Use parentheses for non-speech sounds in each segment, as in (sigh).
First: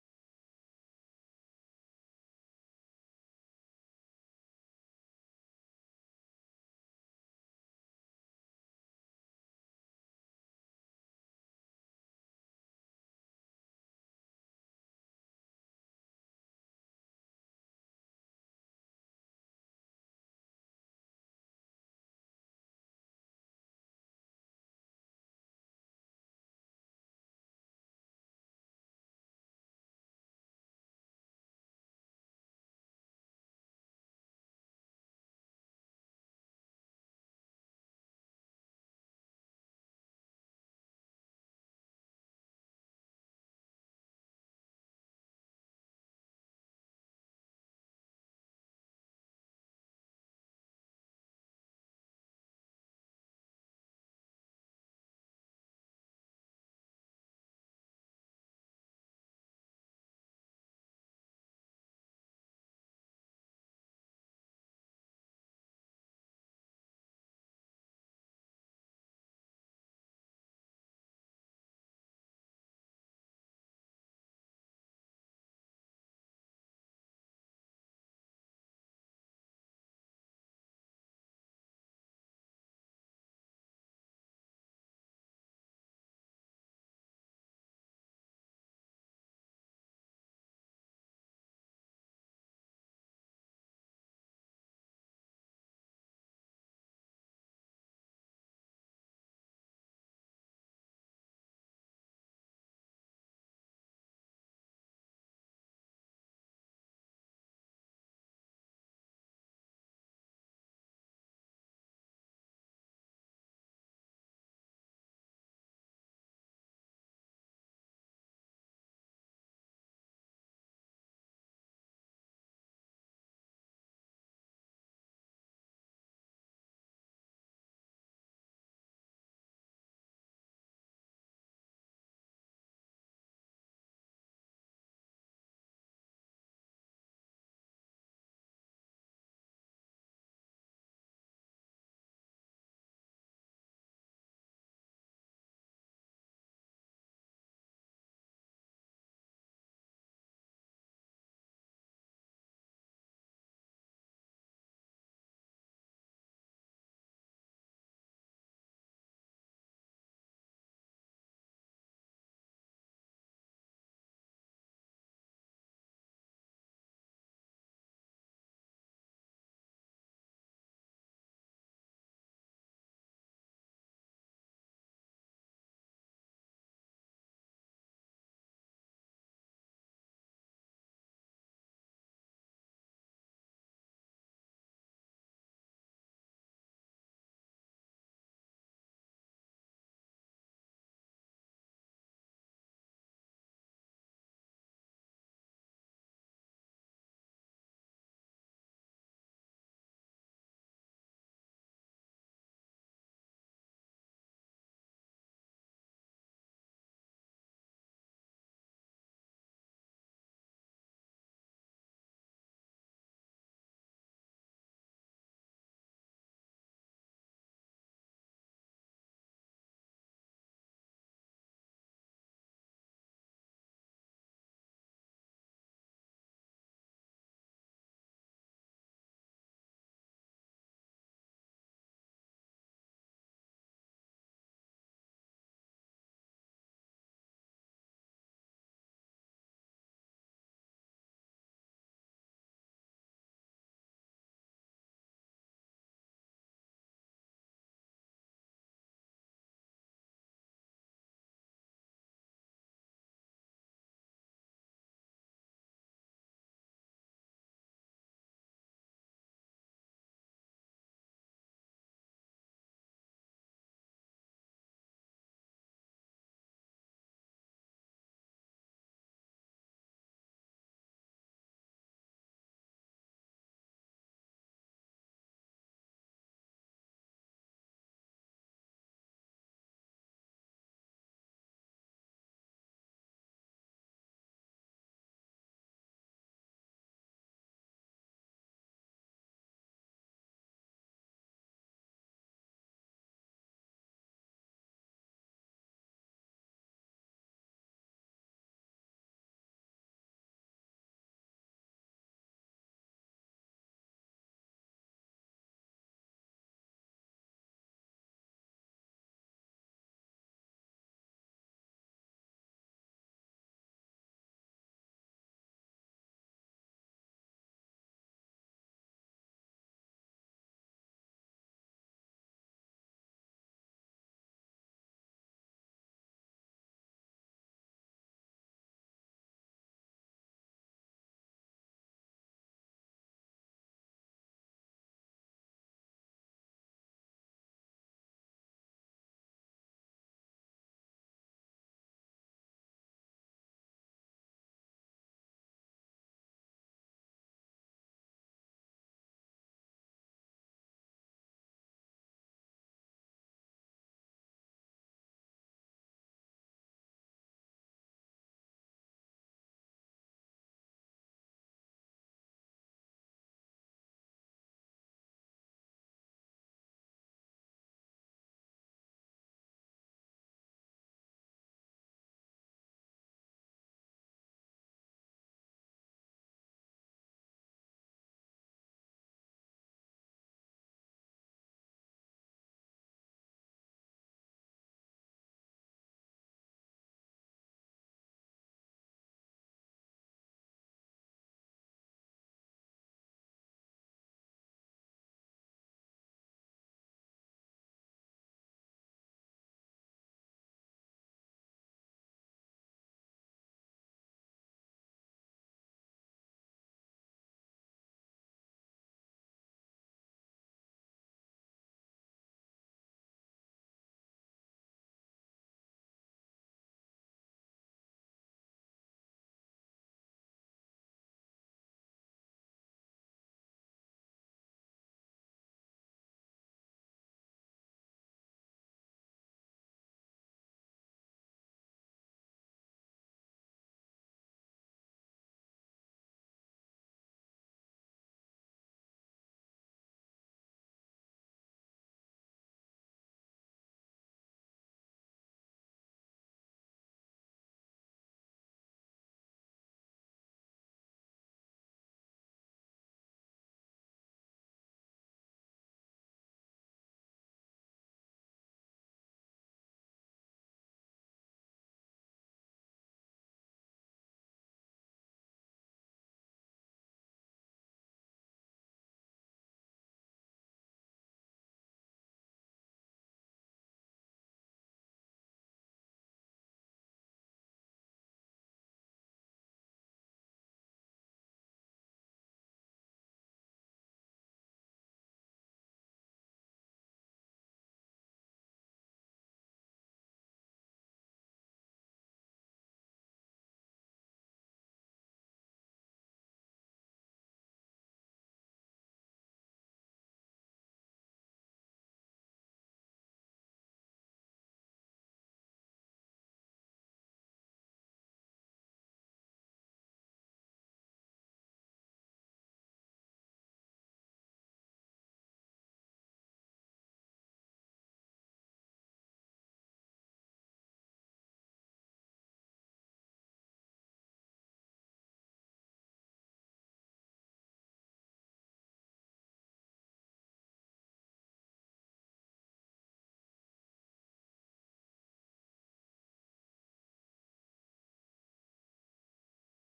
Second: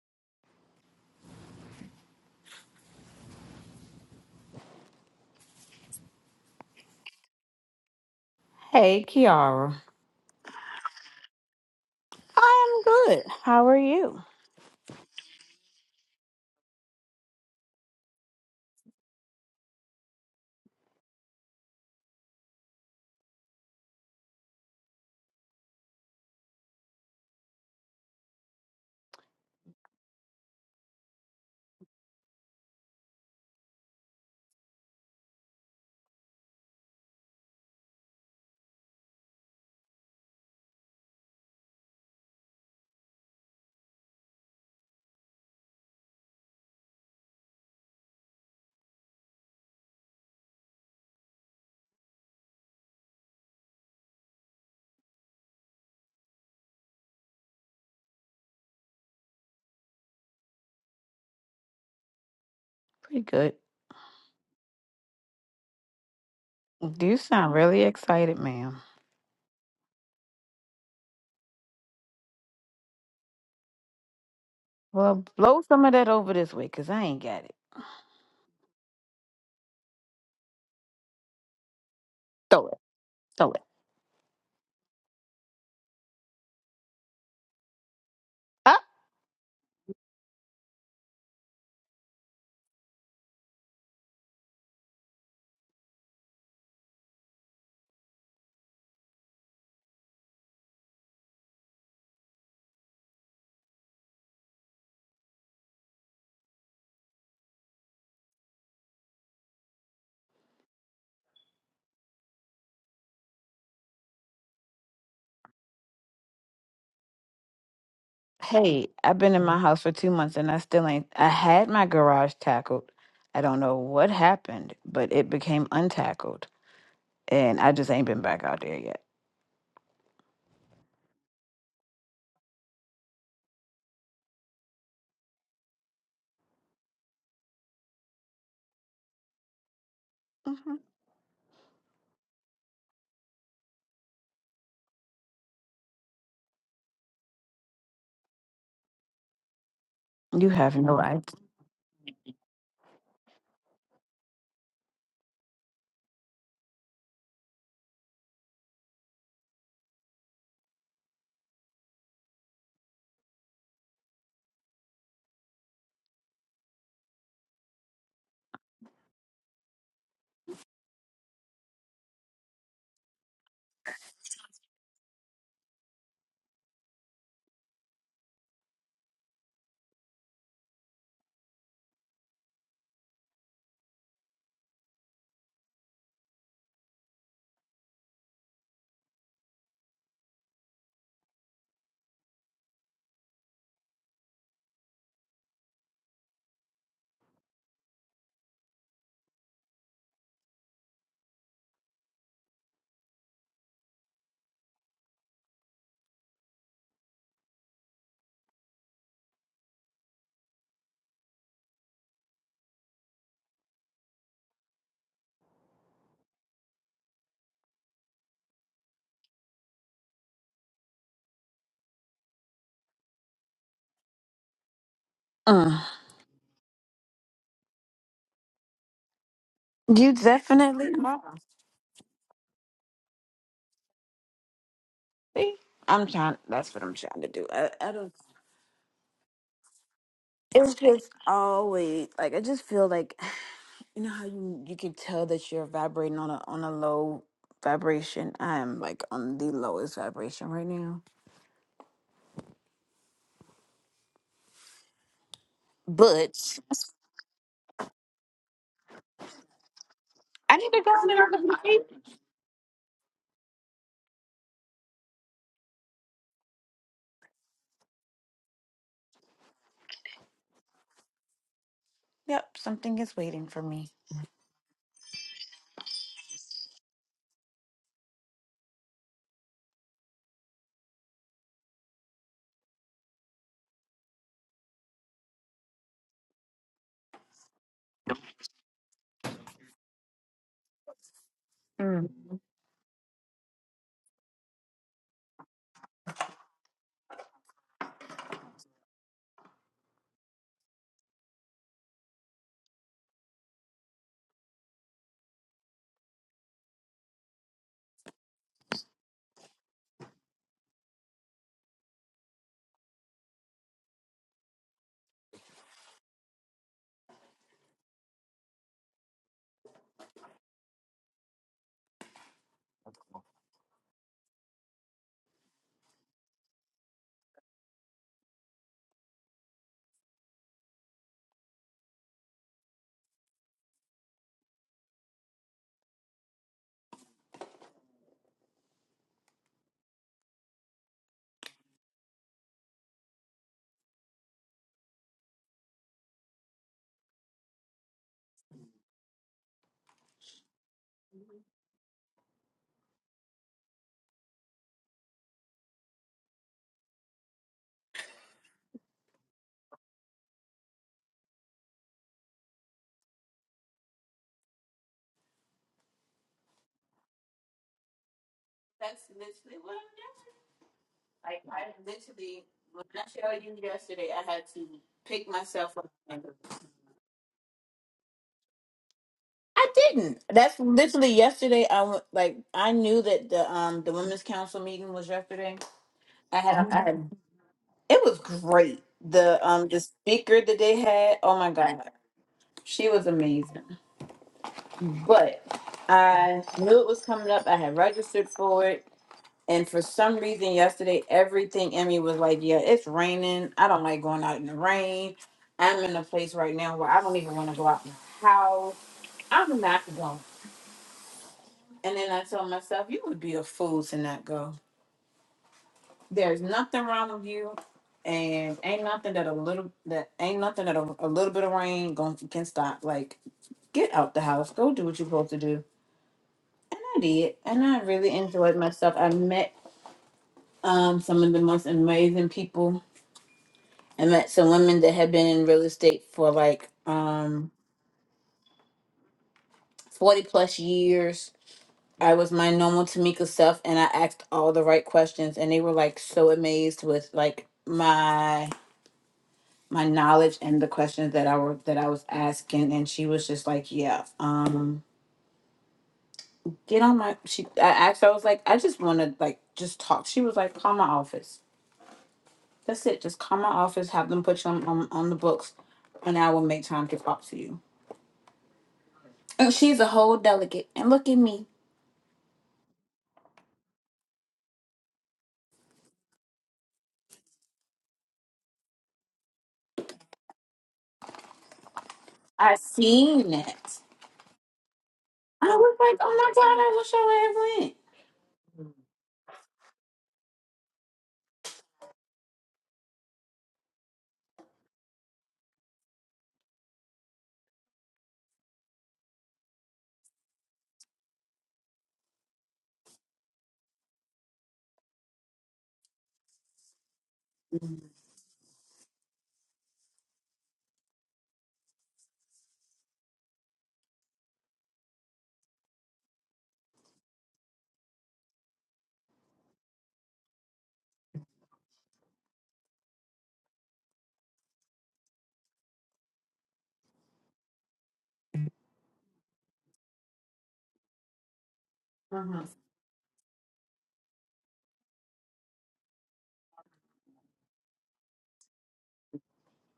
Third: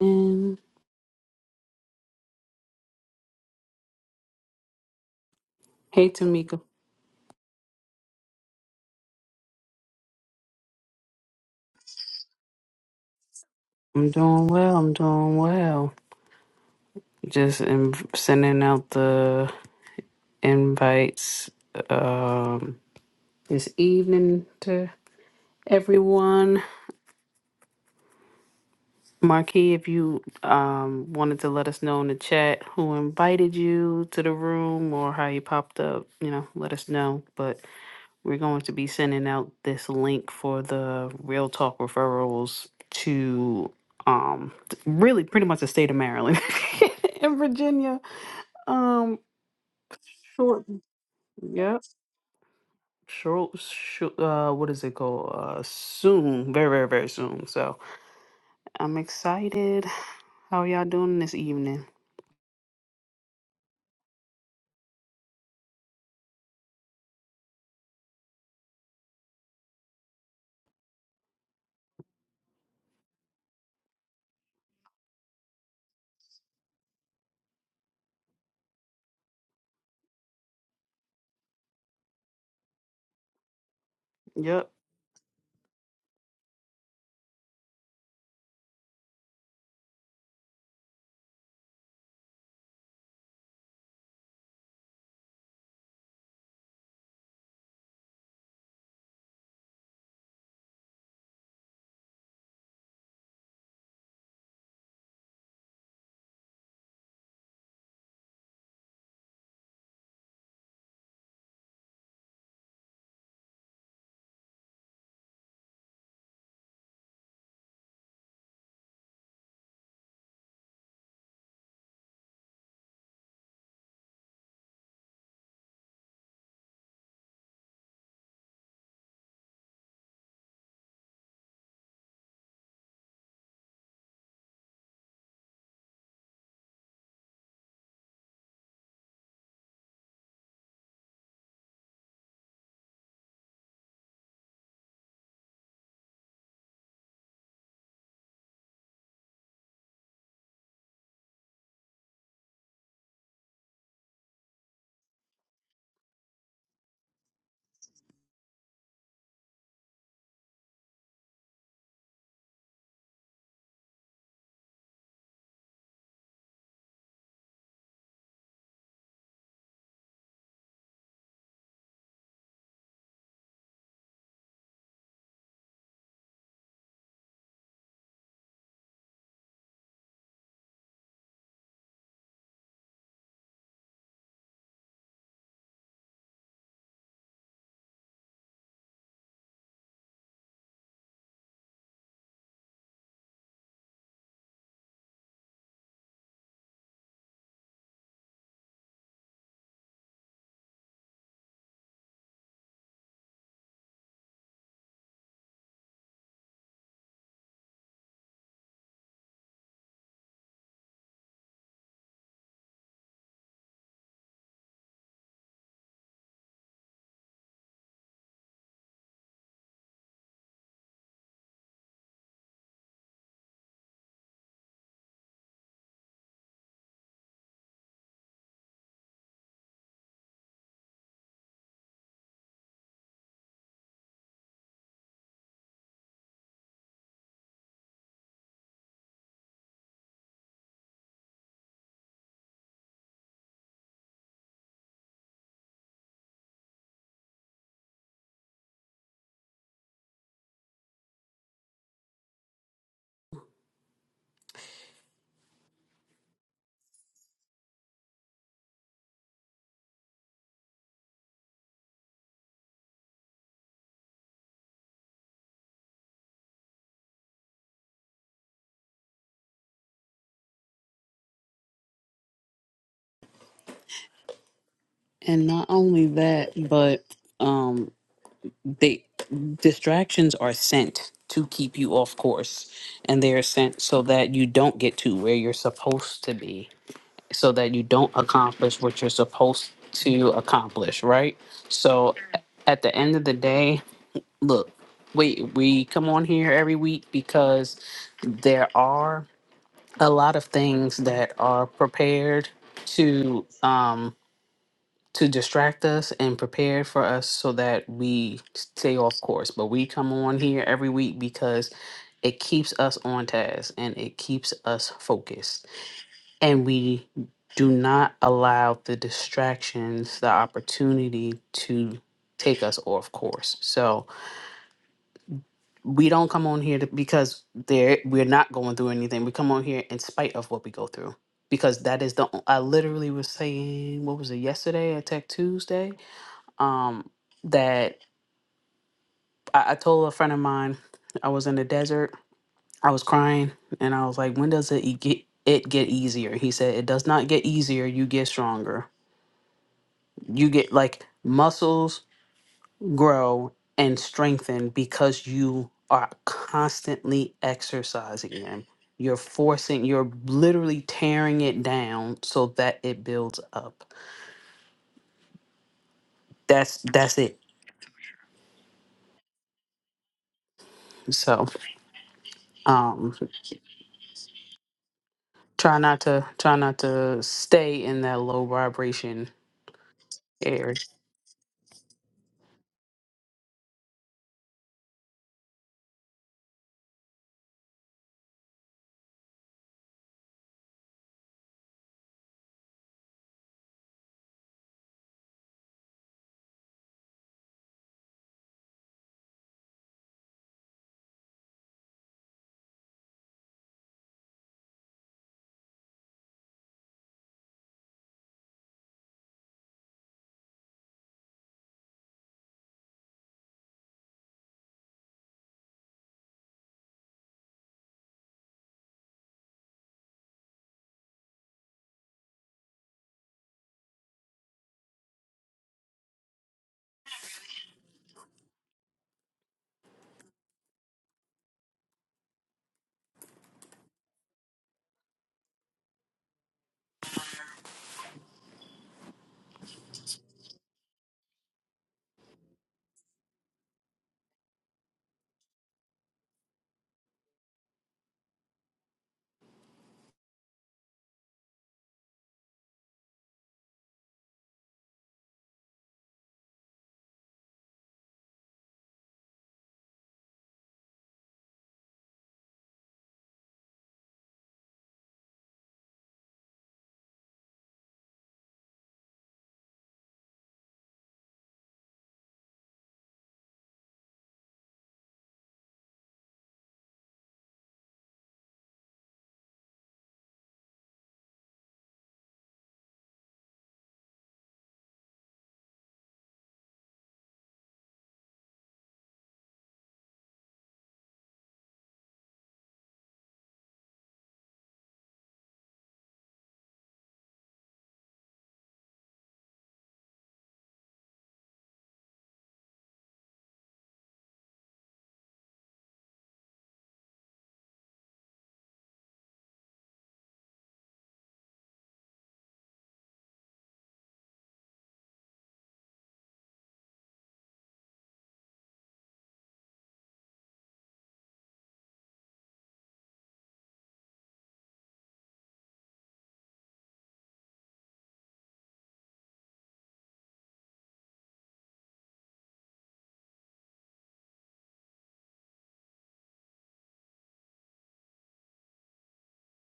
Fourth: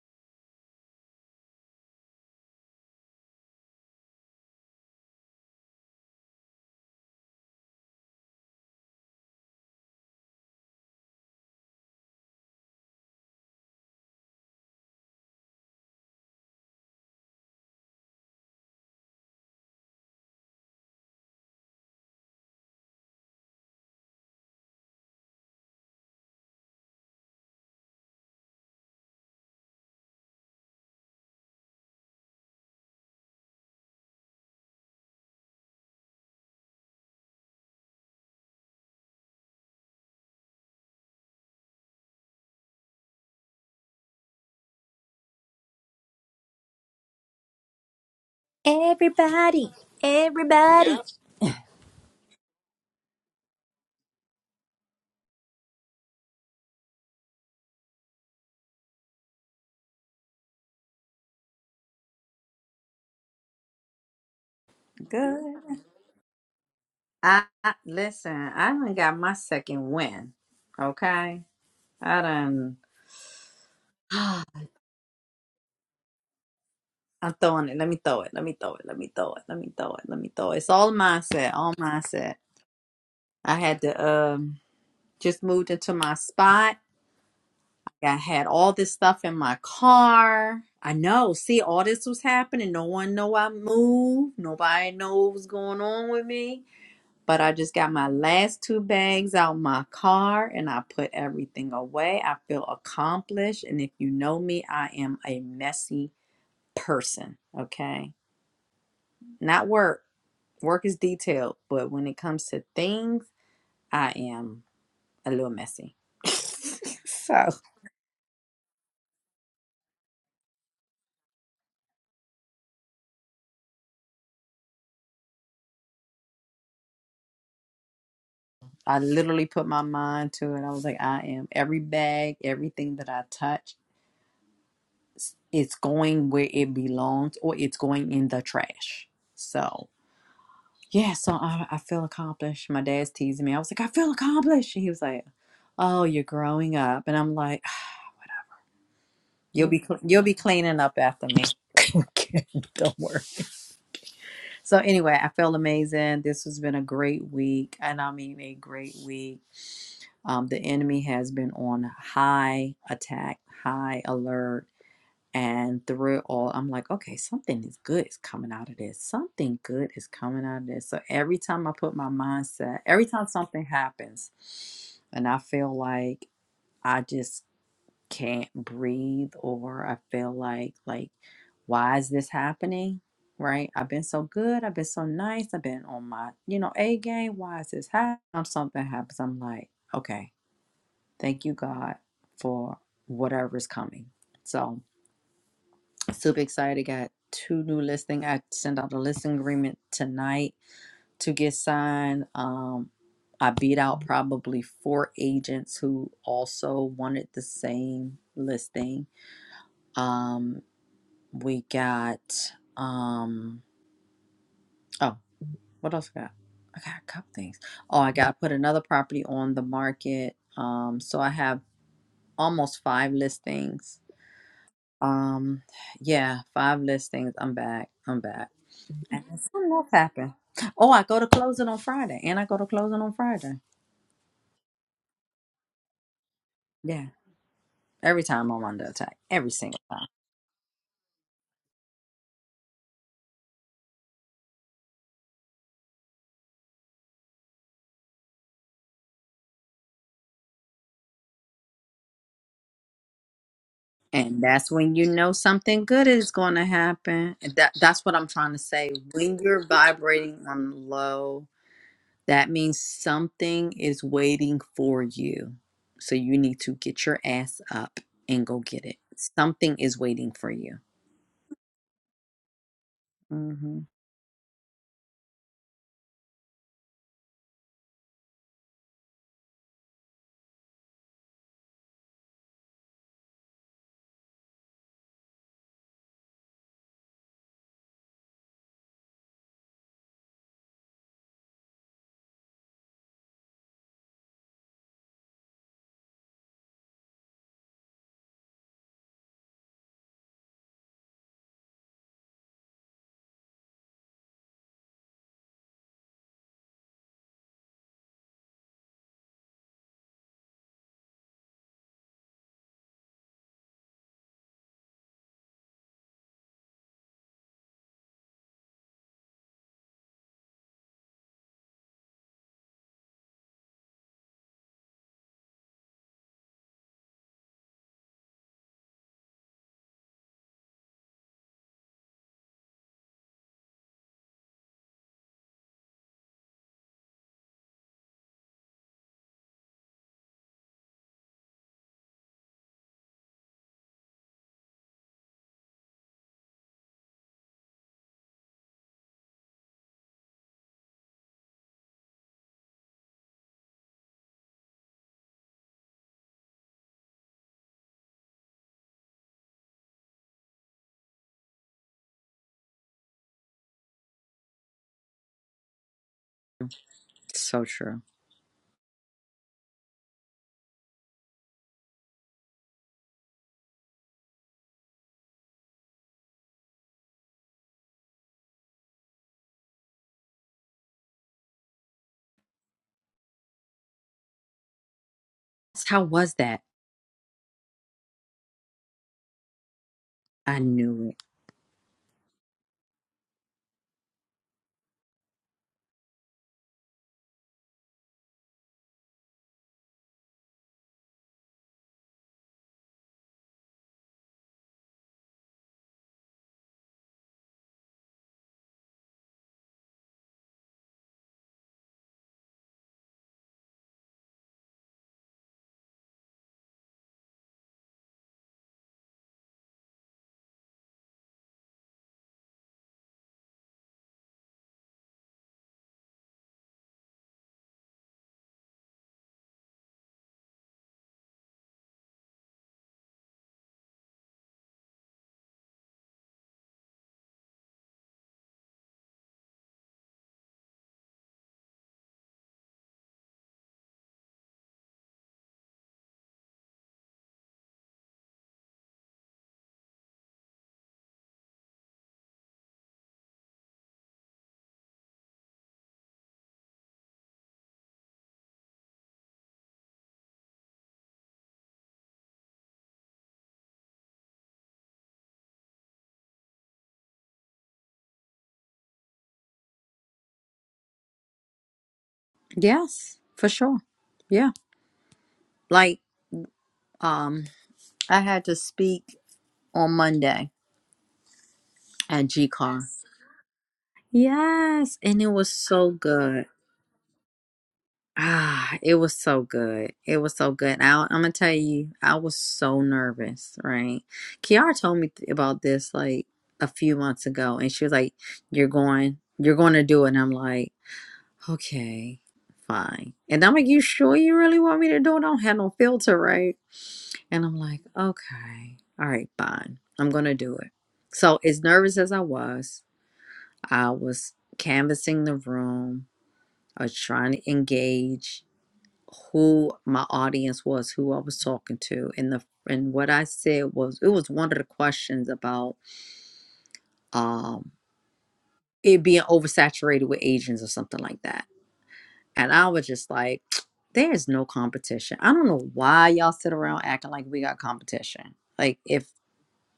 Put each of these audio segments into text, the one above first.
And hey, Tamika. Hey, Kiara. I'm good. How are I'm you? doing well. I'm doing well. Just in, sending out the invites um, this evening to everyone. Marquis, if you um, wanted to let us know in the chat who invited you to the room or how you popped up, you know, let us know. But We're going to be sending out this link for the Real Talk referrals to um th- really pretty much the state of Maryland (laughs) and Virginia. Um Everybody, short everybody. yep. Short, short uh what is it called? Uh soon. Very, very, very soon. So I'm excited. How y'all doing this evening? Pretty good. Good. You I sound I- really listen. excited, I ma'am. done got my second win. Okay, I done. Well, blow some of that over this way, cause I ain't I'm got it. throwing it. Let me throw it. Let me throw it. Let me throw it. Let me throw it. Let me throw it. It's all mindset. All mindset. Throw it, throw I it. had to um Yep. just moved into my spot. I had all Ah, this stuff in my car. I know. See, all this was happening. No one know I moved. Nobody know what was going on with me. But I just got my last two bags out my car and I put everything away. I feel accomplished. And if you know me, I am a messy person. Okay. Not work. Work is detailed. But when it comes to things, I am a little messy. (laughs) so hey, I've been in my house for two months and I still ain't. I had my garage tackled. I don't know what happened, but it became untackled. And I just ain't been back out there I yet. literally put my mind to it. I was like, I am every bag, everything that I touch, it's going where it belongs or it's going in the trash. So hmm yeah, so I, I feel accomplished. My dad's teasing me. I was like, I feel accomplished. And he was like, Oh, you're growing up. And I'm like, (sighs) You'll be cl- you'll be You have cleaning up no idea. after me. (laughs) Don't worry. So anyway, I felt amazing. This has been a great week, and I mean a great week. Um, the enemy has been on high attack, high alert And through it all, I'm like, okay, something is good is coming out of this. Something good is coming out of this. So every time I put my mindset, every time something happens, and I feel like I just can't breathe, or I feel like like why is this happening? Right? I've been so good. I've been so nice. I've been on my you know a game. Why is this happening? Something happens. I'm like, okay, thank you God for whatever's coming. So. Super excited. Got two new listing. I sent out the listing agreement tonight to get signed. Um, I beat out probably four agents who also wanted the same listing. Um, we got um oh, what else I got? I got a couple things. Oh, I got to put another property on the market. Um, so I have almost five listings. Um, Mm. yeah, five listings. I'm back. I'm back. And then something else You happened. definitely Oh, I go to are. closing on Friday, and I go to closing on Friday. See? I'm trying. That's what I'm Yeah, trying to do. I I don't. every time I'm under attack, every single time, It's just always like I just feel like (sighs) you know how you you can tell that you're vibrating on a on a low vibration. I am like on the lowest vibration right now. and that's when you know something good is But going to happen. And That that's what I'm trying to say. When you're vibrating I need to on go in another low, room. that means something is waiting for you. So you need to get your ass up and go get it. Something is waiting for you. Yep, something is waiting for hmm me. And not only that, but um They distractions are sent to keep you off course, and they are sent so that you don't get to where you're supposed to be, so that you don't accomplish what you're supposed to accomplish, right? Mm. So a- at the end of the day, look, we we come on here every week because there are a lot of things that are prepared to um to distract us and prepare for us so that we stay off course. But we come on here every week because it keeps us on task and it keeps us focused. And we do not allow the distractions the opportunity to take us off course. So we don't come on here to, because there we're not going through anything. We come on here in spite of what we go through because that is the o- I literally was saying what was it yesterday at Tech Tuesday um, that I, I told a friend of mine I was in the desert. I was crying, and I was like, "When does it e- get it get easier?" He said, "It does not get easier. You get stronger. You get like muscles grow and strengthen because you are constantly exercising them. You're forcing. You're literally tearing it down so that it builds up. That's that's it. So true. That's literally what I'm doing. Like So." I literally when I um, showed you yesterday I had to pick myself Try up not and to try not to stay in that low vibration I didn't. That's area. literally yesterday. I went like I knew that the um the women's council meeting was yesterday How was I that? had, I had it was great. The um the speaker that I they knew it. had, oh my god, she was amazing. But I knew it was coming up. I had registered for it. And for some reason yesterday, everything in me was like, yeah, it's raining. I don't like going out in the rain. I'm in a place right now where I don't even want to go out my house. I'm not going. And then I told myself, you would be a fool to not go. There's nothing wrong with you, and ain't nothing that a little that ain't nothing that a, a little bit of rain gon can stop. Like, get out the house, go do what you're supposed to do. And I did, and I really enjoyed myself. I met um some of the most amazing people. I met some women that had been in real estate for like um forty plus years. I was my normal Tamika self, and I asked all the right questions, and they were like so amazed with like my my knowledge and the questions that I were that I was asking, and she was just like, "Yeah, um, get on my." She I asked, her, I was like, "I just want to like just talk." She was like, "Call my office. That's it. Just call my office. Have them put you on on, on the books, and I will make time to talk to you." And she's a whole delegate, and look at me. Yes, for sure. Yeah. Like, um, I had to speak on Monday at G I Car. seen it. Yes, and it I was was so like, "Oh my good. god, I wish Ah, it was so good. It was so good. I, I'm gonna tell you, I was so nervous, right? Kiara told me th- about this like a few months ago, and she was like, "You're going, you're going to do it." And I'm like, "Okay, fine." And I'm like, "You sure you really want me to do it? I don't have no filter, right?" And I'm I would have like, okay, all right, fine. I'm going to do it. So, as nervous as I was, I was canvassing the room. I was trying to engage who my audience was, who I was talking to. And the and what I said was it was one of the questions about um it being oversaturated with Asians or something like that. went." And I was just like, (tsk) there is no competition. I don't know why y'all sit around acting like we got competition. Like if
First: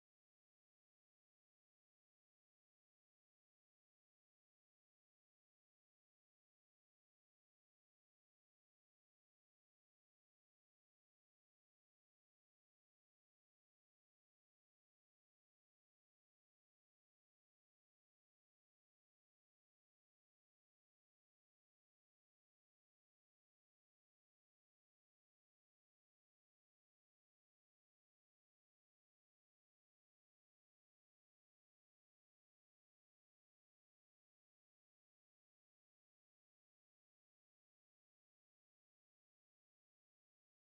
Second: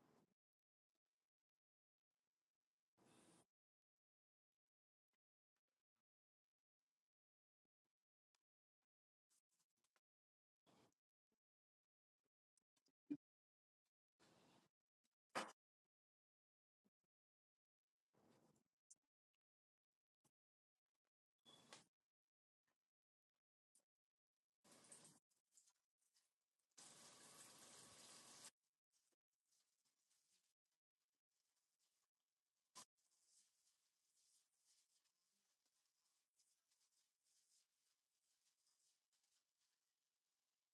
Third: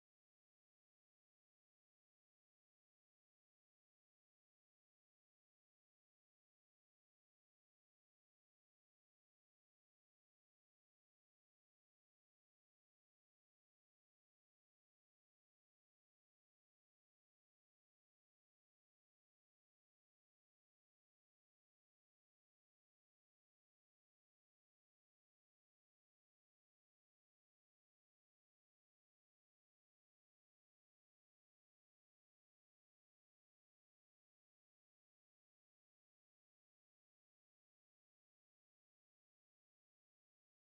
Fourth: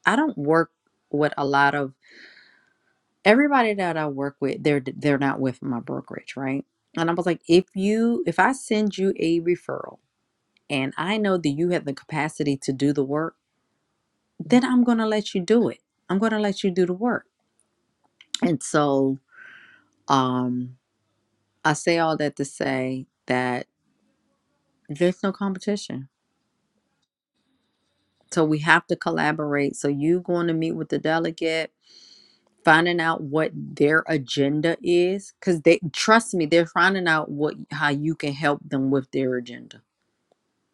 I don't work with a lot of everybody that I work with. They're they're not with my brokerage, right? And I was like, if you if I send you a referral and I know that you have the capacity to do the work, then I'm gonna let you do it. I'm gonna let you do the work. And so um, I say all that to say that there's no competition. So we have to collaborate. So you going to meet with the delegate finding out what their agenda is because they trust me they're finding out what how you can help them with their agenda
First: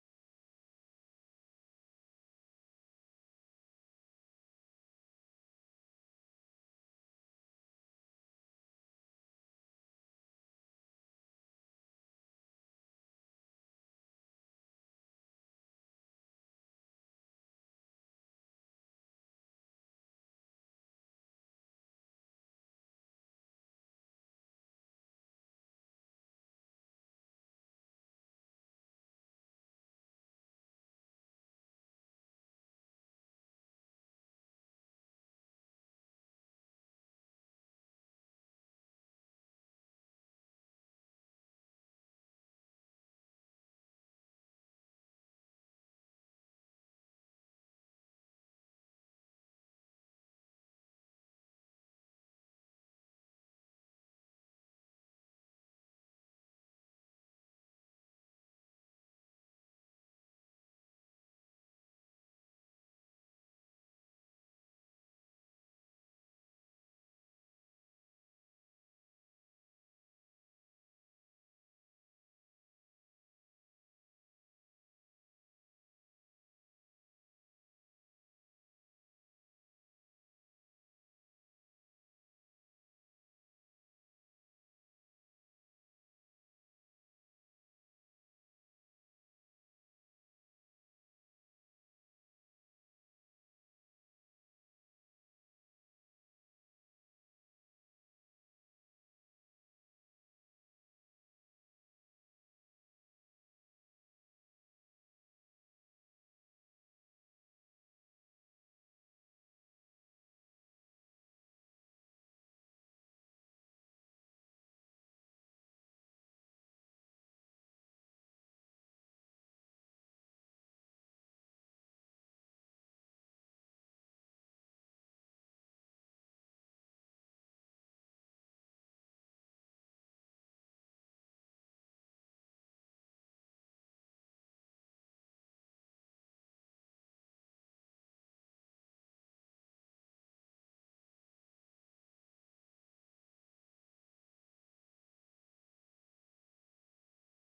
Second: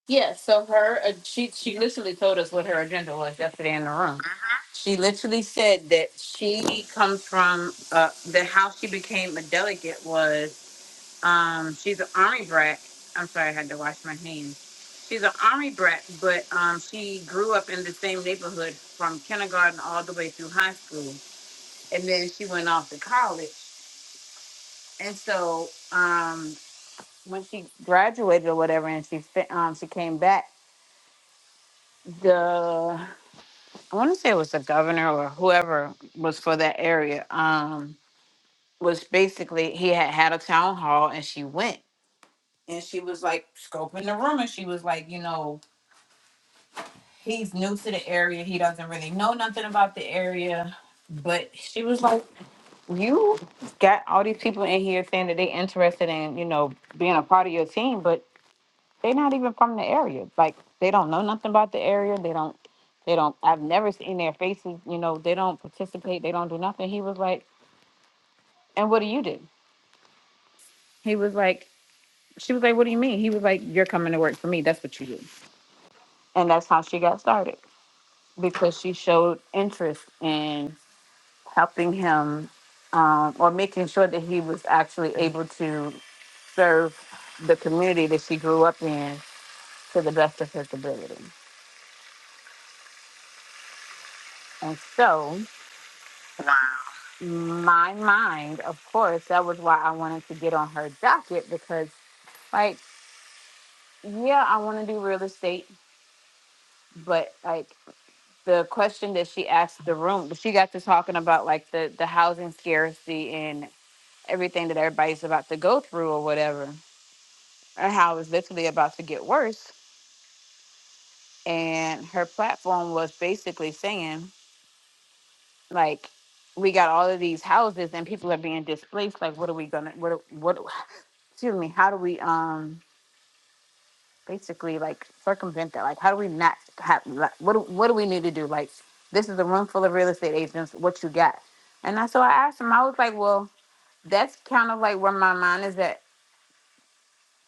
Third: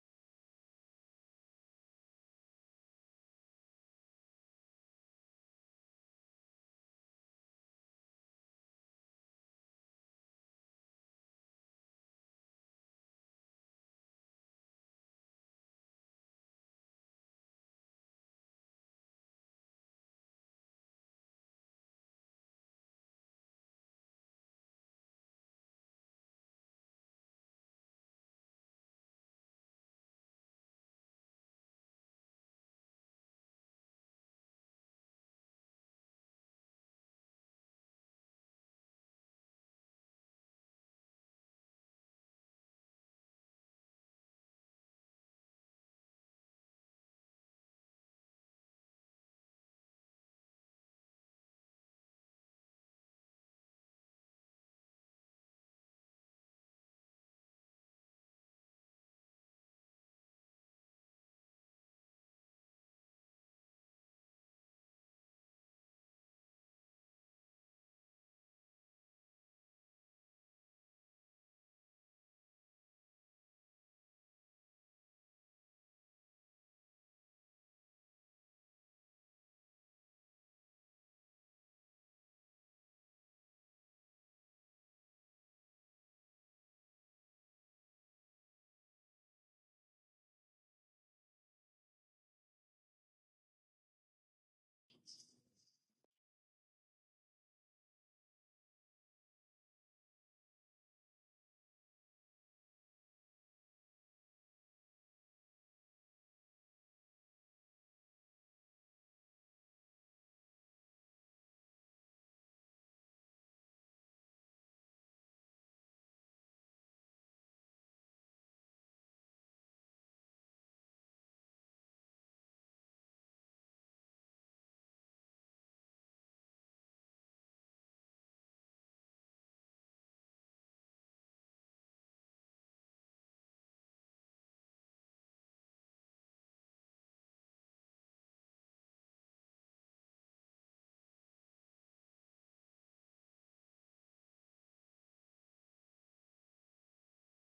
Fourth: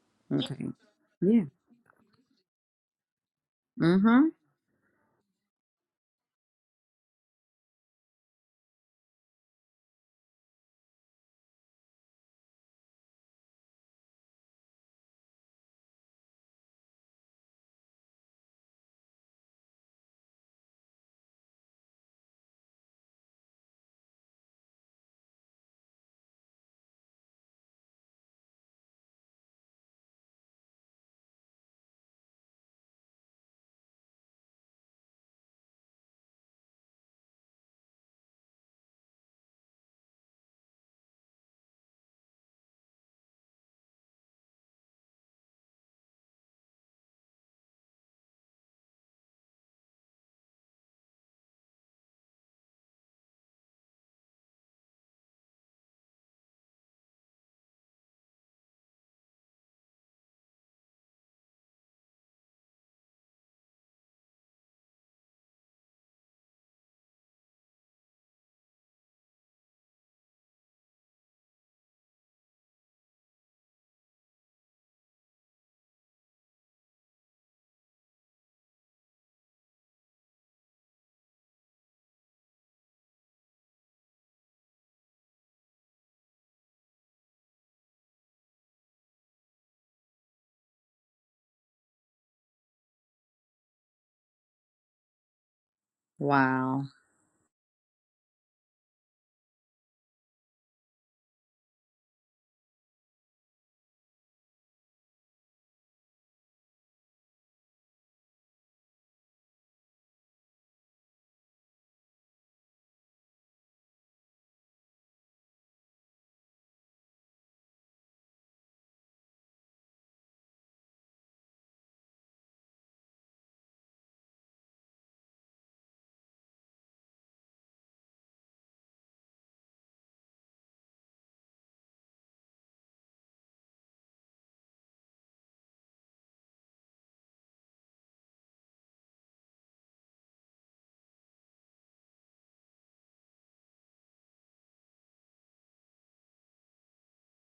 Yeah, so okay her uh, yeah she she literally told us what her agenda was yesterday in the room. mm-hmm She literally said that she comes from uh that how she became a delegate was um she's an army brat. I'm sorry, I had to wash my hands. She's an army brat, but um she grew up in the same neighborhood from kindergarten all the way through high school, and then she went off to college. And so um when she graduated or whatever, and she fi- um she came back. The I want to say it was the governor or whoever was for that area. Um, was basically he had had a town hall and she went and she was like scoping the room and she was like, you know, he's new to the area. He doesn't really know nothing about the area. But she was like, you got all these people in here saying that they interested in, you know, being a part of your team, but They're not even from the area. Like they don't know nothing about the area. They don't. They don't. I've never seen their faces. You know, they don't participate. They don't do nothing. He was like, and what do you do? He was like, she was like, what do you mean? He was like, you're coming to work for me. That's what you do. And that's how she got started because she showed interest in helping him um, or making sure that he was actually able to serve the community that she grew up in to the best of his ability. And so wow my mind, of course. That was why I wanted to get on her docket because, like, yeah, I want to do real estate, but like the question that she asked the room, she got to talking about like the the housing scarcity and everything that everybody's about to go through or whatever, and how it's literally about to get worse. And her platform was basically saying like. We got all of these houses and people are being displaced. Like, what are we gonna? What? What? Excuse me. How do we? Um basically like circumvent that? Like, how do we not have? Like, what do, what do we need to do? Like, this is a room full of real estate agents. What you got? And that's so I asked him. I was like, well, that's kind of like where my mind is at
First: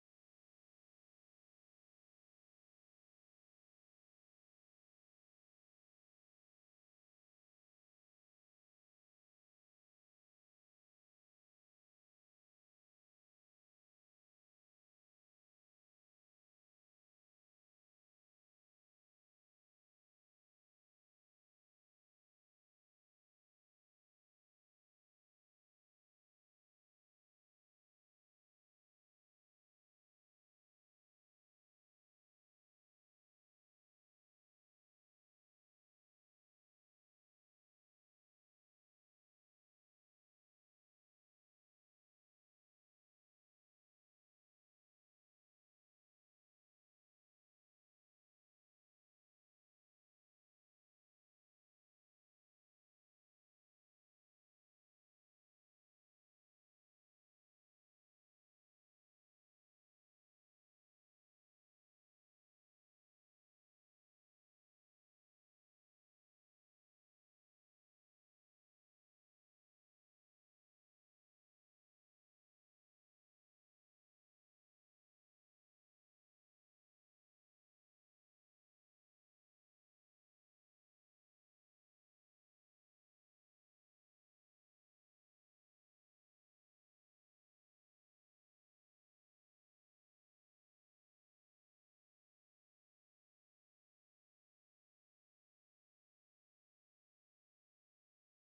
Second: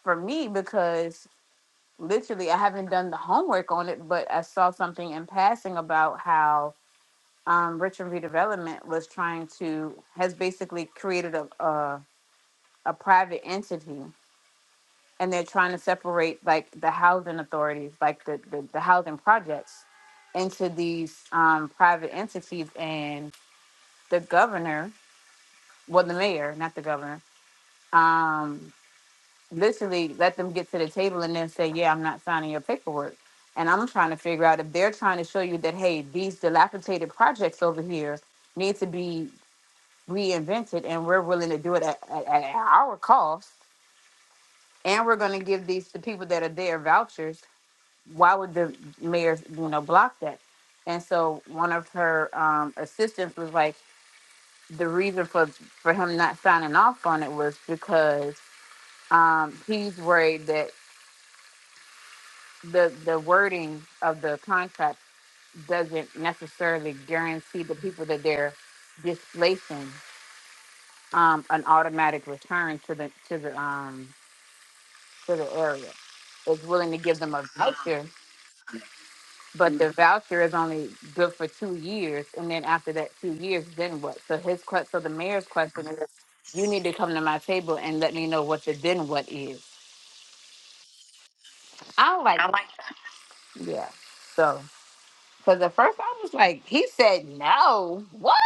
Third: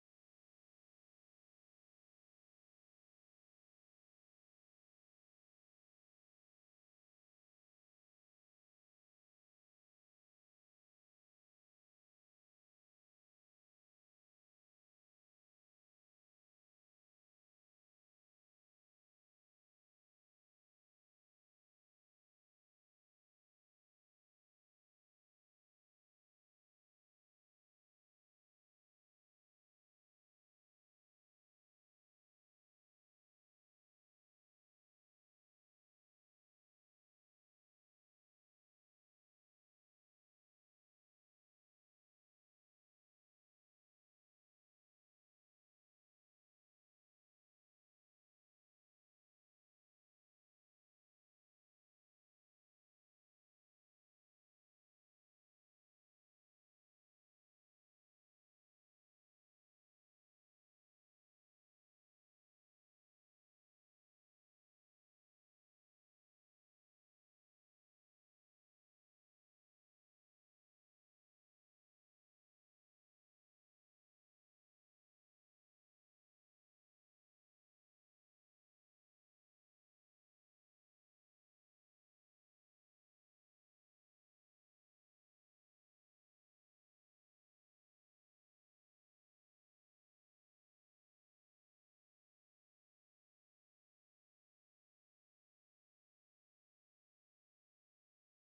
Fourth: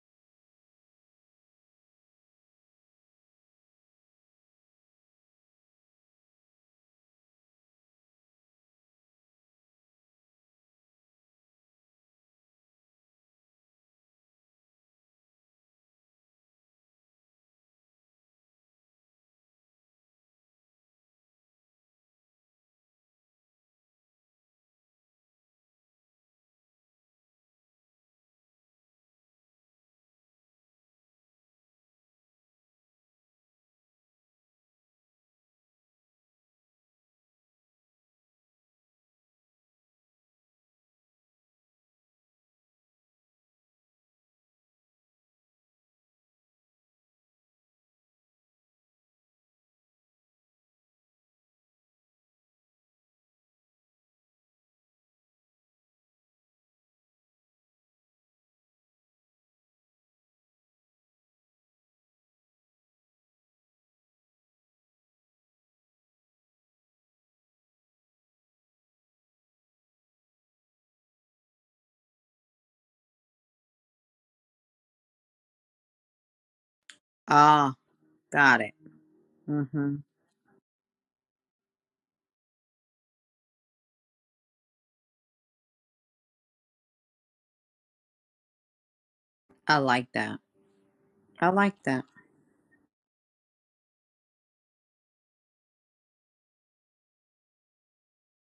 for me because literally I haven't done the homework on it, but I saw something in passing about how um, Richmond Redevelopment was trying to has basically created a a, a private entity and they're trying to separate like the housing authorities, like the the, the housing projects, into these um, private entities. And the governor, well, the mayor, not the governor, um, literally let them get to the table and then say, "Yeah, I'm not signing your paperwork." And I'm trying to figure out if they're trying to show you that, hey, these dilapidated projects over here need to be reinvented, and we're willing to do it at, at, at our cost, and we're going to give these to people that are there vouchers why would the mayor you know block that and so one of her um assistants was like the reason for for him not signing off on it was because um he's worried that the the wording of the contract doesn't necessarily guarantee the people that they're displacing um an automatic return to the to the um to the area it's willing to give them a ah voucher got it But the mm-hmm voucher is only good for two years, and then after that two years, then what? So his que- so the mayor's question is, you need to come to my table and let me know what the then what is. i like that i like that I don't like, that. yeah. So, because at first I was like, he said no, what?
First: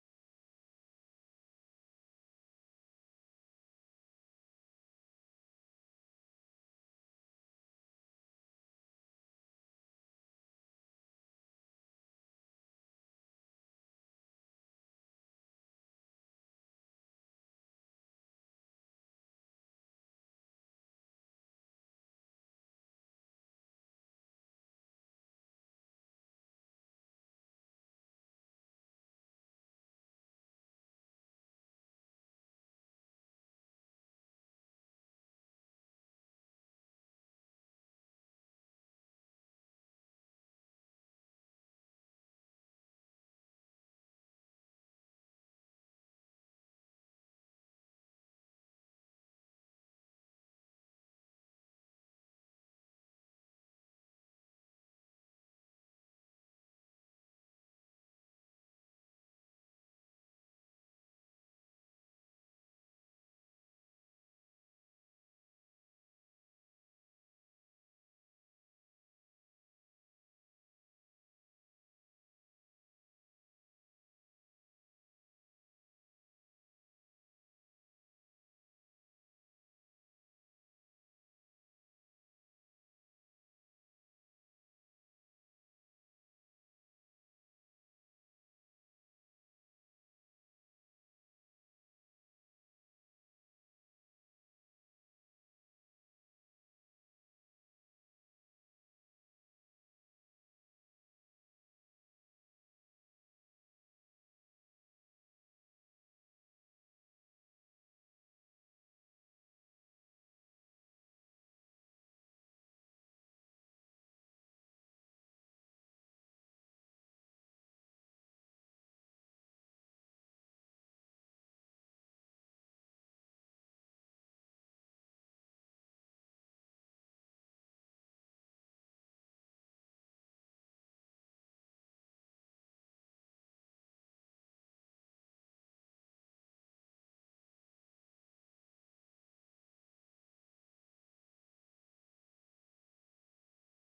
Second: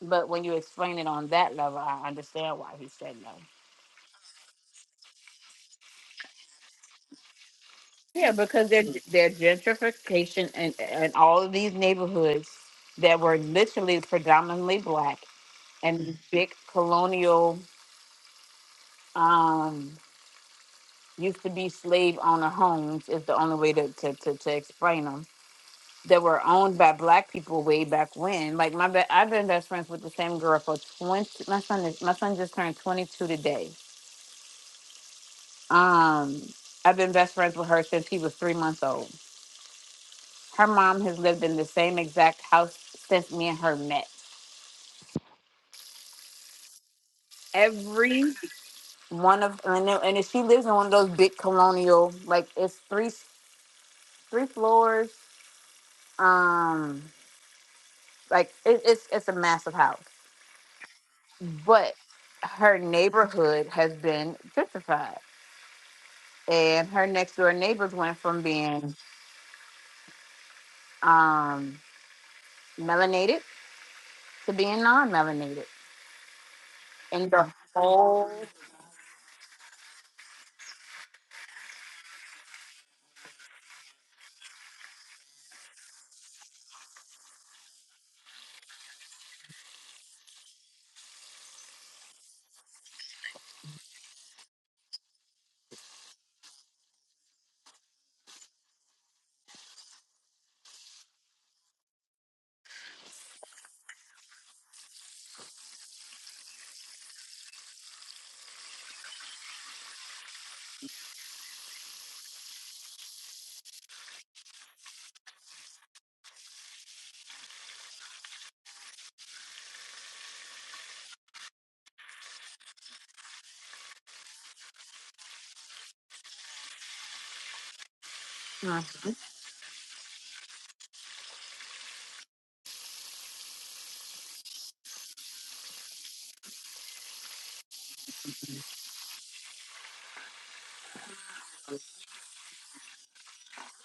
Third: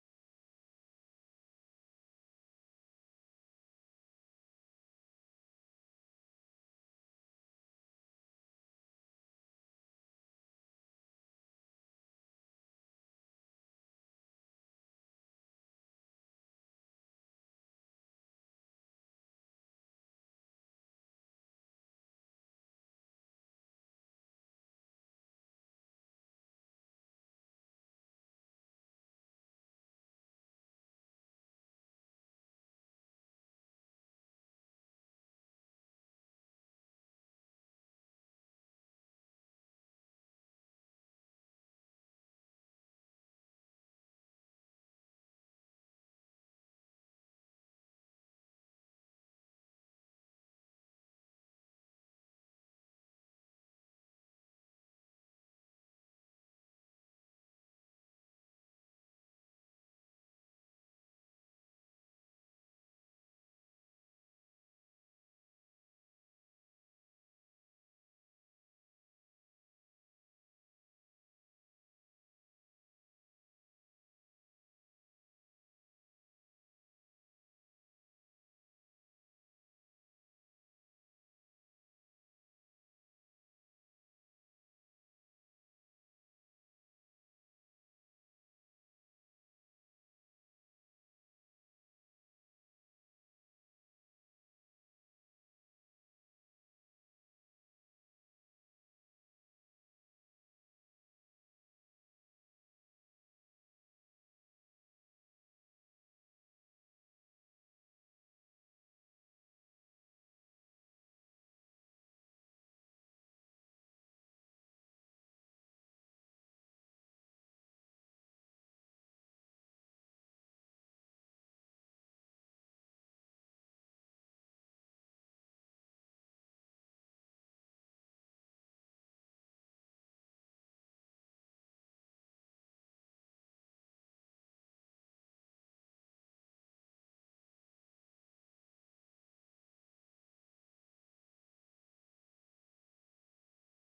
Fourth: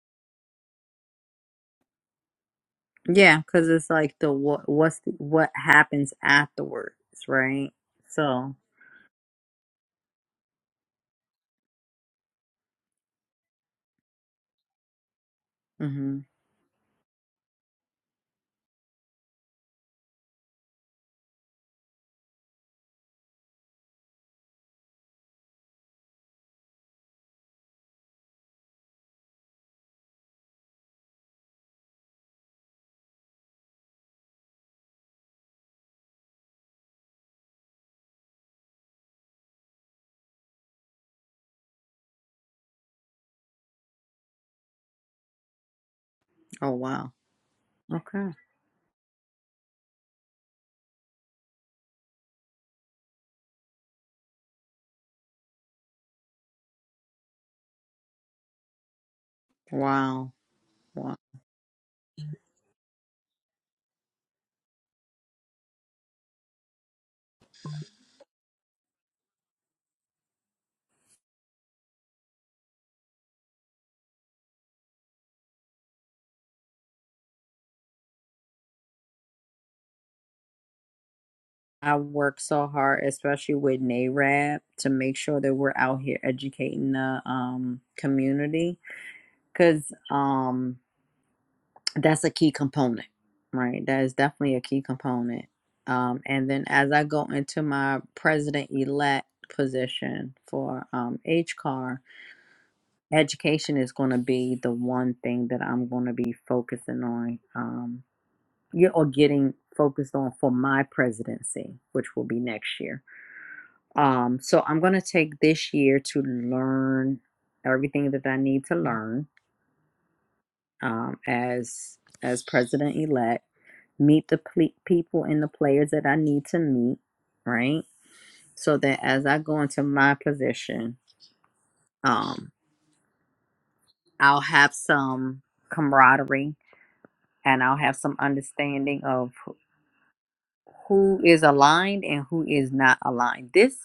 But when you explain it on that level, I understand why he said no. yeah because it's like the what what's the, what happens afterwards right Yeah, so because they're they're gentrification and and all of these neighborhoods that were literally predominantly black and these mm-hmm big colonial. um, used to be slave owner homes is the only way to, to, to, to explain them that were owned by black people way back when. Like my be- I've been best friends with the same girl for 20 my son is my son just turned 22 today. Um I've been best friends with her since he was 3 months old. Her mom has lived in the same exact house since me and her met. oh wow okay Every one of and, then- and then she lives in one of those big colonial like it's three three floors. Um Like it, it's it's a massive house, wow wow but her neighborhood has been gentrified, and her next door neighbors went from being um, melanated to being non-melanated, and the whole. I work so hard, especially with NARAB, to make sure that we're out here educating the um, community because um, that's a key component, right? That is definitely a key component. Um, and then as I go into my president elect position for um, HCAR, education is going to be the one thing that I'm going to be focusing on um, yeah, or getting focused on for my presidency, which will be next year. Um, so I'm gonna take this year to learn everything that I need to learn um, as as president elect. Meet the ple- people and the players that I need to meet, right? So that Mhm, as I go into my position, um, I'll have some camaraderie and I'll have some understanding of who is aligned and who is not aligned. This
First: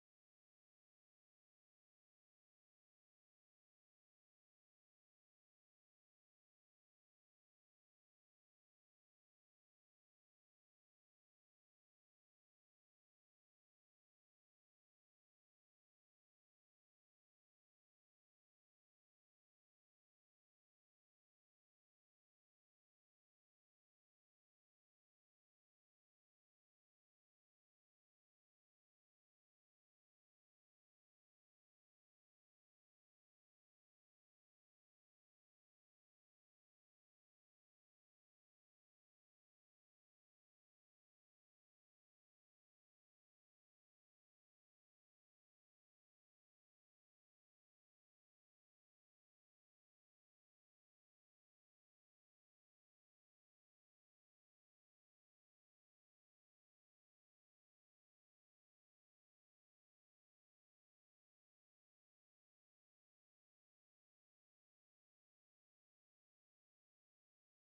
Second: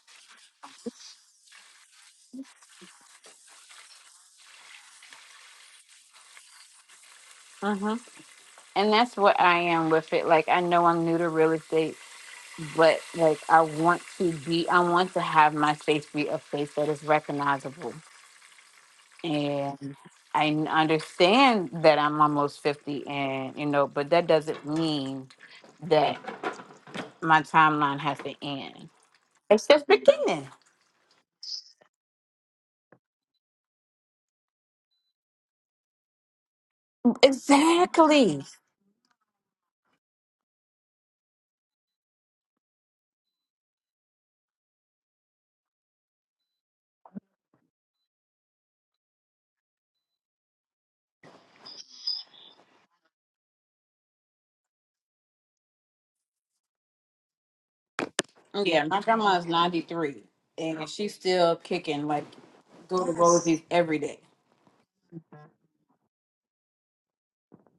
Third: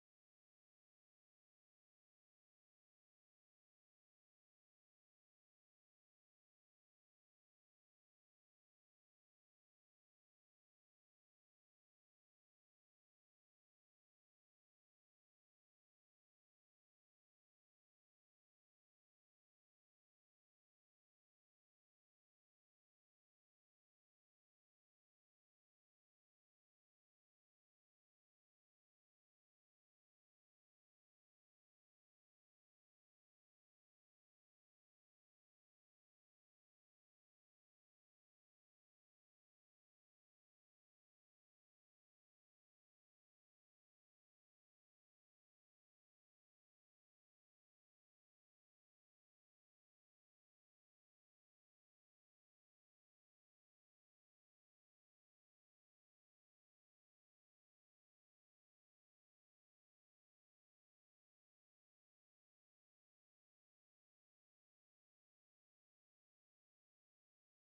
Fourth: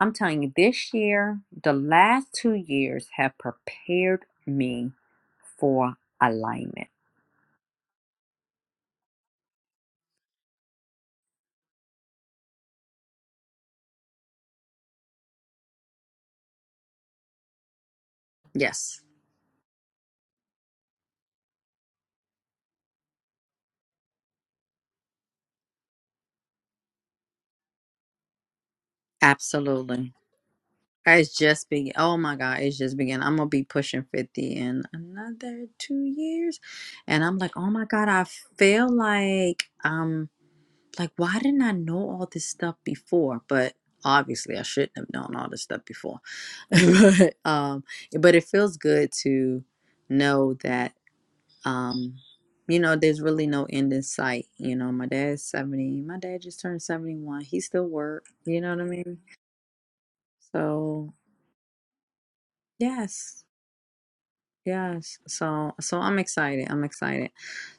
I'm telling you, this year, the last two years have prepared me for alignment. mhm. And that's what I am with it. Like I know I'm new to real estate, but like I want to be, I want to have my space be a space that is recognizable Yes, and I n- understand that I'm almost 50 and you know, but that doesn't mean that my timeline has to end. It's just absolutely. beginning. It's just beginning. Oh my God, it's just beginning. I'm gonna be pushing fifty in another two years, and I'm like, oh my God, I Exactly. feel like um, like why didn't I know all this stuff before? But obviously, I shouldn't have known all this stuff before. (laughs) but um, but it feels good to know that um you know there's really no end in sight you know my dad's 70 my dad just turned 71 he still work you know what Yeah, i my mean grandma's 93 and so she's still kicking like go to yes Rosie's every day. yes so so i'm excited i'm excited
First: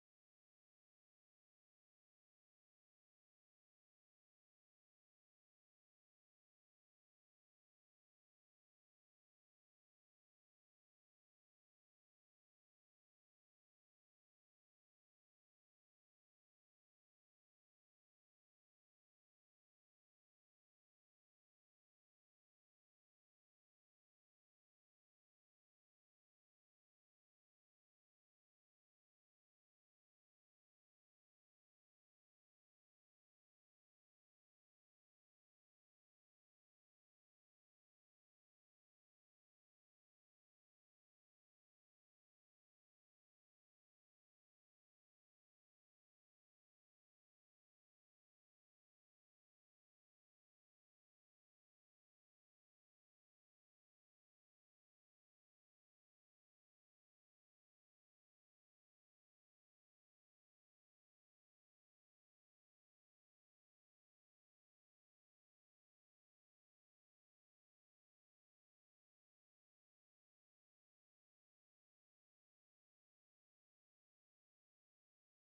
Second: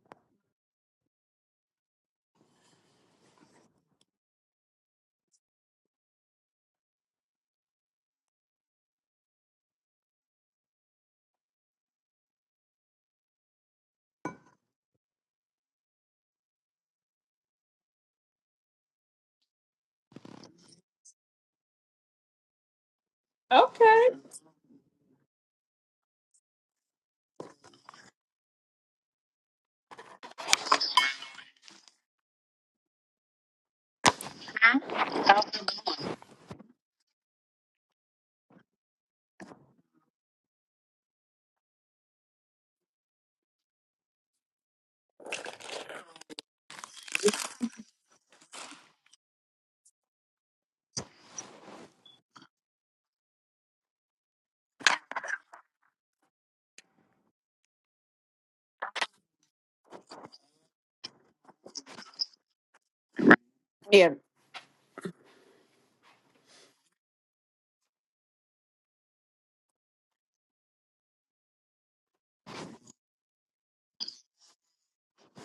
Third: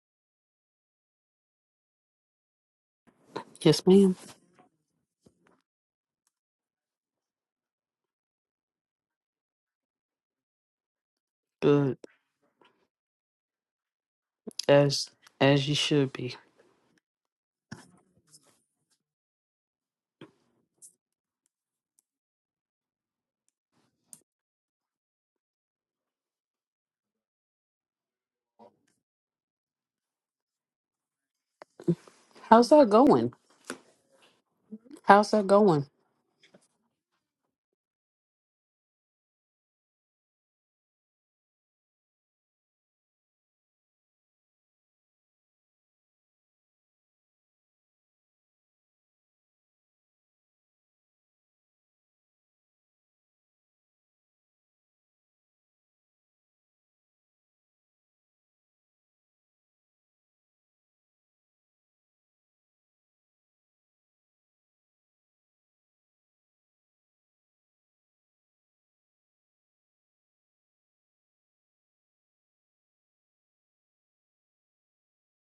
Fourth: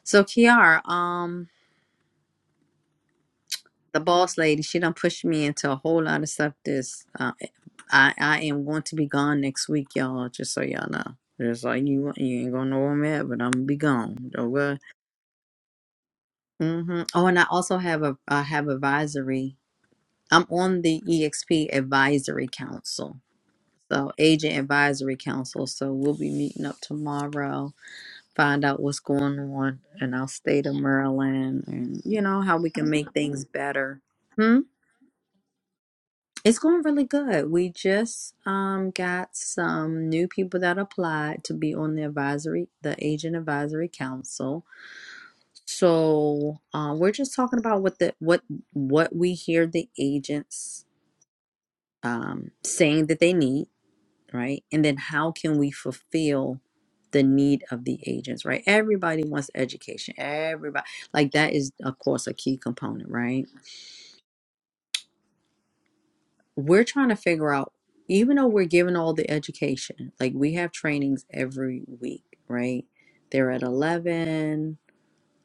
so kiara um Yes, the ma'am. boss lady she done pushed me into a whole lot of stuff this uh, i i am going to be gone next week y'all just so y'all know just like Good. you you ain't gonna know where i'm at but i'm gonna be gone oh well As as you should be. hmm oh and i also have a i have advisory I'm on the EXP Advisory Council. Okay. So, Agent Advisory Council. So, we'll be meeting up tomorrow, find out what's going on in our state of Maryland and, you know, how How's we can that make going? things better. Hmm? How's that going? It's going really good. We just um, got some new people that applied to be on the advisory, the Agent Advisory Council. So, uh, we're just talking about what the what what we hear the agents um, saying that they need right? And then how can we fulfill the need of the agents, right? Everybody wants education. Everybody, like that is, of course, a key component, right? Yeah. We're trying to figure out, even though we're given all the education, like we have trainings every week, right? They're at 11.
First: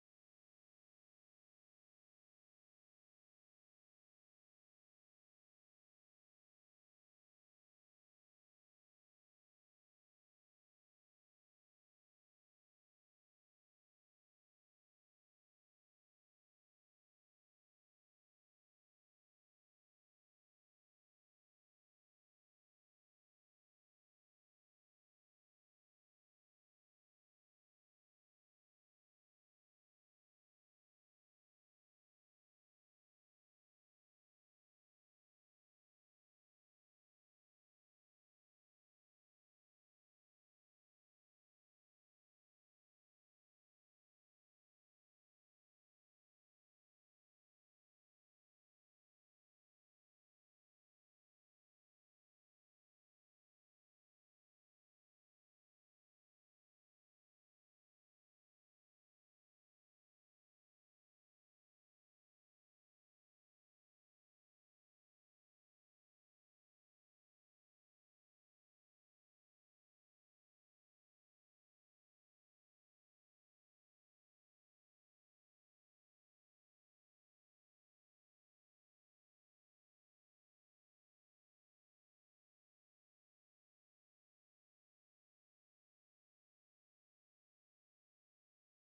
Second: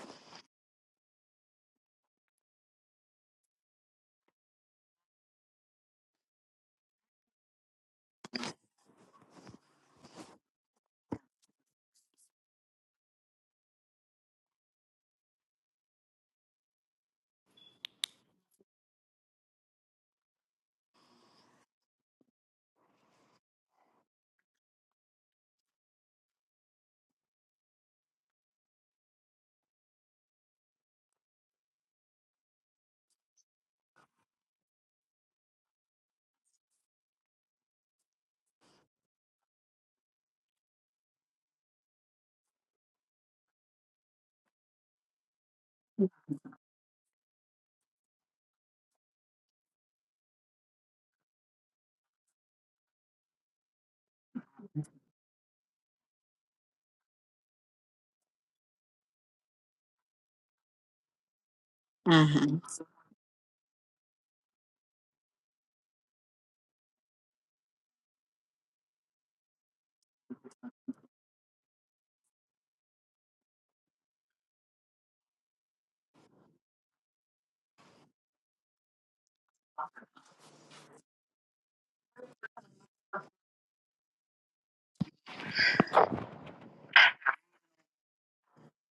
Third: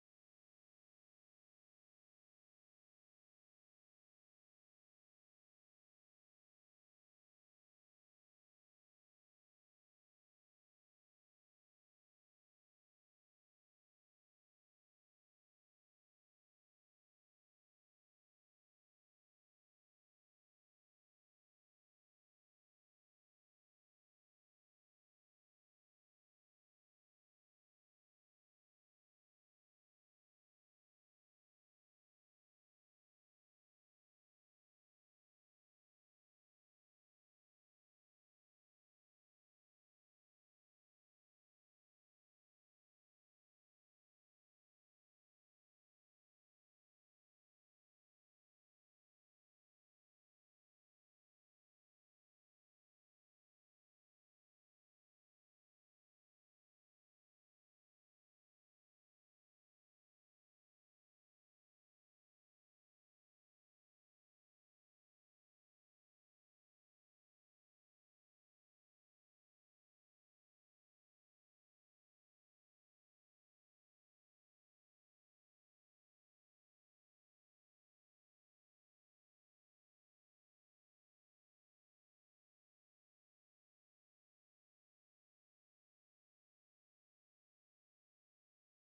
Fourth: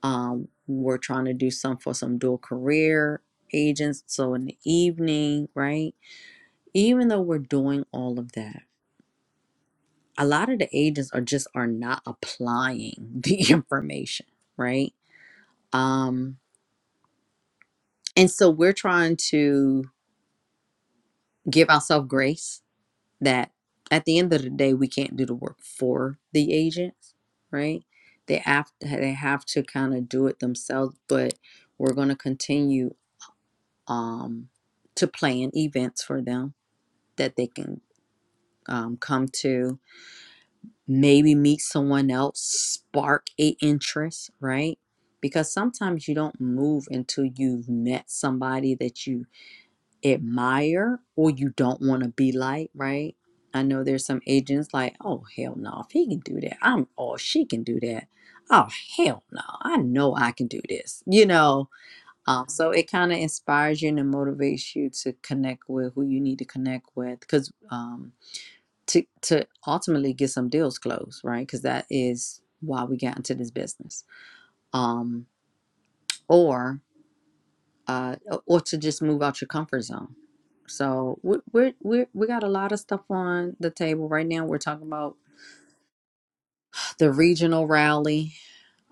Um, we're trying to do some for some dual career agents. So in the evening, right? Even though we're doing all of that, a lot of the agents are just are not applying (laughs) the information right um and so we're trying to give ourselves grace that at the end of the day we can't do the work for the agents right they have to, they have to kind of do it themselves but we're going to continue um to plan events for them that they can um, come to maybe meet someone else, spark a interest, right? Because sometimes you don't move until you've met somebody that you admire or you don't want to be like, right? I know there's some agents like, oh hell no, if he can do that, I'm or she can do that. Oh hell no, I know I can do this. You know, um, hmm so it kind of inspires you and it motivates you to connect with who you need to connect with, because um to to ultimately get some deals closed, right? Because that is why we got into this business, um, or uh, or to just move out your comfort zone. So we we we we got a lot of stuff on the table right now. We're talking about the regional rally,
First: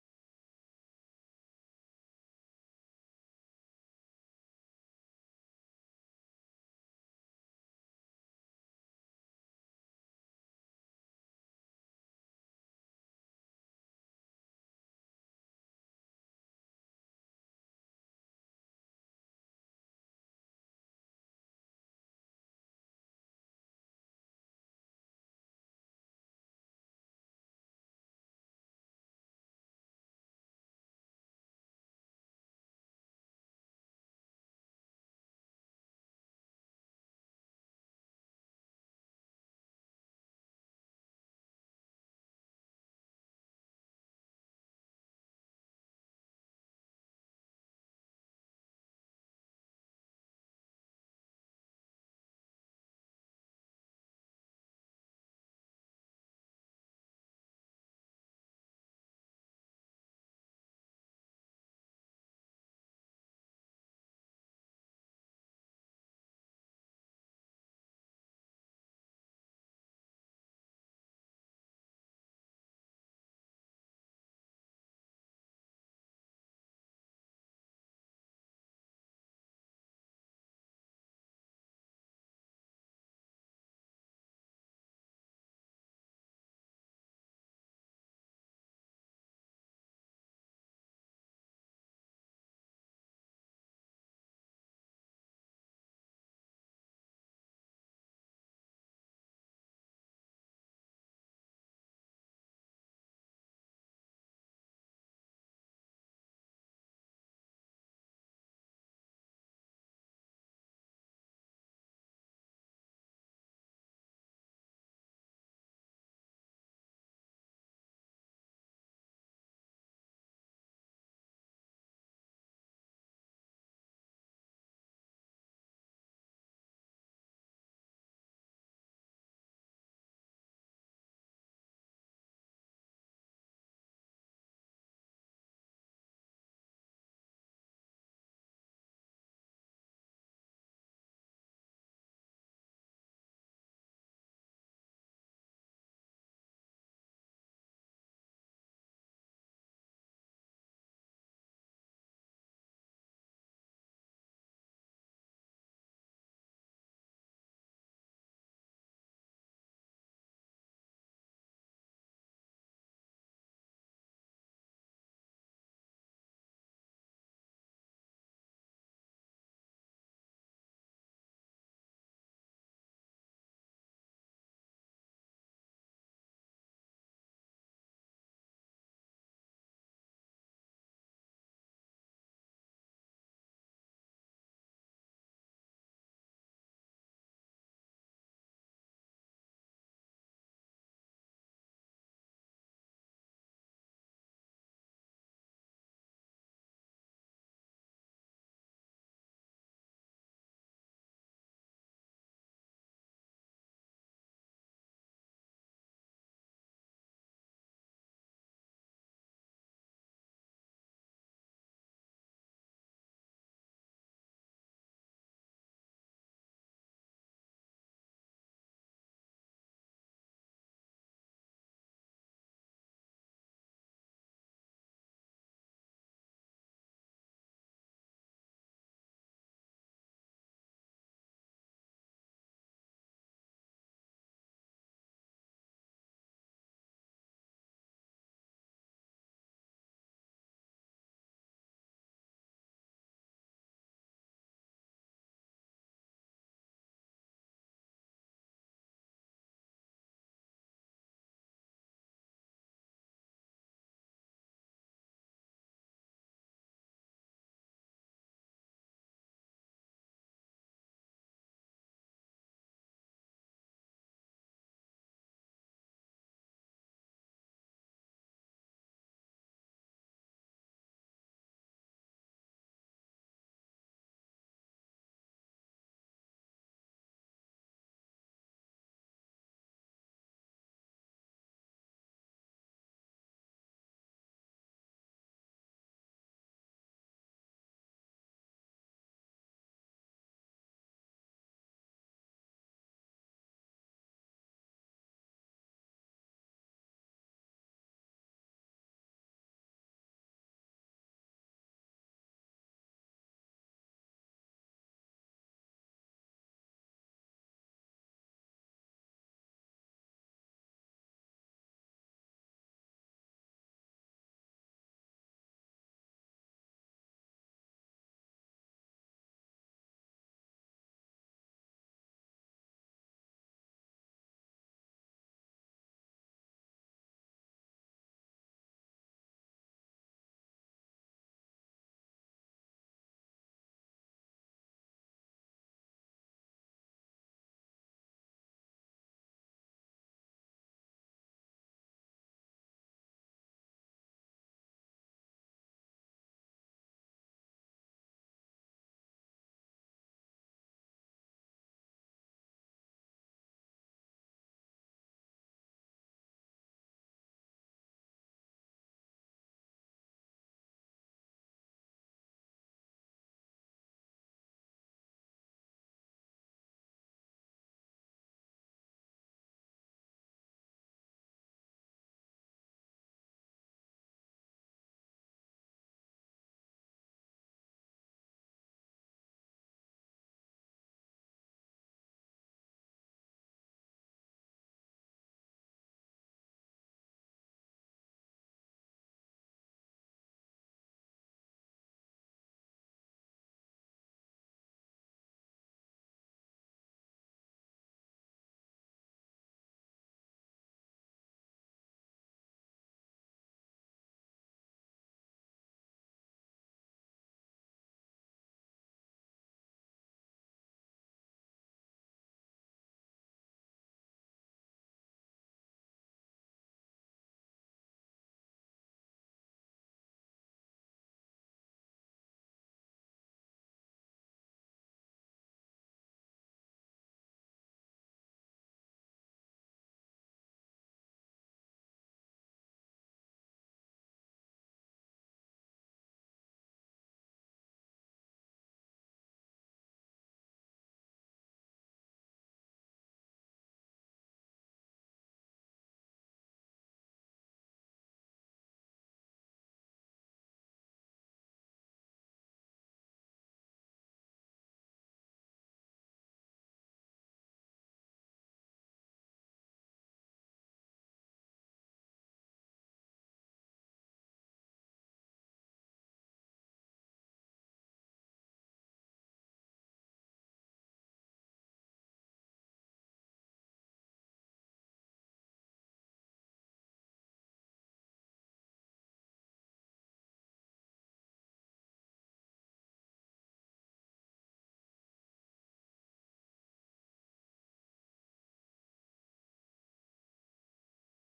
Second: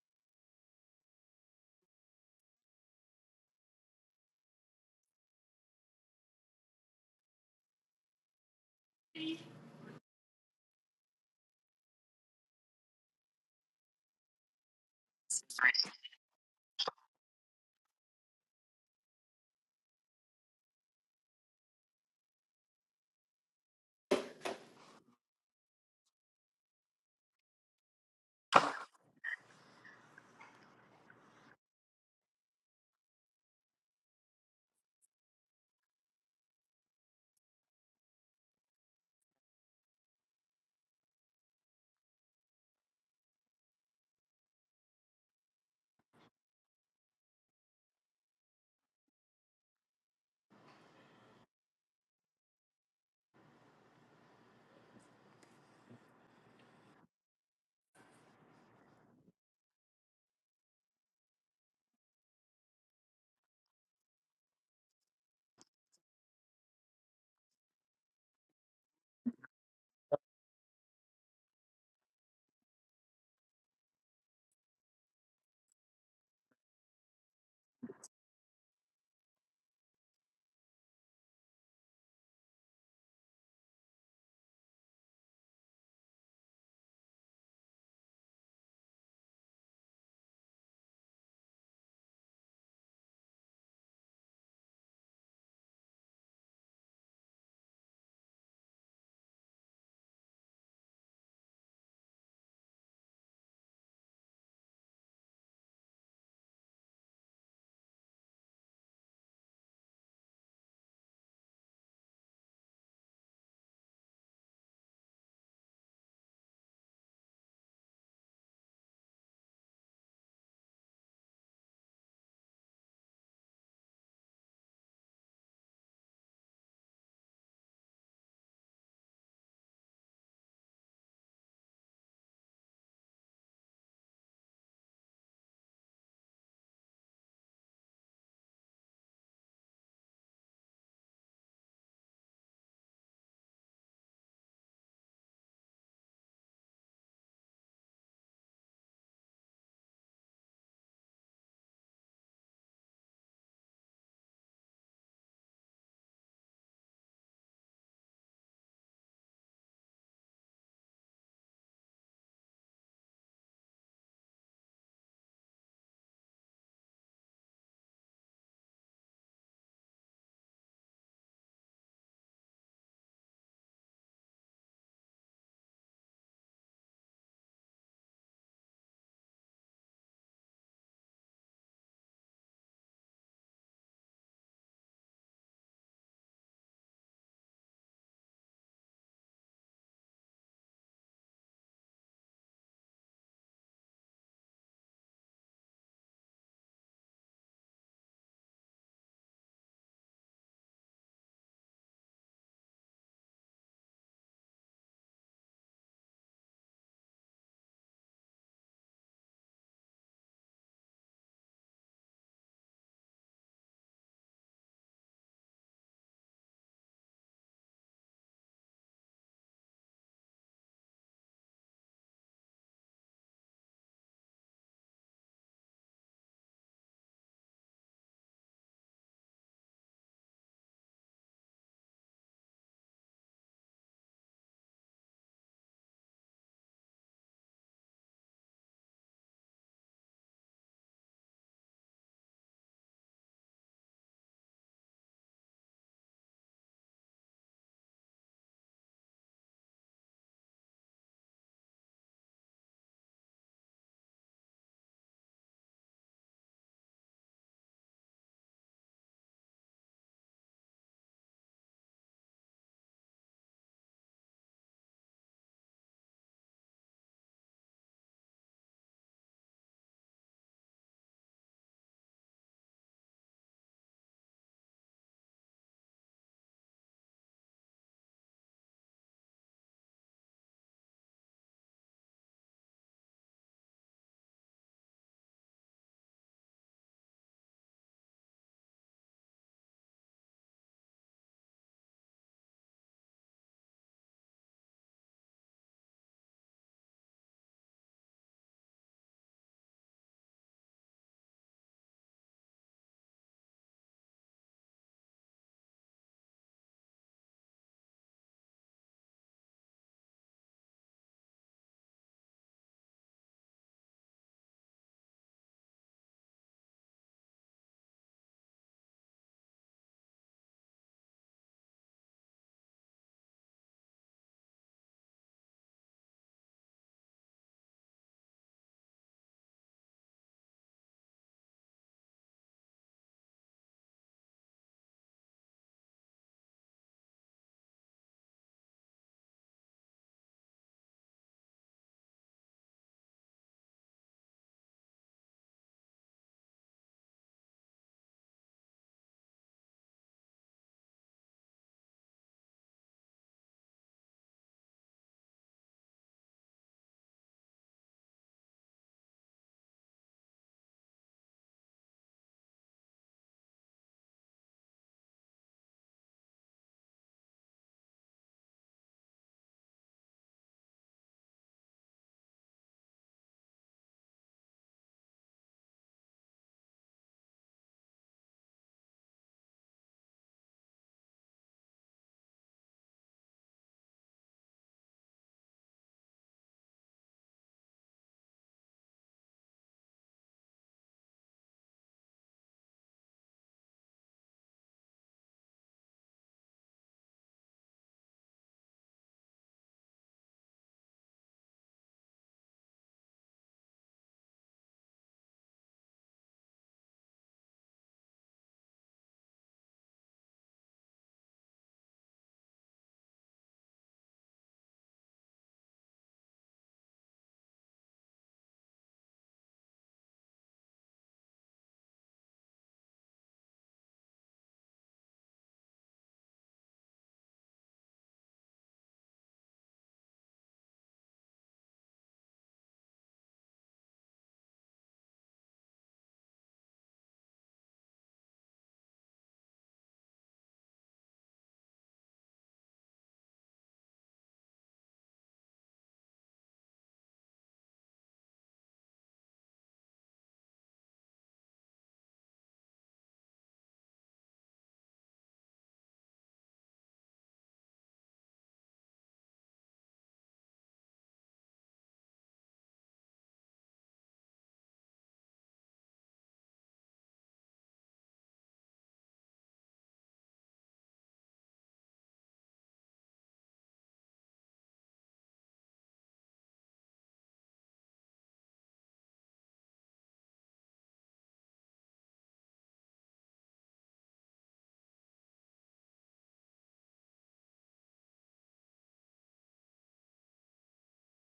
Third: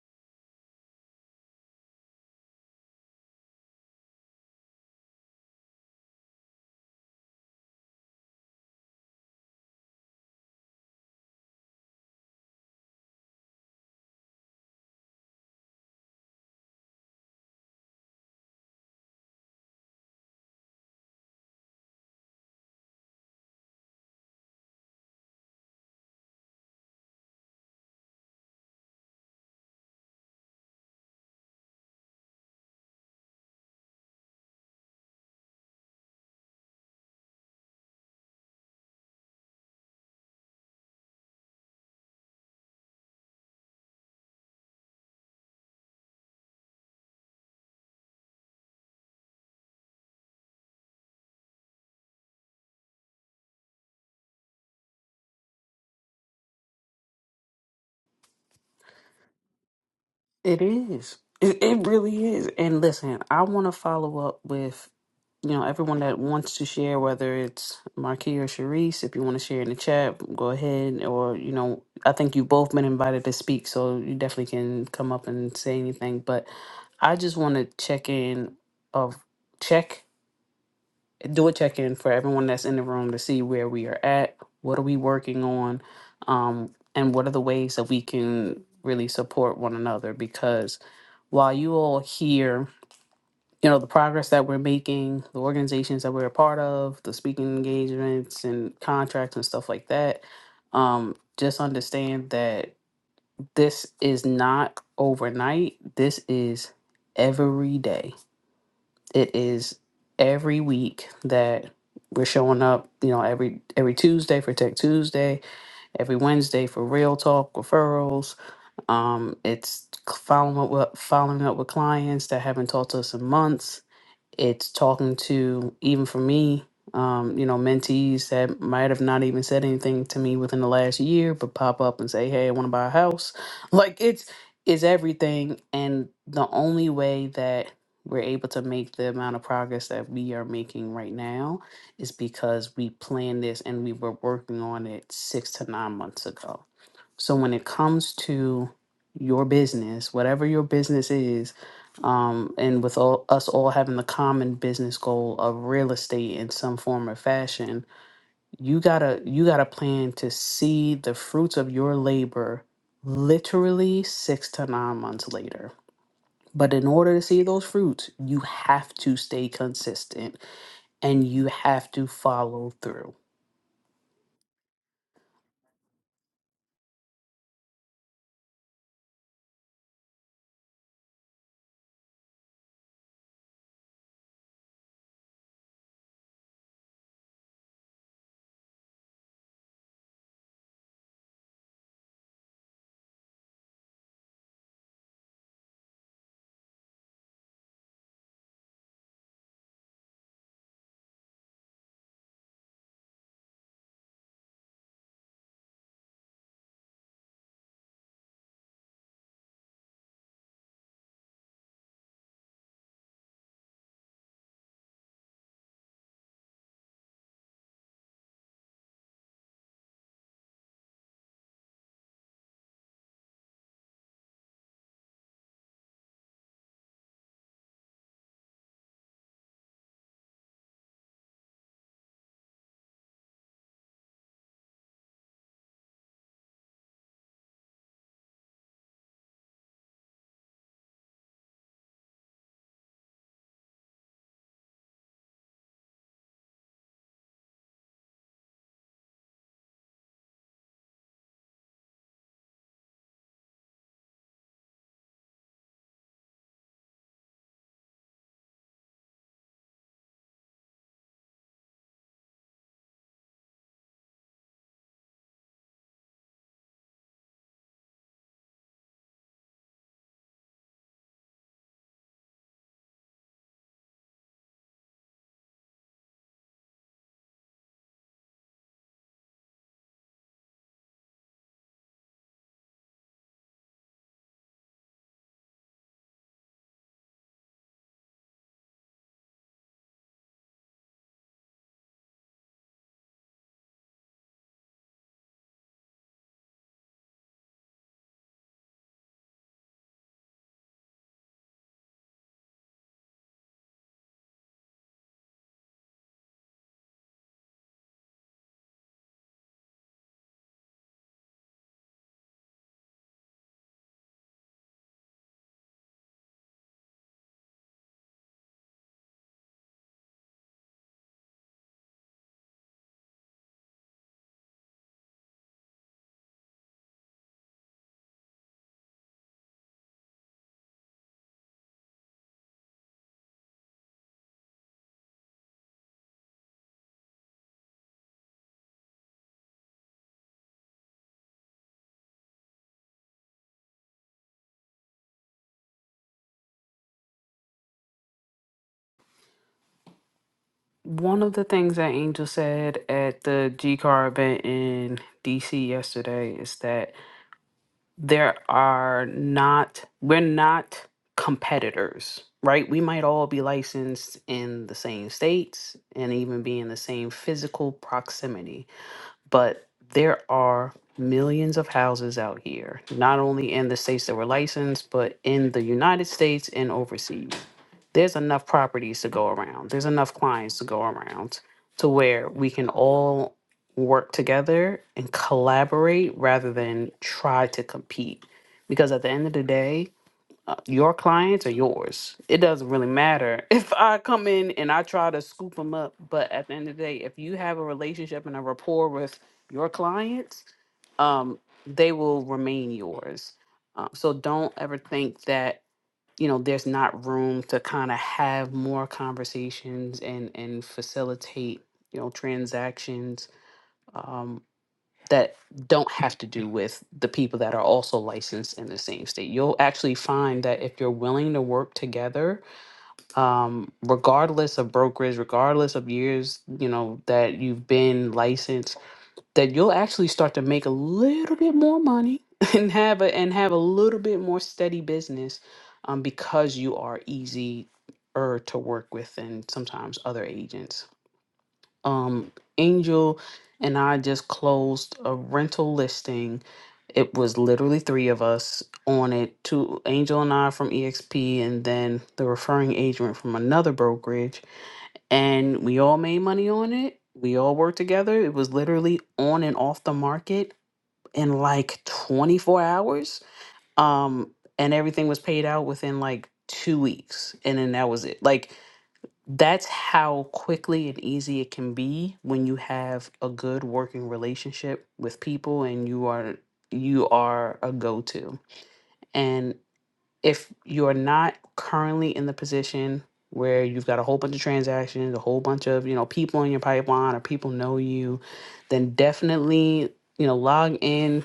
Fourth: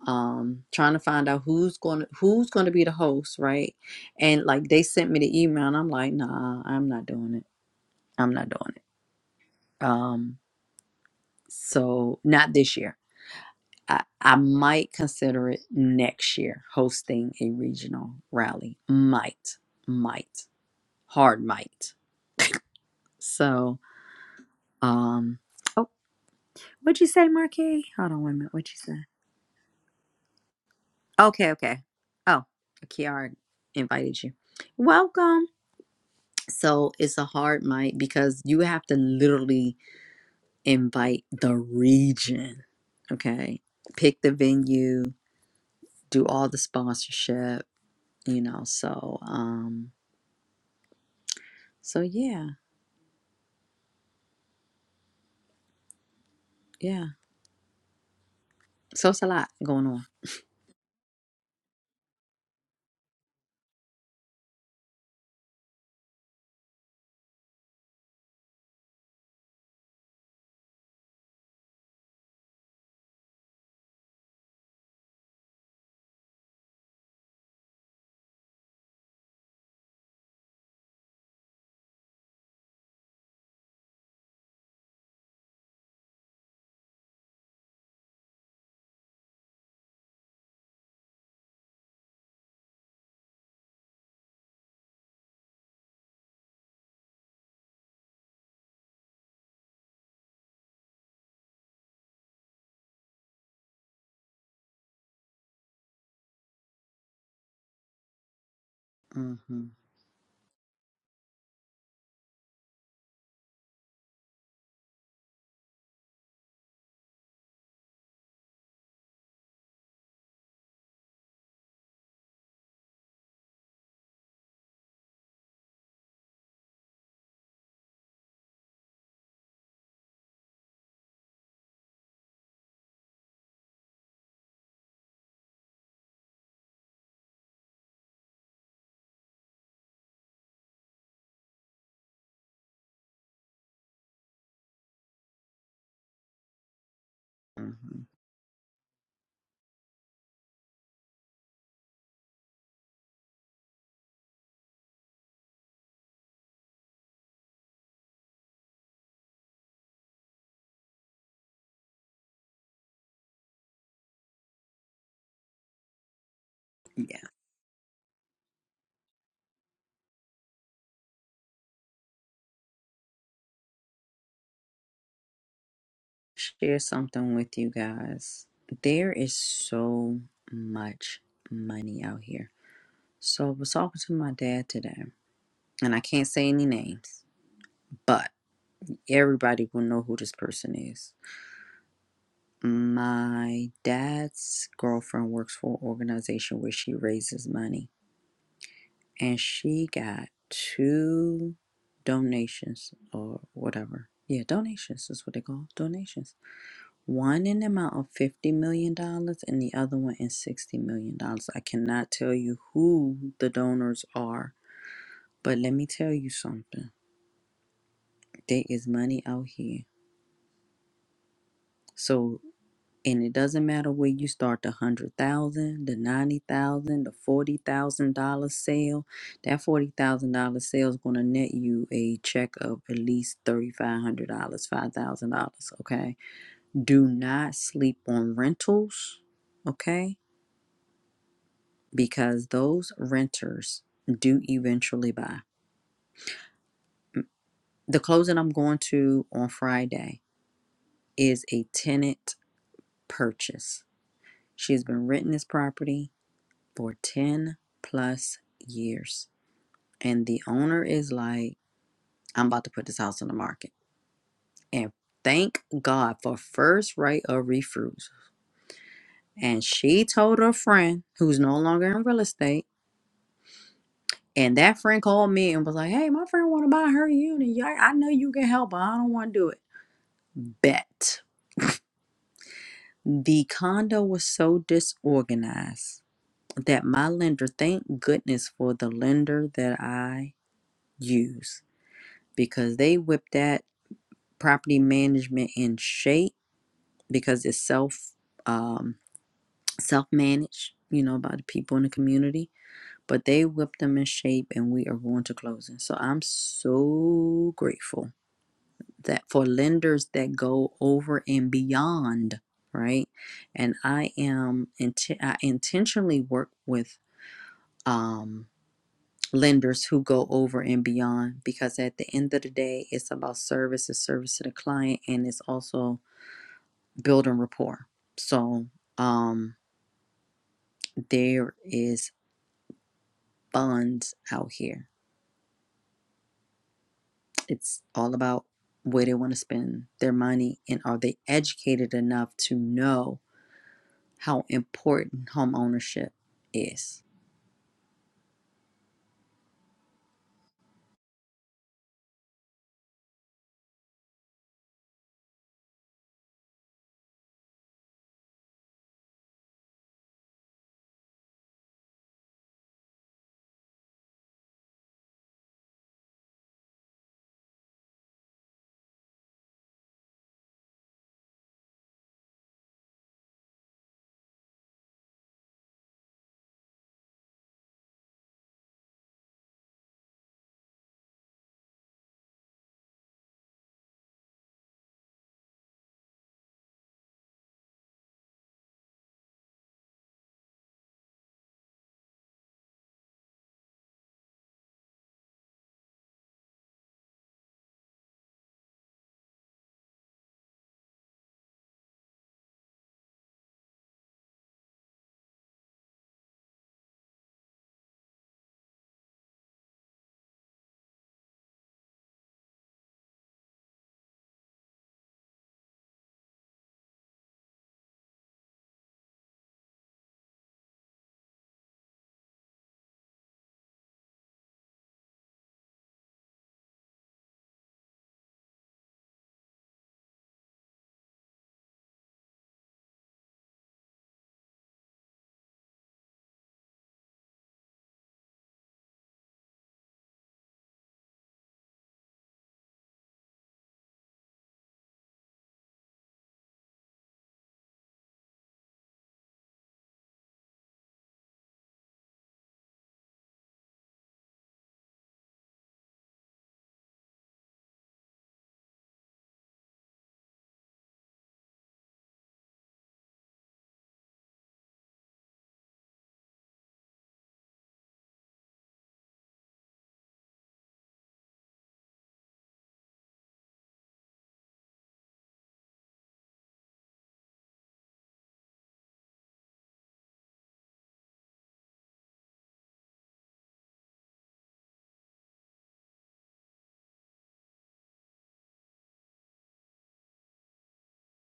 um, trying to find out who's going to who's going to be the host, right? And like they sent me the email, and I'm like, nah, I'm not doing it. I'm not doing it. Um, so not this year I, I might consider it next year hosting a regional rally. Might, might, hard might. So, um, oh, what'd you say, Marquis? Hold on, wait a minute. What'd you say? Okay, okay. Oh, Kiara invited you. Welcome. So it's a hard might because you have to literally invite the region. Okay, pick the venue, do all the sponsorship. You know, so um So yeah, yeah. So it's a lot going on. It is. It, it really is. And listen, I want to follow up with you know everyone that wants to share, whether it's Marquis or Sharice. If you want to share in the chat, go ahead. Or you know, I think you both been invited to speak, so you definitely can come up and say anything. But I just want to check in of check do a check in for everyone that's in the room to see where we are at, what are we working on, um, and what are the ways that we can really support one another. Because while you all hear, you know, the progress that we're making, the organizations that we're a part of, the speaking engagements and contracts and stuff like that, um, just understand that this is not overnight. This is every day it Mm-hmm, is every week that we're showing up you know every every tuesday for tech tuesday every wednesday for real talk referrals um it's following up with following up with clients that haven't talked to us in months it's talking to, even for me, um, you know, mentees that might have not even said anything to me within the last year, but pop up and say, hey, I want to buy a house. (laughs) Like it's, it's everything. And the only way that we're able to make the amount of progress that we are making right now is because we planned this and we were working on it six to nine months ago so when it mm-hmm. comes to your business, whatever your business is, um, and with all, us all having the common business goal of real estate in some form or fashion, you gotta you gotta plan to see the fruits of your labor literally six to nine months later. But in order to Yeah. see those fruits, you have to stay consistent and you have to follow through. Share something with you guys. There is so much money out here. So I was talking to my dad today, and I can't say any names, but everybody will know who this person is. My dad's girlfriend works for an organization where she raises money and she got two donations or whatever. Yeah, donations is what they call donations. One in the amount of fifty million dollars, and the other one in sixty million dollars. I cannot tell you who the donors are, but let me tell you something. There is money out here. So And it doesn't matter where you start the hundred thousand, the ninety thousand, the forty thousand dollar sale. That forty thousand dollar sale is gonna net you a check of at least thirty five hundred dollars, five thousand dollars. Okay. Do not sleep on rentals, okay? Because those renters do eventually buy. The closing I'm going to on Friday is a tenant purchase. She has been renting this property for 10 plus years. And the owner is like, I'm about to put this house on the market. And thank God for first right of refusal. And she told her friend, who's no longer in real estate, and that friend called me and was like, Hey, my friend want to buy her unit. Yeah, I I know you can help, but I don't want to do it. Bet. The condo was so disorganized that my lender, thank goodness for the lender that I use because they whipped that property management in shape because it's self um, self managed, you know, by the people in the community. But they whipped them in shape, and we are going to closing. So I'm so grateful that for lenders that go over and beyond, right? And I am int- I intentionally work with um, lenders who go over and beyond because at the end of the day, it's about service, it's service to the client, and it's also building rapport. So um, there is funds out here. It's all about where they want to spend their money and are they educated enough to know how important home ownership is. One of the things that Angel said at the G Car event in DC yesterday is that there are not, we're not competitors, right? We might all be licensed in the same states and even be in the same physical proximity, but there are millions of houses out here, not only in the states that we're licensed, but in the United States and overseas there's enough properties to go around. There's enough clients to go around to where we can all work together and collaborate rather than try to compete. Because at the end of the day, uh, your clients are yours. It doesn't really matter (laughs) if I come in and I try to scoop them up. But at the end of the day, if you have a relationship and a rapport with your clients, um, they will remain yours. Um, so don't ever think that you know there's not room to kind of have more conversations and and facilitate you know transactions um, that don't have to do with the people that are also licensed in the same state you'll actually find that if you're willing to work together um, regardless of brokerage regardless of years you know that you've been licensed that you'll actually start to make a little bit more money (laughs) and have a and have a little bit more steady business um, because you are easier to work with than sometimes other agents. Um, Angel and I just closed a rental listing. It was literally three of us on it. Two Angel and I from EXP, and then the referring agent from another brokerage and we all made money on it. We all worked together. It was literally on and off the market in like 24 hours. Um, and everything was paid out within like two weeks. And then that was it. Like, that's how quickly and easy it can be when you have a good working relationship with people and you are you are a go-to. and if you're not currently in the position where you've got a whole bunch of transactions, a whole bunch of, you know, people in your pipeline or people know you, then definitely, you know, log in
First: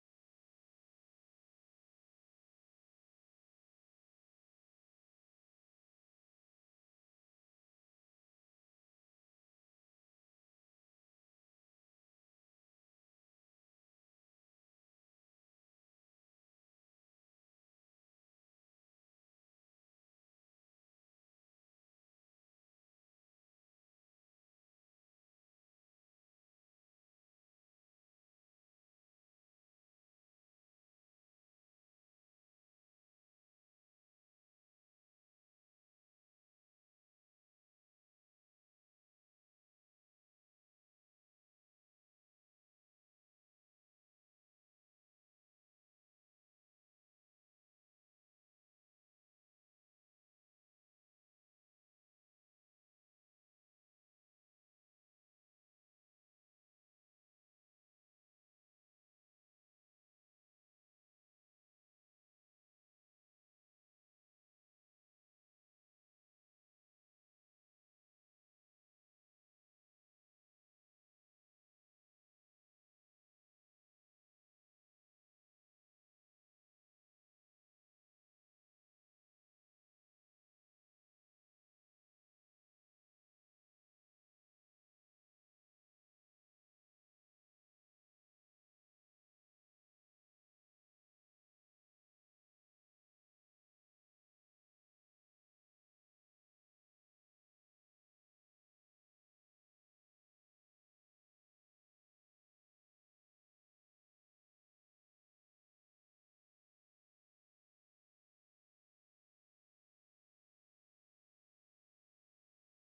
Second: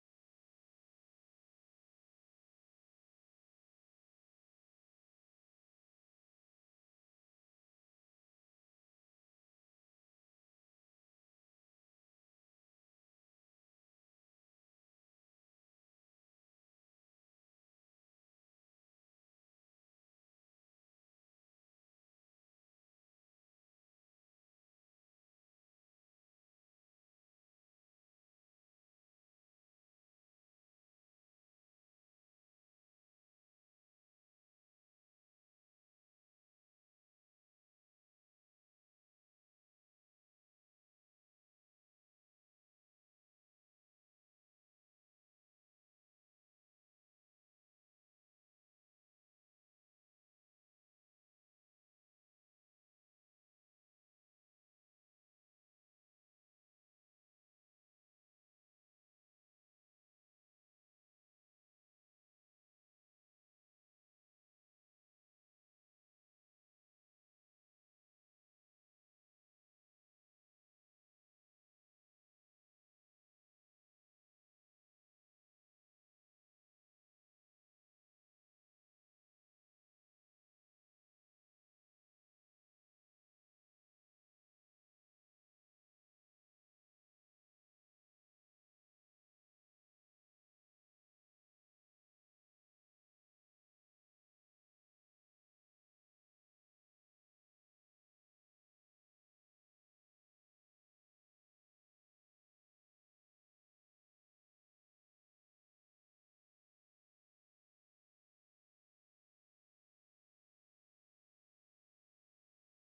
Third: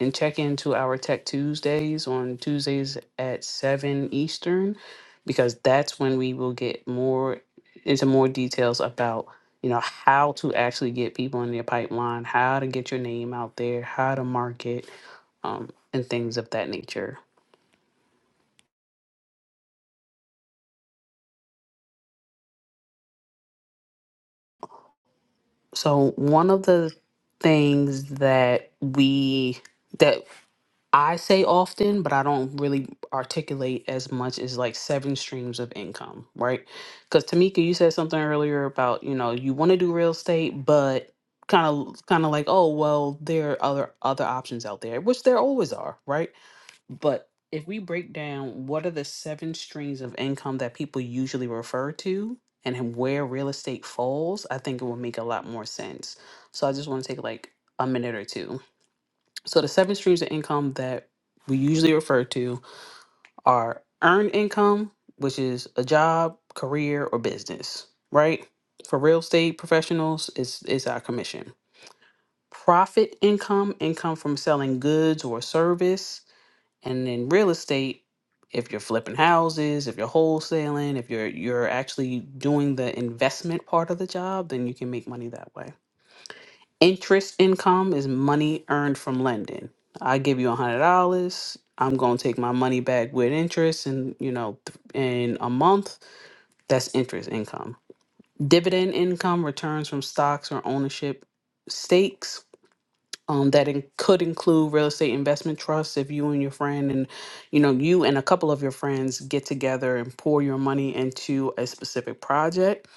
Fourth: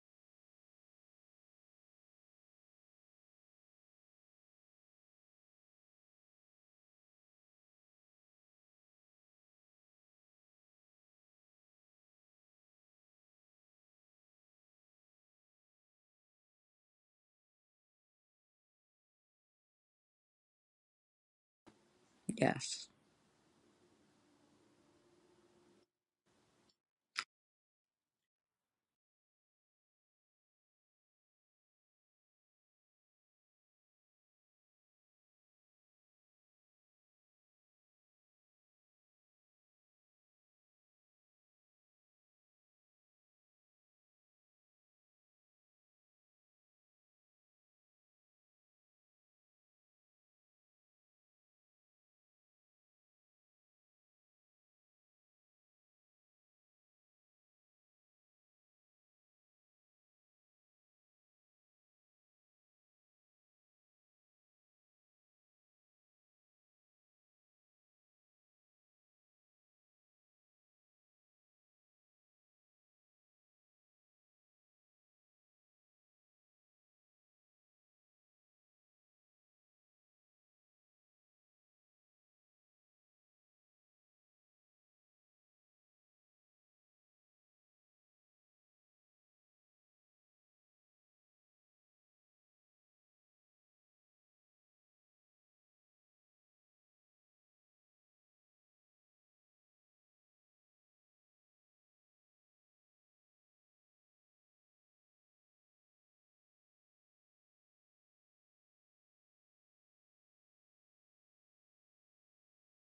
and check into our Tech Tuesdays on Tuesdays at 7 Eastern because that's when we will get more into more details about, you know, how to actually get people in your pipeline, how to get your name out there, how to market, um, and things of that nature. Yes. So one of the things that we that I say often, but I don't really articulate as much is like seven streams of income, right? Because Tamika, you said something earlier about you know you want to do real estate, but kind of kind of like oh well, there are other other options out there, which there always are, right? But if we break down what are the seven streams of income that people usually refer to and where real estate falls, I think it will make a lot more sense. So I just want to take like a minute or two. So the seven streams of income that we usually refer to are earned income, which is a job, career, or business, right? For real estate professionals, it's, it's our commission. Profit income, income from selling goods or service and in real estate, if you're flipping houses, if you're wholesaling, if you're you're actually doing the investment part of the job, then you can make money that way. Interest income is money earned from lending. I give you a hundred dollars. I'm gonna take my money back with interest, and you know, th- in a month, that's interest income. Dividend income returns from stocks or ownership stakes um, that in- could include real estate investment trusts if you and your friend and you know you and a couple of your friends get together and pour your money into a specific project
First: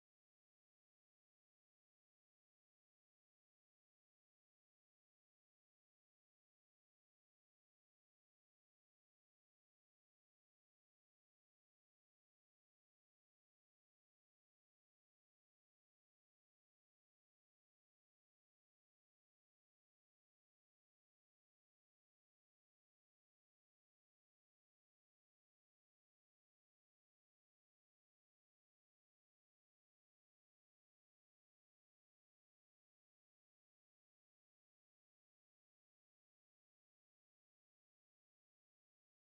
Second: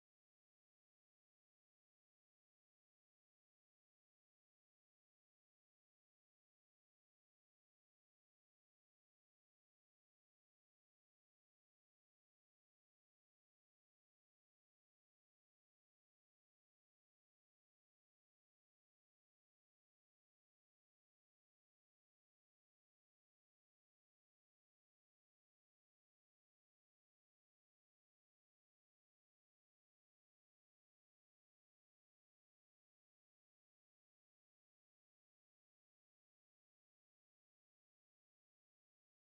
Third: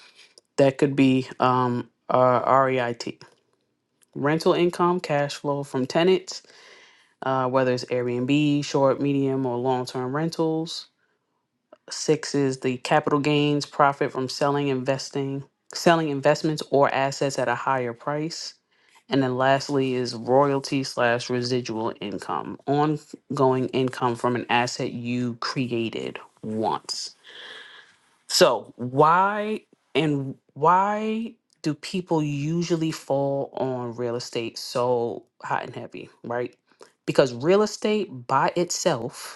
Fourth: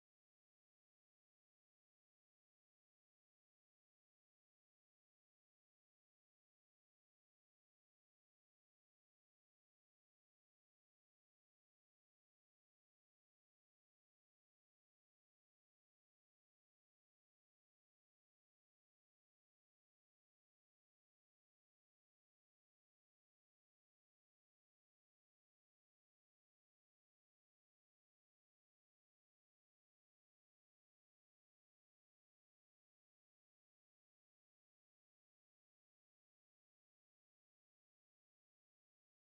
that could be um, uh, reit rental income cash flow from tenants uh, whether it's airbnb short medium or long-term rentals Six is the capital gains profit from selling, investing, selling investments or assets at a higher price. And then lastly is royalty slash residual income, ongoing income from an asset you created once. So why and why do people usually fall on real estate so hot and heavy, right? Because real estate by itself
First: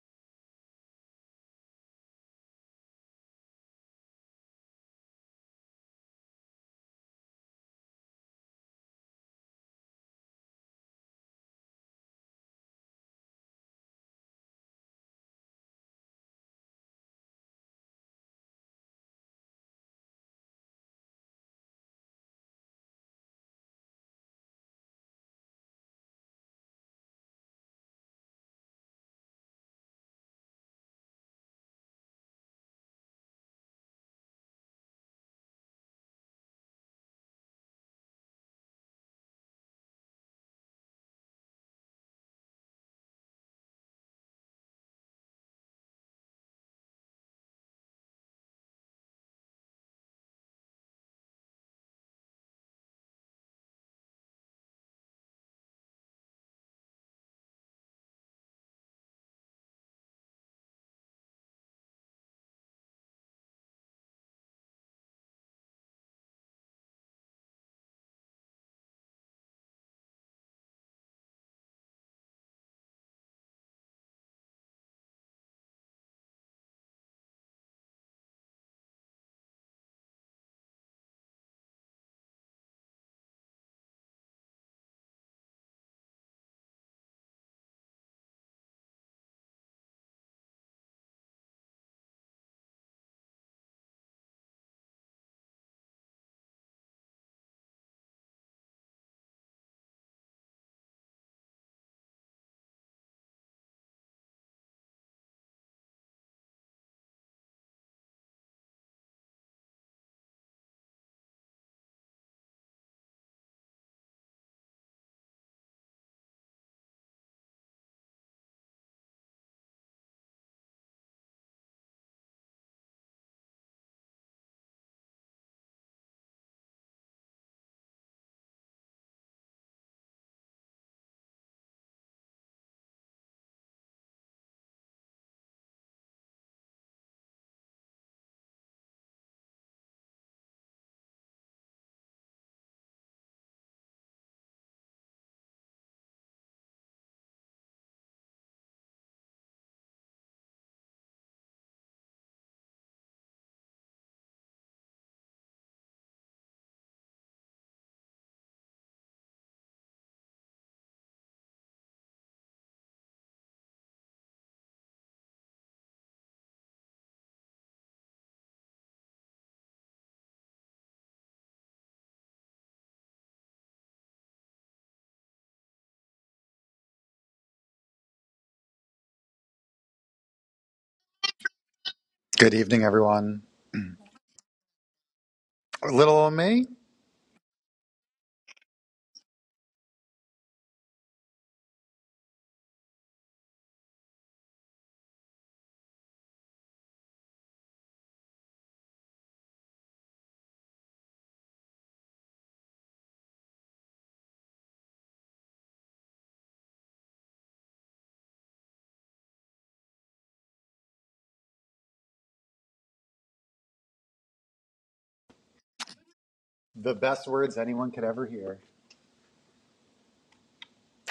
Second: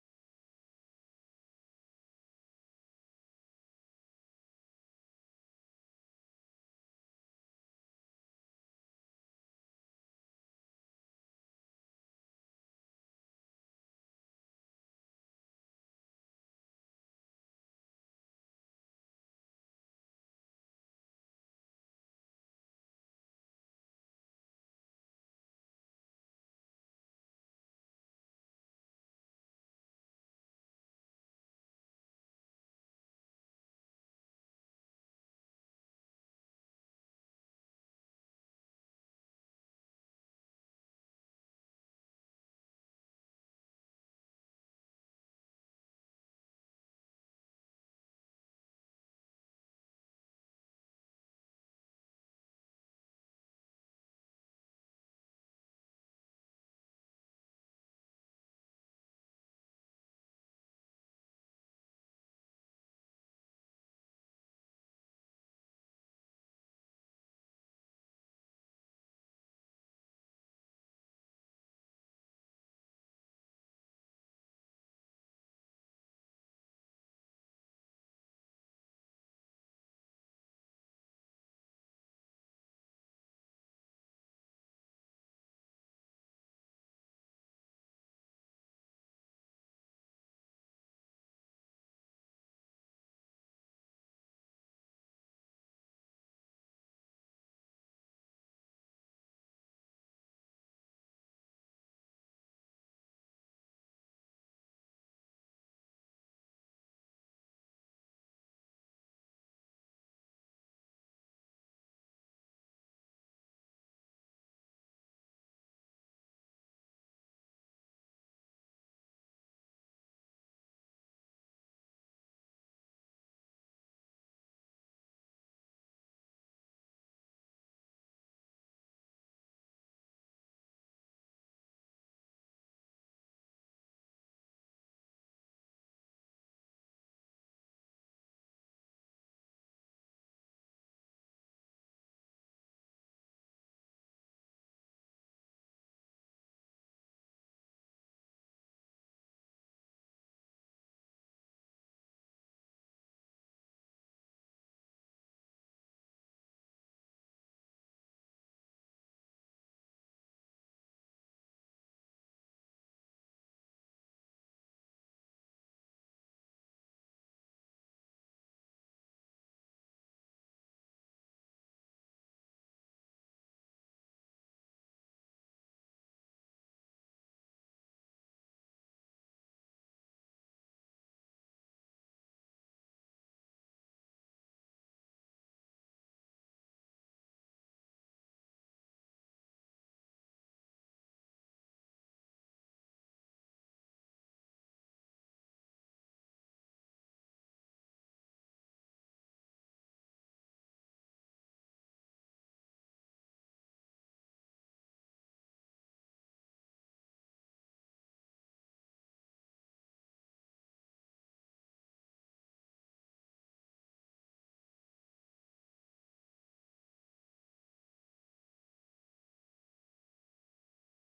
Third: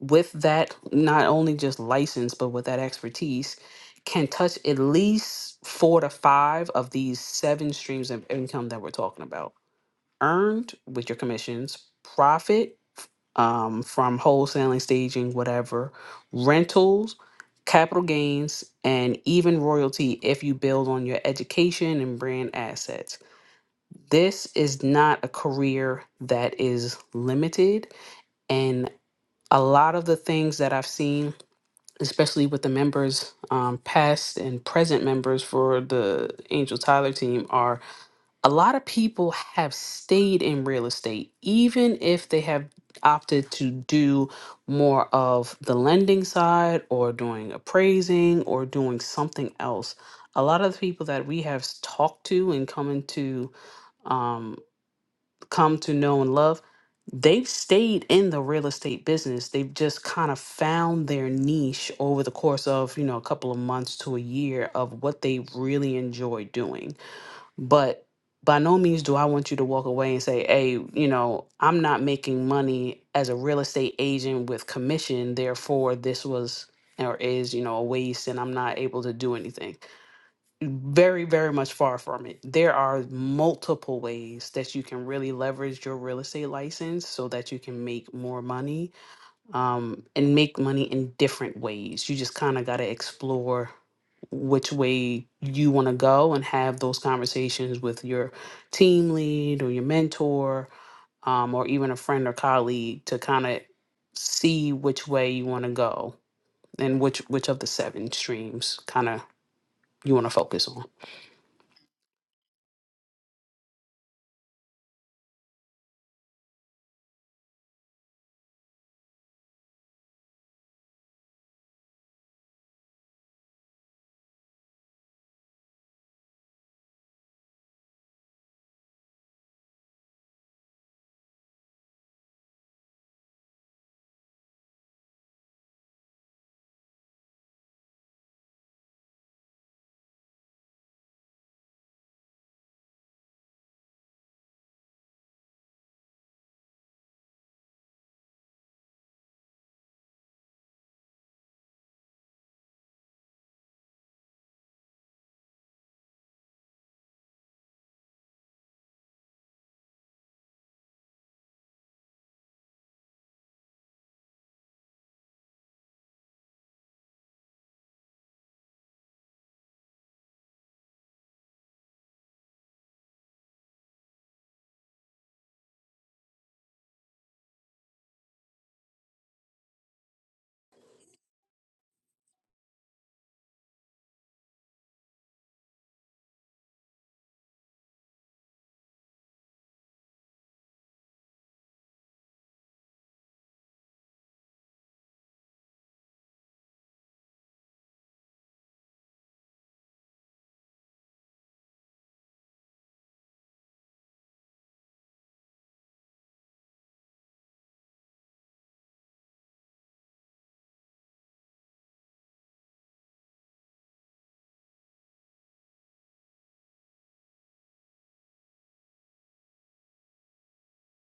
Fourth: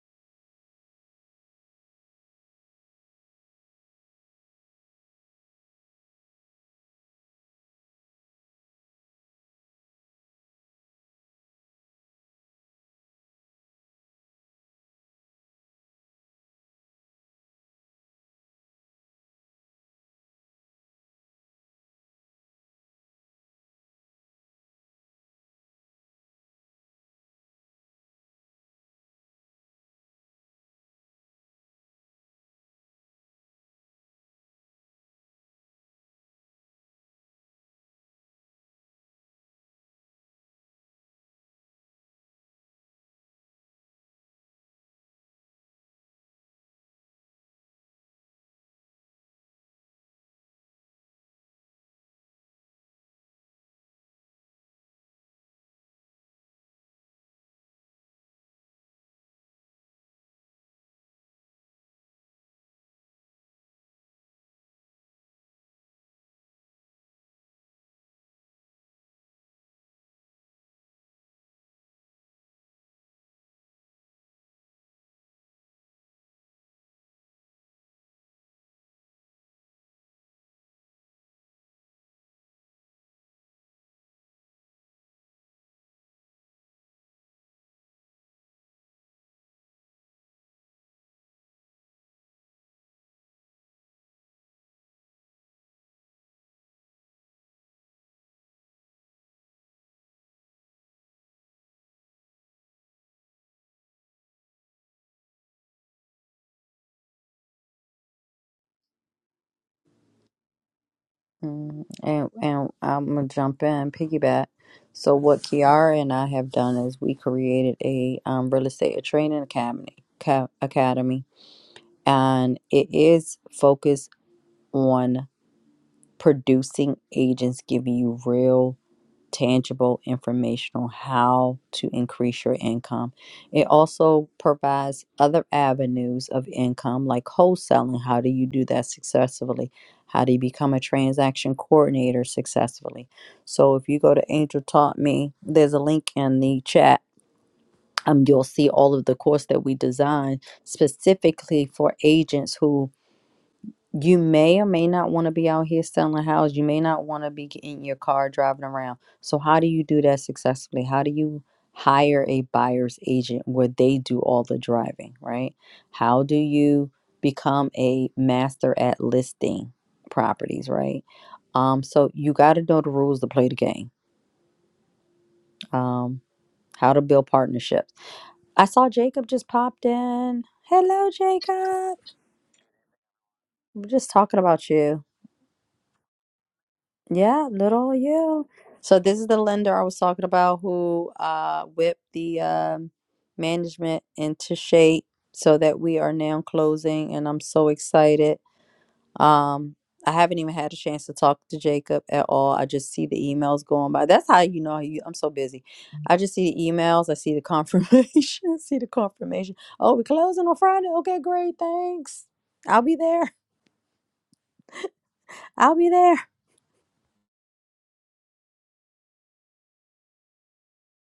with that not only just license but with that expertise can touch at least four to five of these seven streams of income that we're talking about earned with your commissions profit um, from wholesaling staging whatever rentals capital gains and even royalty if you build on your education and brand assets this is not a career that is limited and a lot of the things that i've seen especially with the members, um, past and present members for the Angel Tyler team, are a lot of people have stayed in real estate, even if they have opted to do more of the lending side or doing appraising or doing something else. A lot of the people that we have s- talked to and come into um, come to know and love, they've stayed in the real estate business. They've just kind of found their niche over the course of, you know, a couple of months to a year of what they really enjoy doing. But by no means do I want you to walk away and say, hey, you know, I'm not making money as a real estate agent with commission. Therefore, this was or is, you know, a waste and I'm not able to do anything very very much far from it there are multiple ways that you can really leverage your real estate license so that you can make more money um, and make money in different ways you just kind of got to explore which way you want to go and have those conversations with your team lead or your mentor um, or even a friend or colleague to kind of see which way you want to go and which which of the seven streams kind of you want to focus on Mm, And, and I'm gonna jump in piggyback. So what Kiara and I have done is we created a um, real estate training academy, ca- academy, and it is focused on. producing agents giving you real tangible information on how to increase your income it also provides other avenues of income like wholesaling how do you do that successfully how do you become a transaction coordinator successfully so if you go to angel taught me there's a link in the chat um, you'll see all of the course that we designed specifically for agents who. You may or may not want to be out here selling houses. You may not want to be in your car driving around. So, how do you do that successfully? How do you hire a buyer's agent where they do all the driving, right? How do you become a master at listing properties, right? Um, so, you got to know the rules to play the game, um, how to build partnerships. I saw Jacob just popped in. Hello, Jacob. Good evening, everyone. We're just talking about you. Little old me, Yeah, little yeah. So this is the lender I was talking about who uh whipped the um management into shape so that we are now closing and I'm so excited. Um I haven't even had a chance to talk to Jacob at all. I just see the emails going by. That's how you know you, I'm so busy. I just see the emails, I see the confirmation, (laughs) I see the confirmation. Oh, we're closing on Friday. Okay, great. Thanks. I'll be there. I'll be there. the best words anyone could ever hear.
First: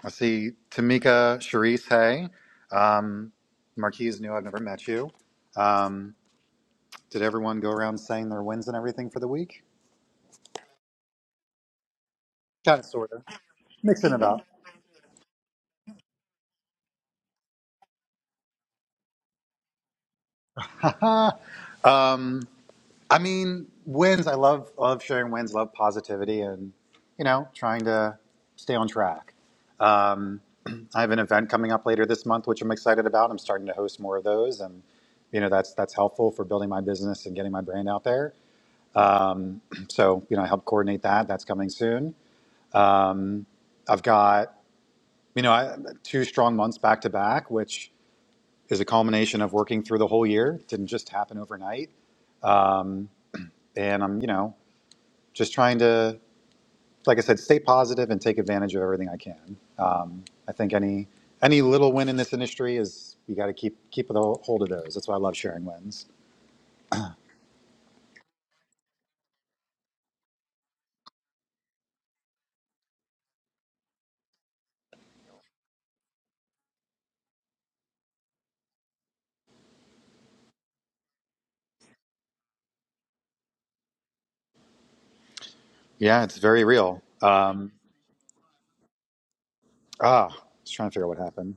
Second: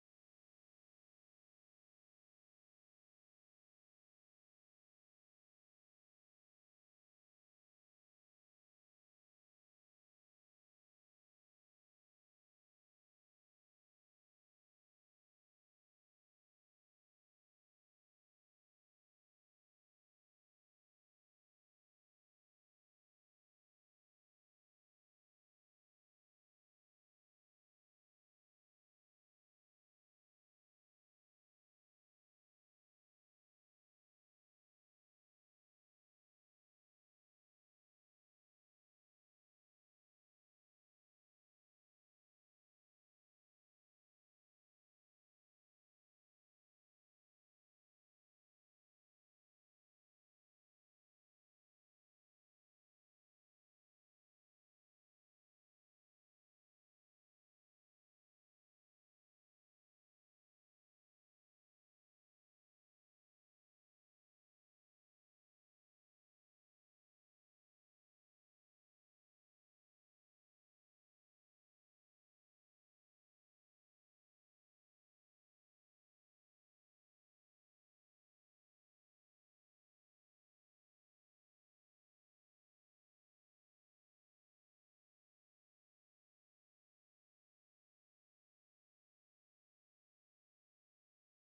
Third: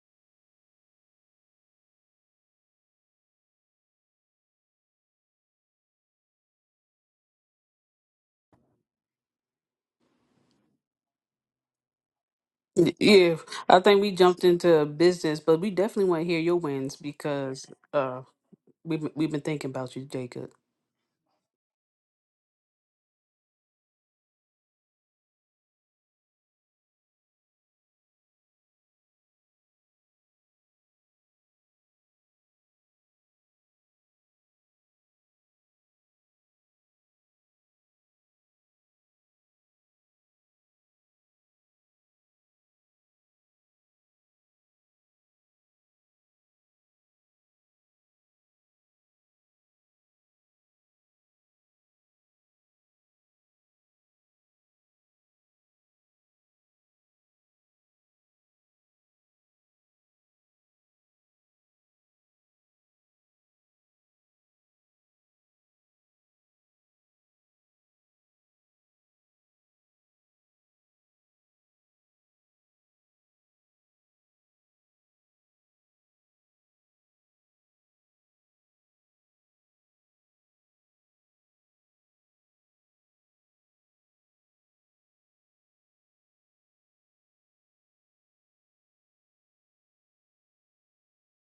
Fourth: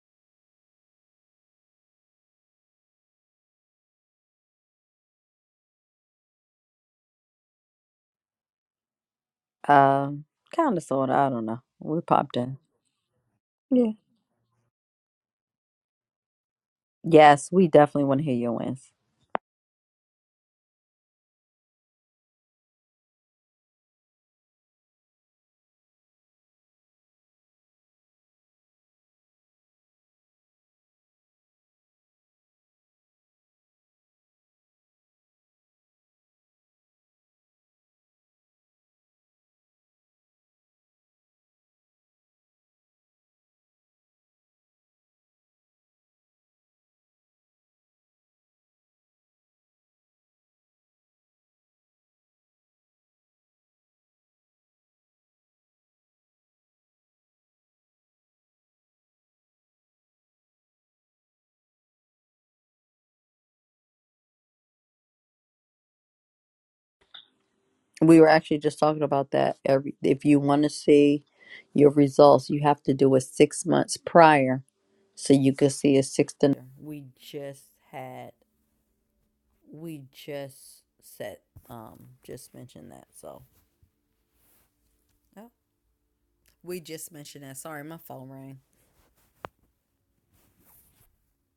I see Tamika, Sharice, hey. Um, Marquise knew I've never met you. Um, did everyone go around saying their wins and everything for the week? Um kind of sort of, I don't know. We popped in. Kind of, sort of. Yeah, I Yeah. think we Mixing it jumped up. into business, but we definitely want to hear your wins Yes, because we definitely want uh to hear your wins. we've been- we've been thinking about you, Jacob. (laughs) Haha. um, I mean, wins. I love, love sharing wins, love positivity, and, you know, trying to stay on track. Um, (clears throat) I have an event coming up later this month, which I'm excited about. I'm starting to host more of those, and you know that's that's helpful for building my business and getting my brand out there. (clears throat) So you know, I help coordinate that. That's coming soon. I've got you know I, two strong months back to back, which is a culmination of working through the whole year. It didn't just happen overnight, um, and I'm you know just trying to like I said, stay positive and take advantage of everything I can. Um, I think any any little win in this industry is you got to keep keep a hold of those. That's why I love sharing wins. We were actually just talking about that. Every if you want to see your results, you have to do it six months prior, so you can see a six to. We just had. We just said. Um, just mentioned that. So. Yep. Yeah, it's very We real. just mentioned that. Um, Sorry, my phone rang. ah, just trying to figure out what happened.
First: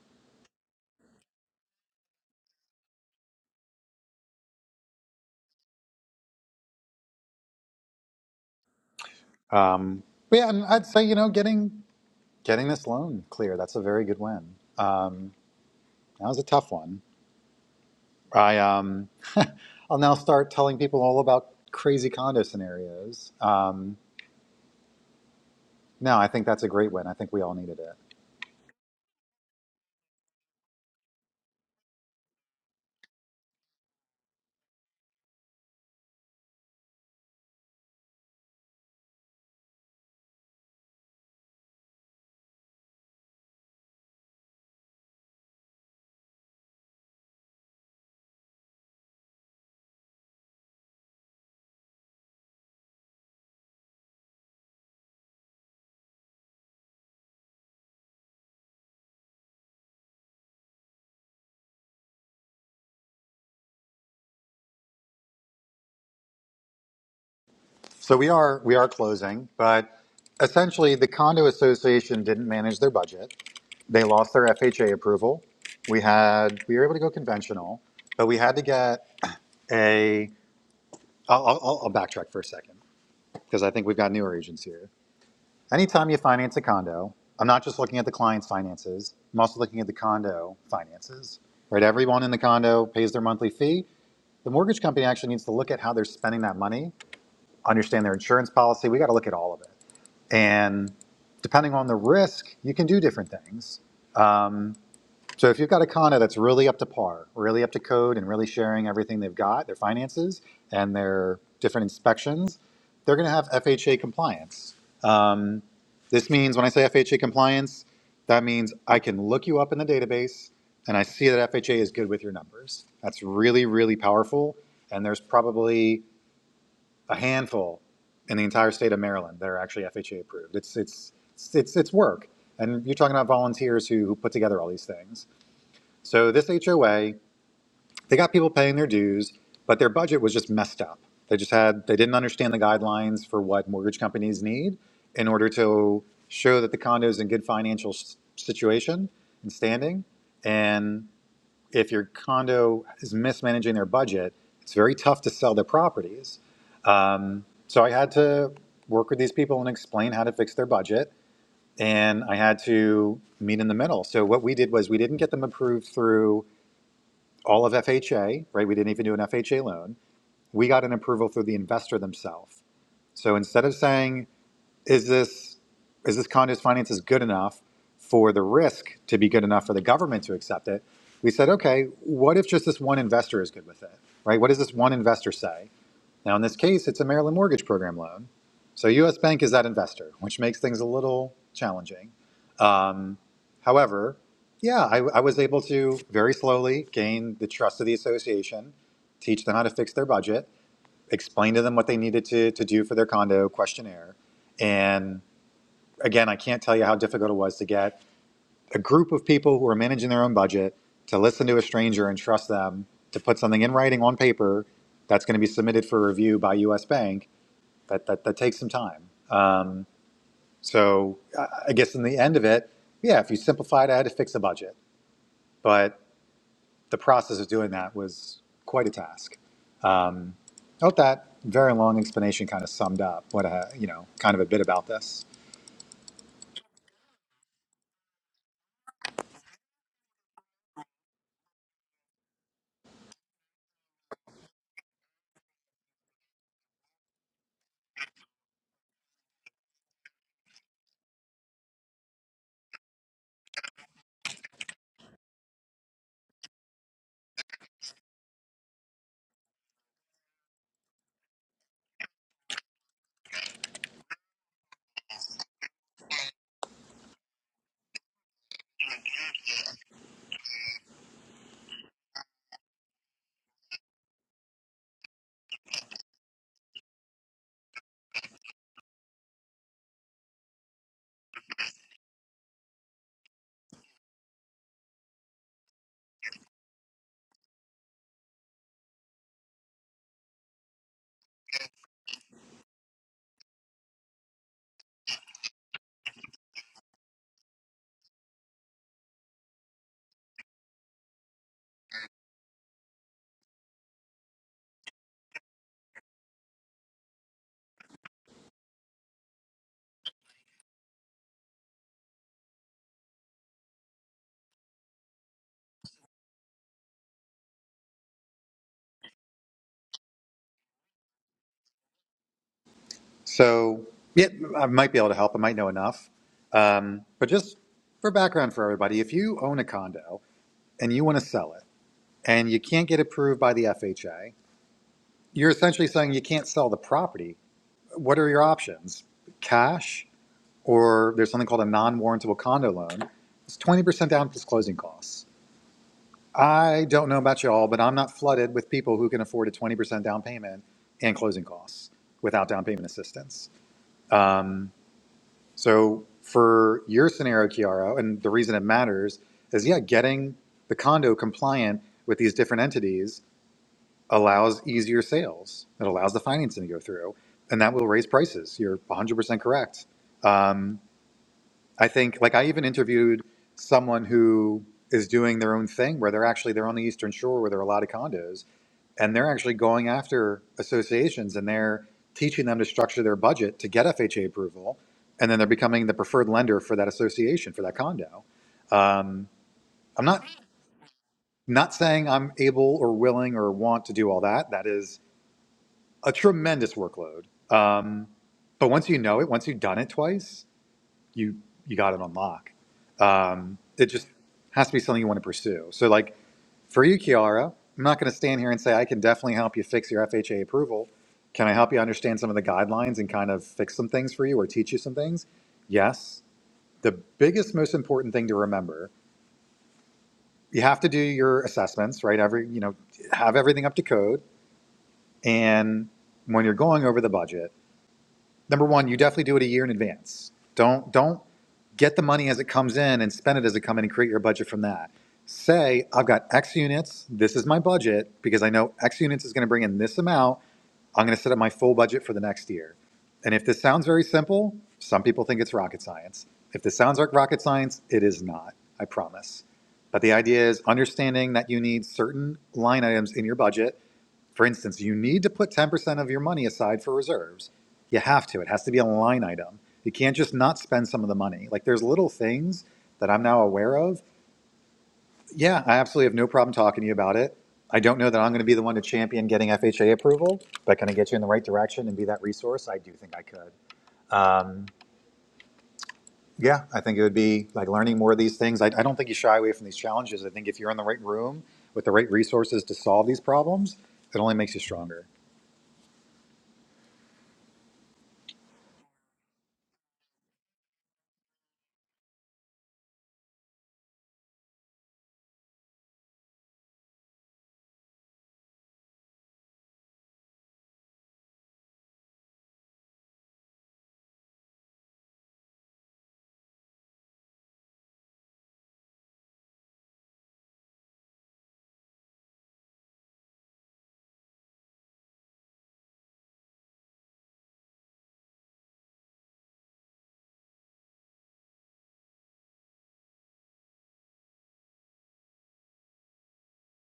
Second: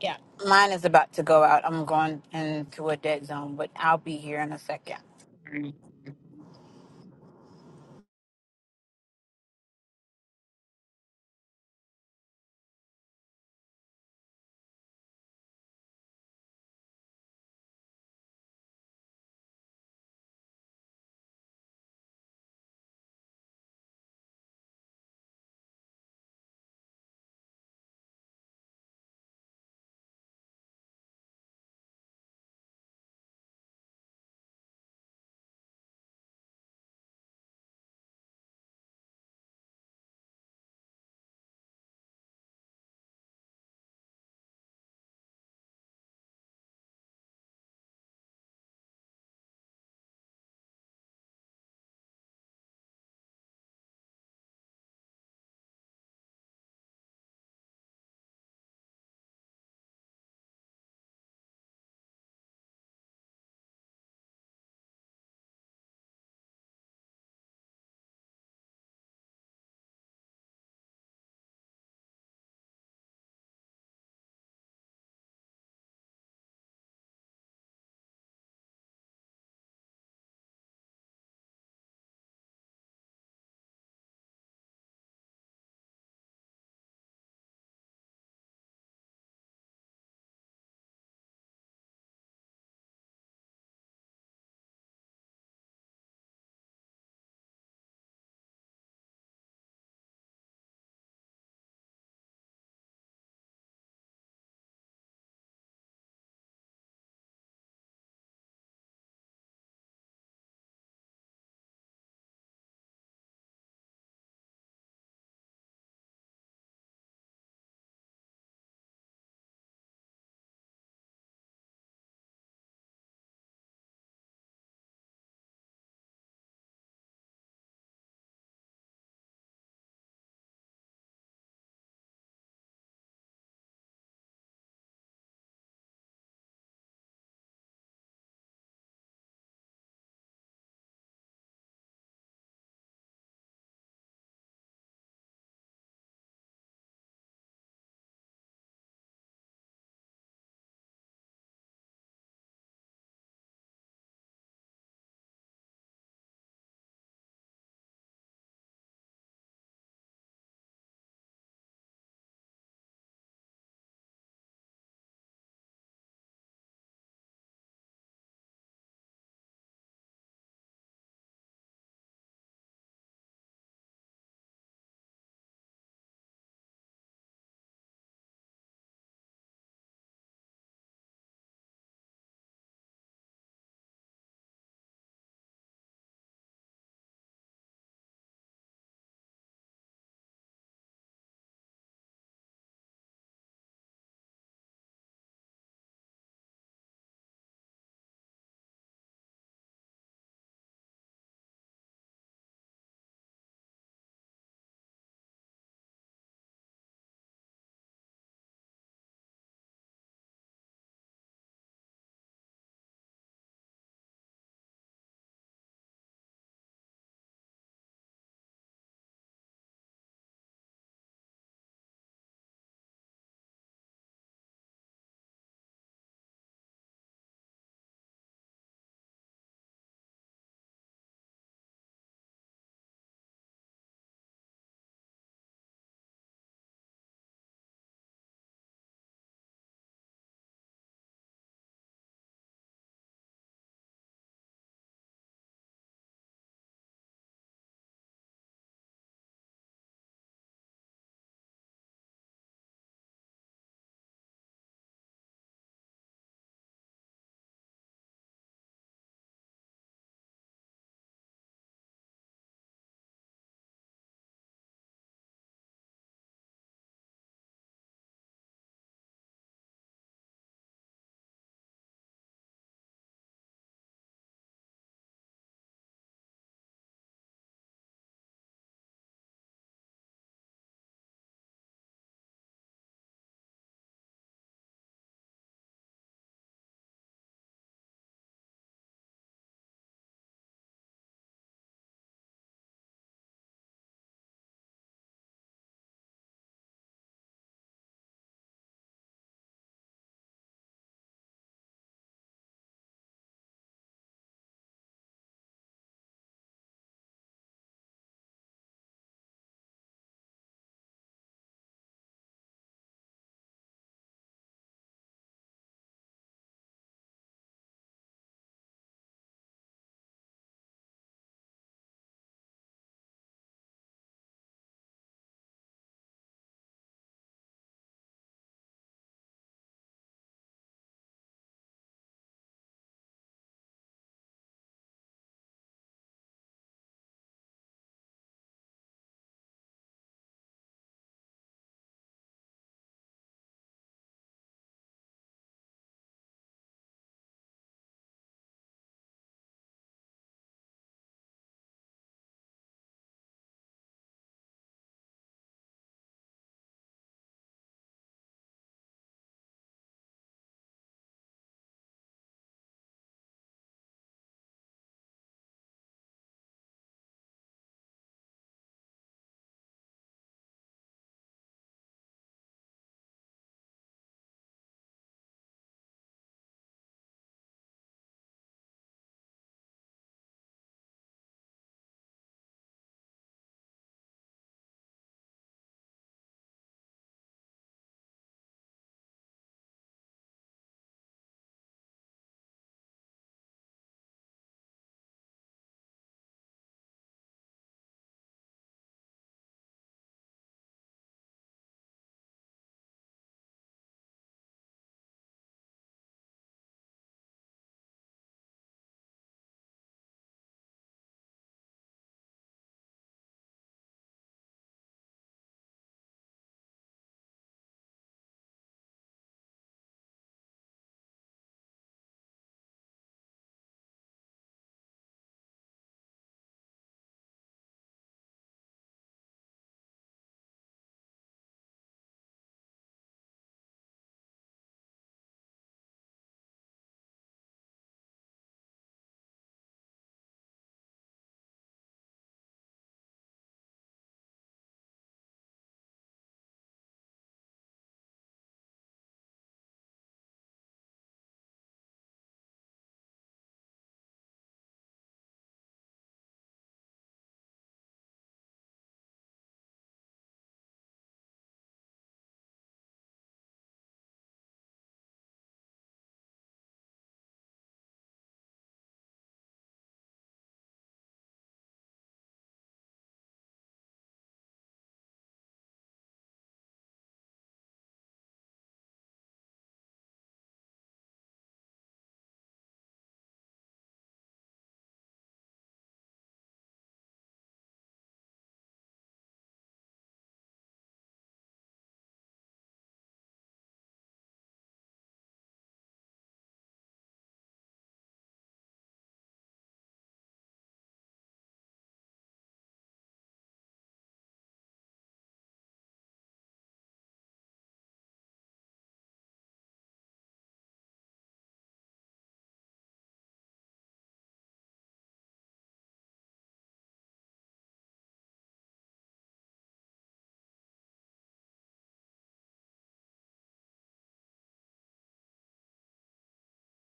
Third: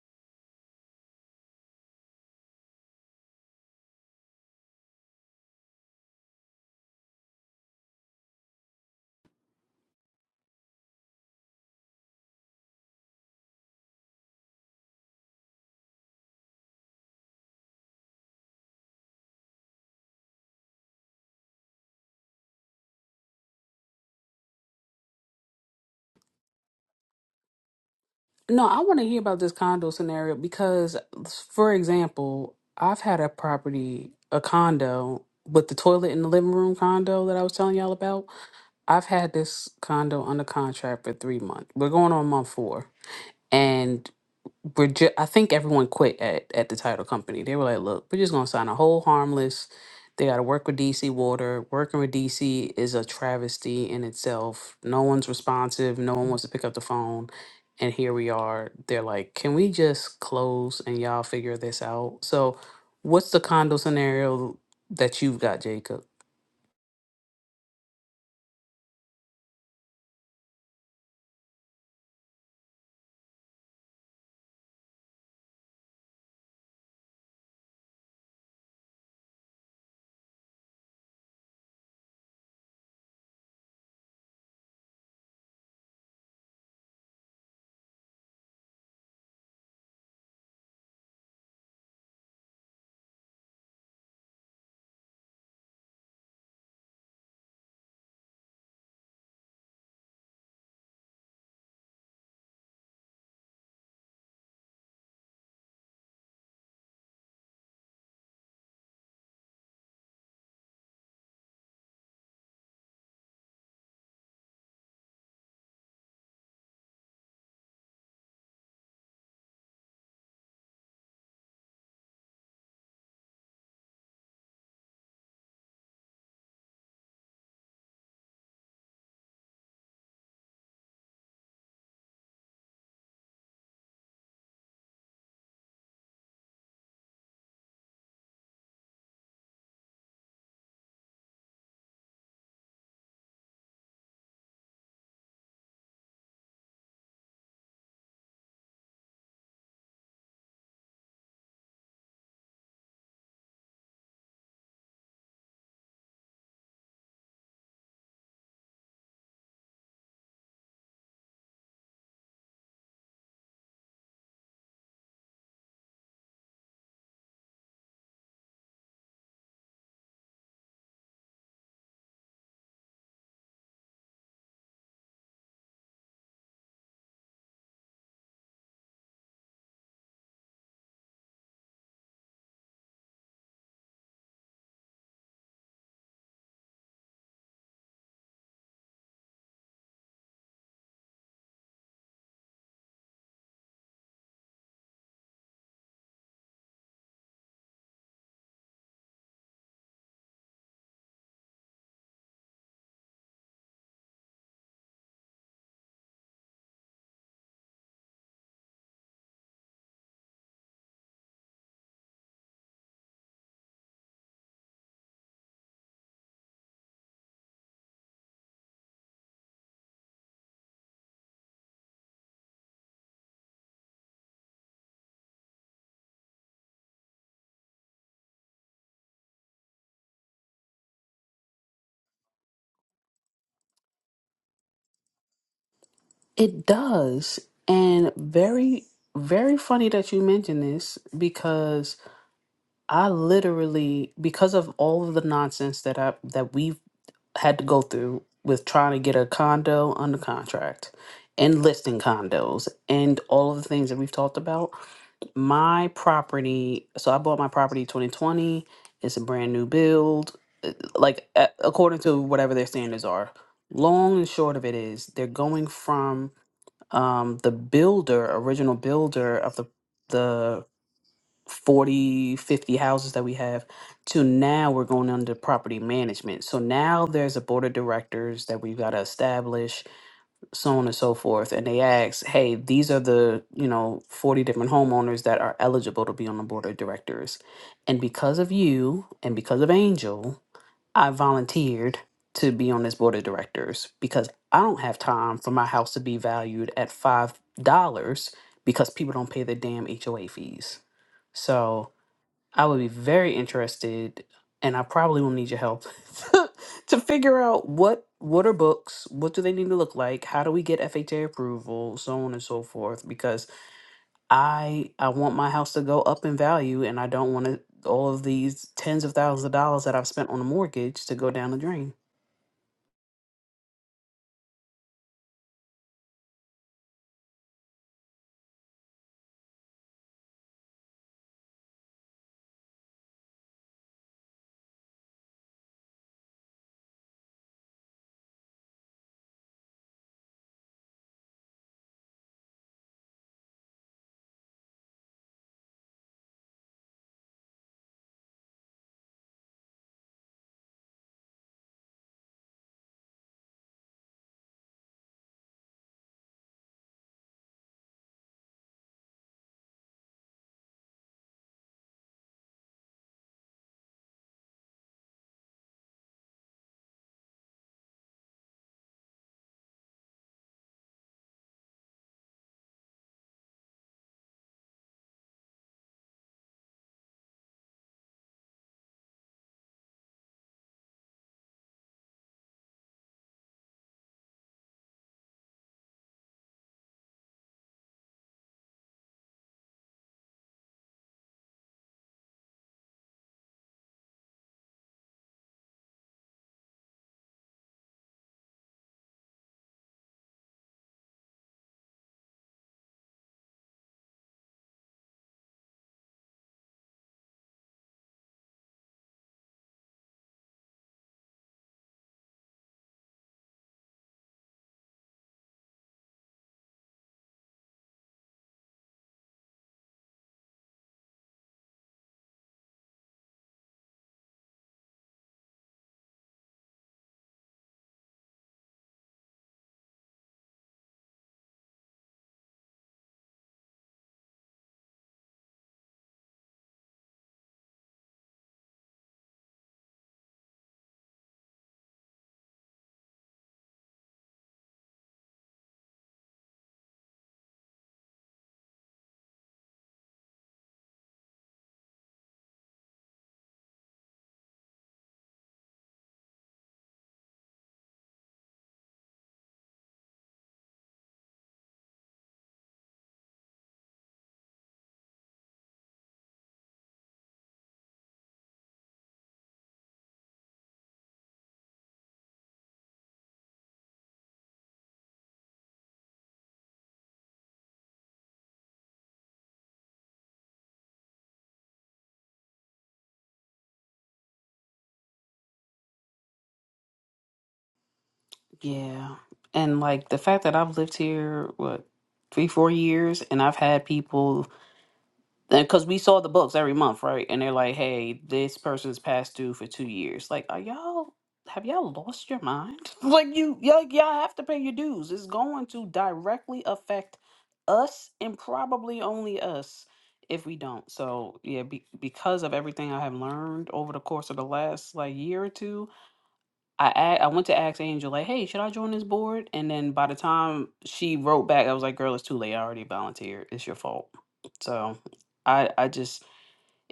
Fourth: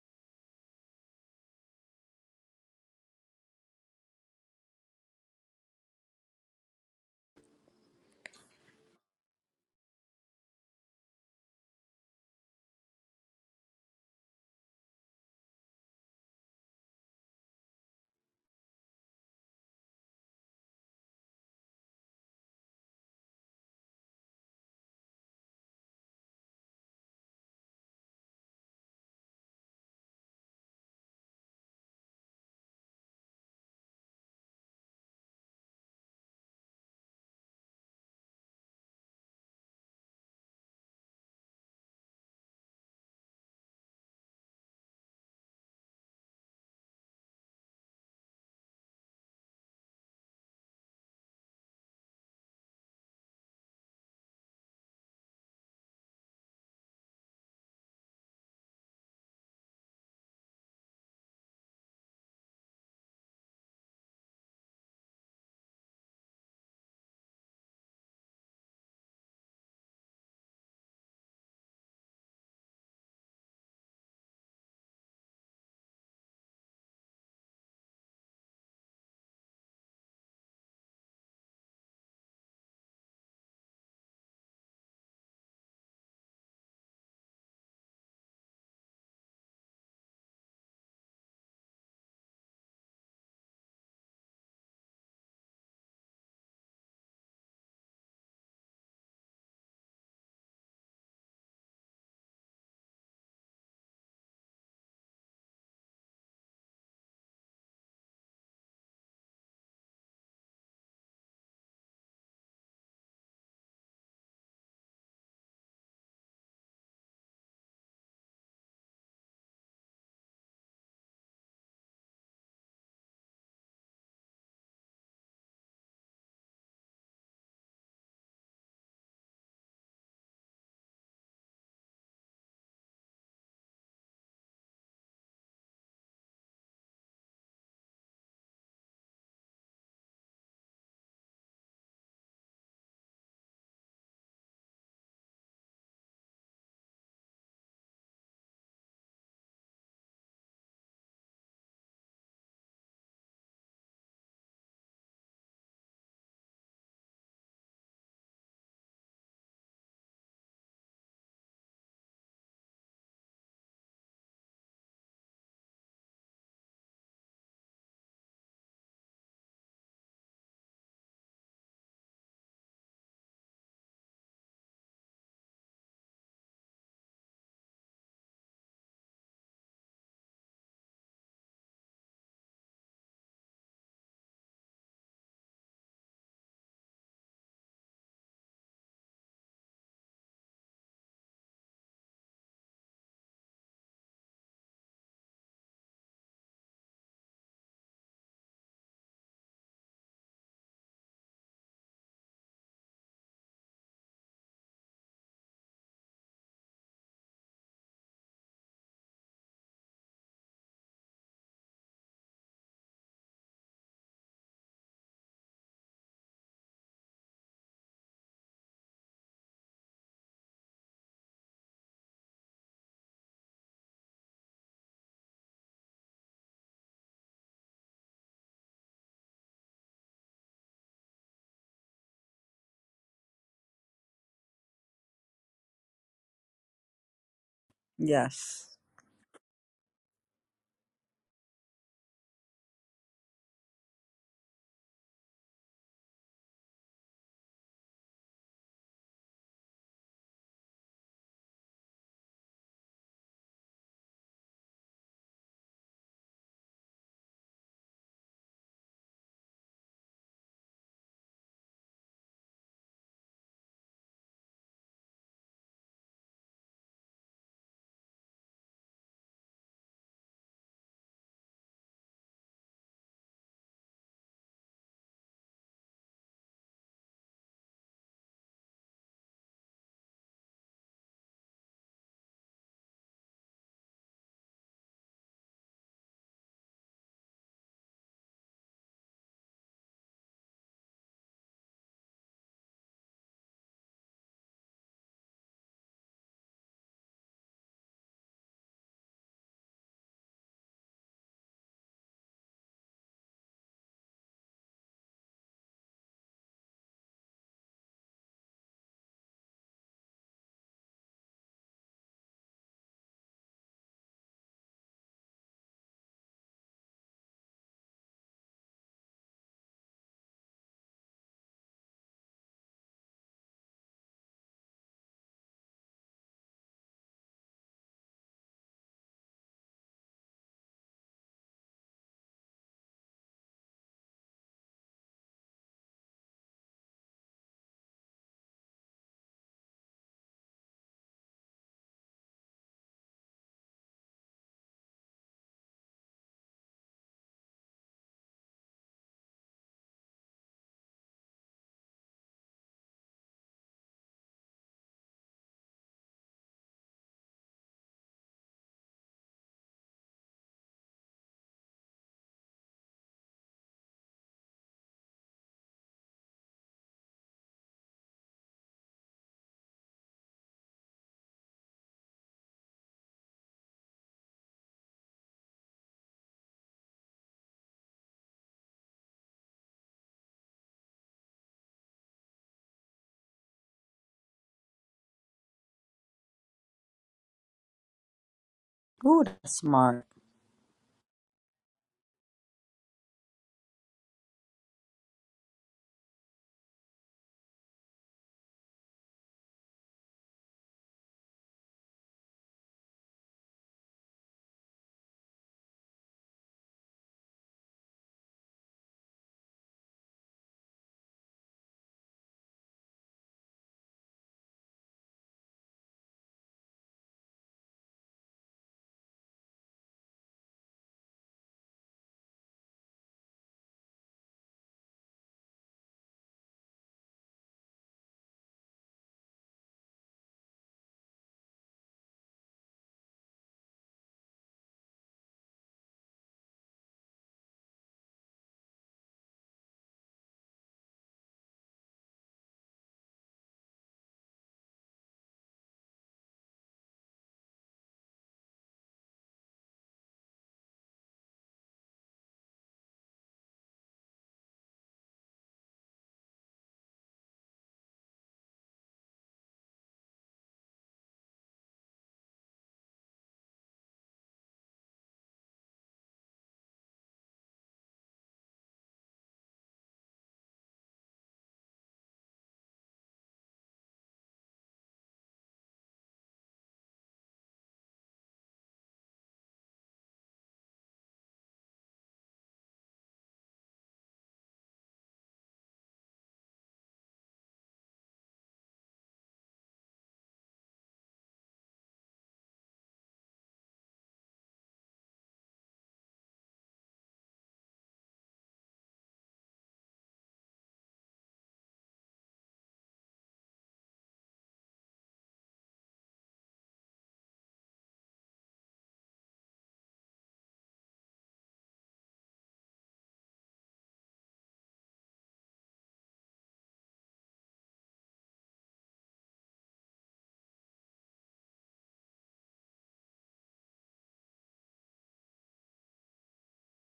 Yeah. Mine is about to go out. I'm going into a dead zone, but I'll be here in a second. Um, but yeah, and I'd say you know getting getting this loan clear that's a very good win. Um, that was a tough one. I um, I'll now start telling people all about crazy condo scenarios. Um, no, I think that's a great win. I think we all needed it. No, I want to hear about this condo scenario because, for example, I've had a property, a condo with the toilet in the living room condo that I was telling y'all about. I've had this condo under contract for three months. We're going on month four, and we're ju- I think everyone quit at, at the title company. They were like, look, we're just gonna sign a whole harmless. They gotta work with DC Water. Working with DC is a travesty in itself. No one's responsive, no one wants to pick up the phone. And here we are. They're like, can we just close and y'all figure this out? So what's the condo scenario that you've got, Jacob? So we are we are closing, but essentially the condo association didn't manage their budget. They lost their FHA approval. We had we were able to go conventional, but we had to get a. I'll, I'll, I'll backtrack for a second because I think we've got newer agents here. Anytime you finance a condo, I'm not just looking at the client's finances. I'm also looking at the condo finances. Right, everyone in the condo pays their monthly fee. The mortgage company actually needs to look at how they're spending that money, understand their insurance policy. We got to look at all of it. And depending on the risk, you can do different things. Um, so if you've got a condo that's really up to par, really up to code, and really sharing everything they've got, their finances and their different inspections, they're going to have FHA compliance. Um, this means when I say FHA compliance, that means I can look you up in the database and I see that FHA is good with your numbers. That's really, really powerful. And there's probably a handful in the entire state of Maryland that are actually FHA approved. It's it's it's it's, it's work, and you're talking about volunteers who, who put together all these things. So this HOA, they got people paying their dues, but their budget was just messed up. They just had they didn't understand the guidelines for what mortgage companies need in order to show that the condo is in good financial s- situation and standing. And if your condo is mismanaging their budget, it's very tough to sell their properties so I had to work with these people and explain how to fix their budget. And I had to meet in the middle. So what we did was we didn't get them approved through all of FHA, right? We didn't even do an FHA loan. We got an approval through the investor themselves. So instead of saying, is this is this condo's finances good enough for the risk to be good enough for the government to accept it? We said, okay, what if just this one investor is good with it? Right? What does this one investor say? Now, in this case, it's a Maryland mortgage program loan. So US Bank is that investor, which makes things a little challenging. Um, however, yeah, I, I was able to very slowly gain the trust of the association, teach them how to fix their budget, explain to them what they needed to, to do for their condo questionnaire. And again, I can't tell you how difficult it was to get a group of people who are managing their own budget to listen to a stranger and trust them to put something in writing on paper that's going to be submitted for review by US Bank that, that, that takes some time. So I guess in the end of it, yeah, if you simplified, I had to fix a budget, but the process of doing that was quite a task. Um, I hope that very long explanation kind of summed up what I, you know, kind of a bit about this. It does. And Yes. very, very funny that you mentioned this because I literally, because of all of the nonsense that I that we've had to go through with trying to get a condo under contract and listing condos and all of the things that we've talked about, my property, so I bought my property 2020. It's a brand new build, like a- according to whatever their standards are. Long and short of it is they're going from um the builder, original builder of the the 40 50 houses that we have to now we're going under property management so now there's a board of directors that we've got to establish so on and so forth and they ask hey these are the you know 40 different homeowners that are eligible to be on the board of directors and because of you and because of angel i volunteered to be on this board of directors because i don't have time for my house to be valued at five dollars because people don't pay their damn hoa fees so I would be very interested, and I probably will need your help (laughs) to figure out what what are books, what do they need to look like, how do we get FHA approval, so on and so forth. Because I I want my house to go up in value, and I don't want to, all of these tens of thousands of dollars that I've spent on a mortgage to go down the drain. So yeah, I might be able to help. I might know enough. Um, but just for background for everybody, if you own a condo and you want to sell it and you can't get approved by the FHA, you're essentially saying you can't sell the property what are your options? Cash, or there's something called a non-warrantable condo loan. It's twenty percent down plus closing costs. I don't know about y'all, but I'm not flooded with people who can afford a twenty percent down payment and closing costs without down payment assistance. Um, so for your scenario, Chiara, and the reason it matters is, yeah, getting the condo compliant with these different entities allows easier sales. It allows the financing to go through, and that will raise prices. You're 100% correct. Um, I think, like, I even interviewed someone who is doing their own thing where they're actually they're on the eastern shore where there are a lot of condos and they're actually going after associations and they're teaching them to structure their budget to get FHA approval, and then they're becoming the preferred lender for that association for that condo. Ooh, Um, that's I'm smart. not not saying I'm able or willing or want to do all that. That is a tremendous workload. Um, but once you know it, once you've done it twice, you you got it on lock. Um, it just has to be something you want to pursue. So, like for you, Kiara, I'm not going to stand here and say I can definitely help you fix your FHA approval. Can I help you understand some of the guidelines and kind of fix some things for you or teach you some things? Yes. The biggest, most important thing to remember, you have to do your assessments, right? Every you know, have everything up to code, and when you're going over the budget number one, you definitely do it a year in advance. Don't don't get the money as it comes in and spend it as it comes in and create your budget from that. Say, I've got X units, this is my budget, because I know X units is gonna bring in this amount. I'm gonna set up my full budget for the next year. And if this sounds very simple, some people think it's rocket science. If this sounds like rocket science, it is not, I promise. But the idea is understanding that you need certain line items in your budget for instance, you need to put 10% of your money aside for reserves. You have to. It has to be a line item. You can't just not spend some of the money. Like there's little things that I'm now aware of. Yeah, I absolutely have no problem talking to you about it. I don't know that I'm going to be the one to champion getting FHA approval, but can I get you in the right direction and be that resource? I do think I could. Um, yeah, I think it would be like learning more of these things. I, I don't think you shy away from these challenges. I think if you're in the right room with the right resources to solve these problems, it only makes you stronger. Yeah, and like the fact that I've lived here what three four years, and I've had people because we saw the books every month, right? And they're like, "Hey, this person's past due for two years." Like, are y'all have y'all lost your mind? (laughs) like, you y'all, y'all have to pay your dues. It's going to directly affect us and probably only us if we don't. So yeah, be, because of everything I have learned over the course of the last like year or two, I a- I went to ask Angel like, "Hey, should I join this board?" And then by the time she wrote back, I was like, "Girl, it's too late. I already volunteered. It's your fault." So, I I just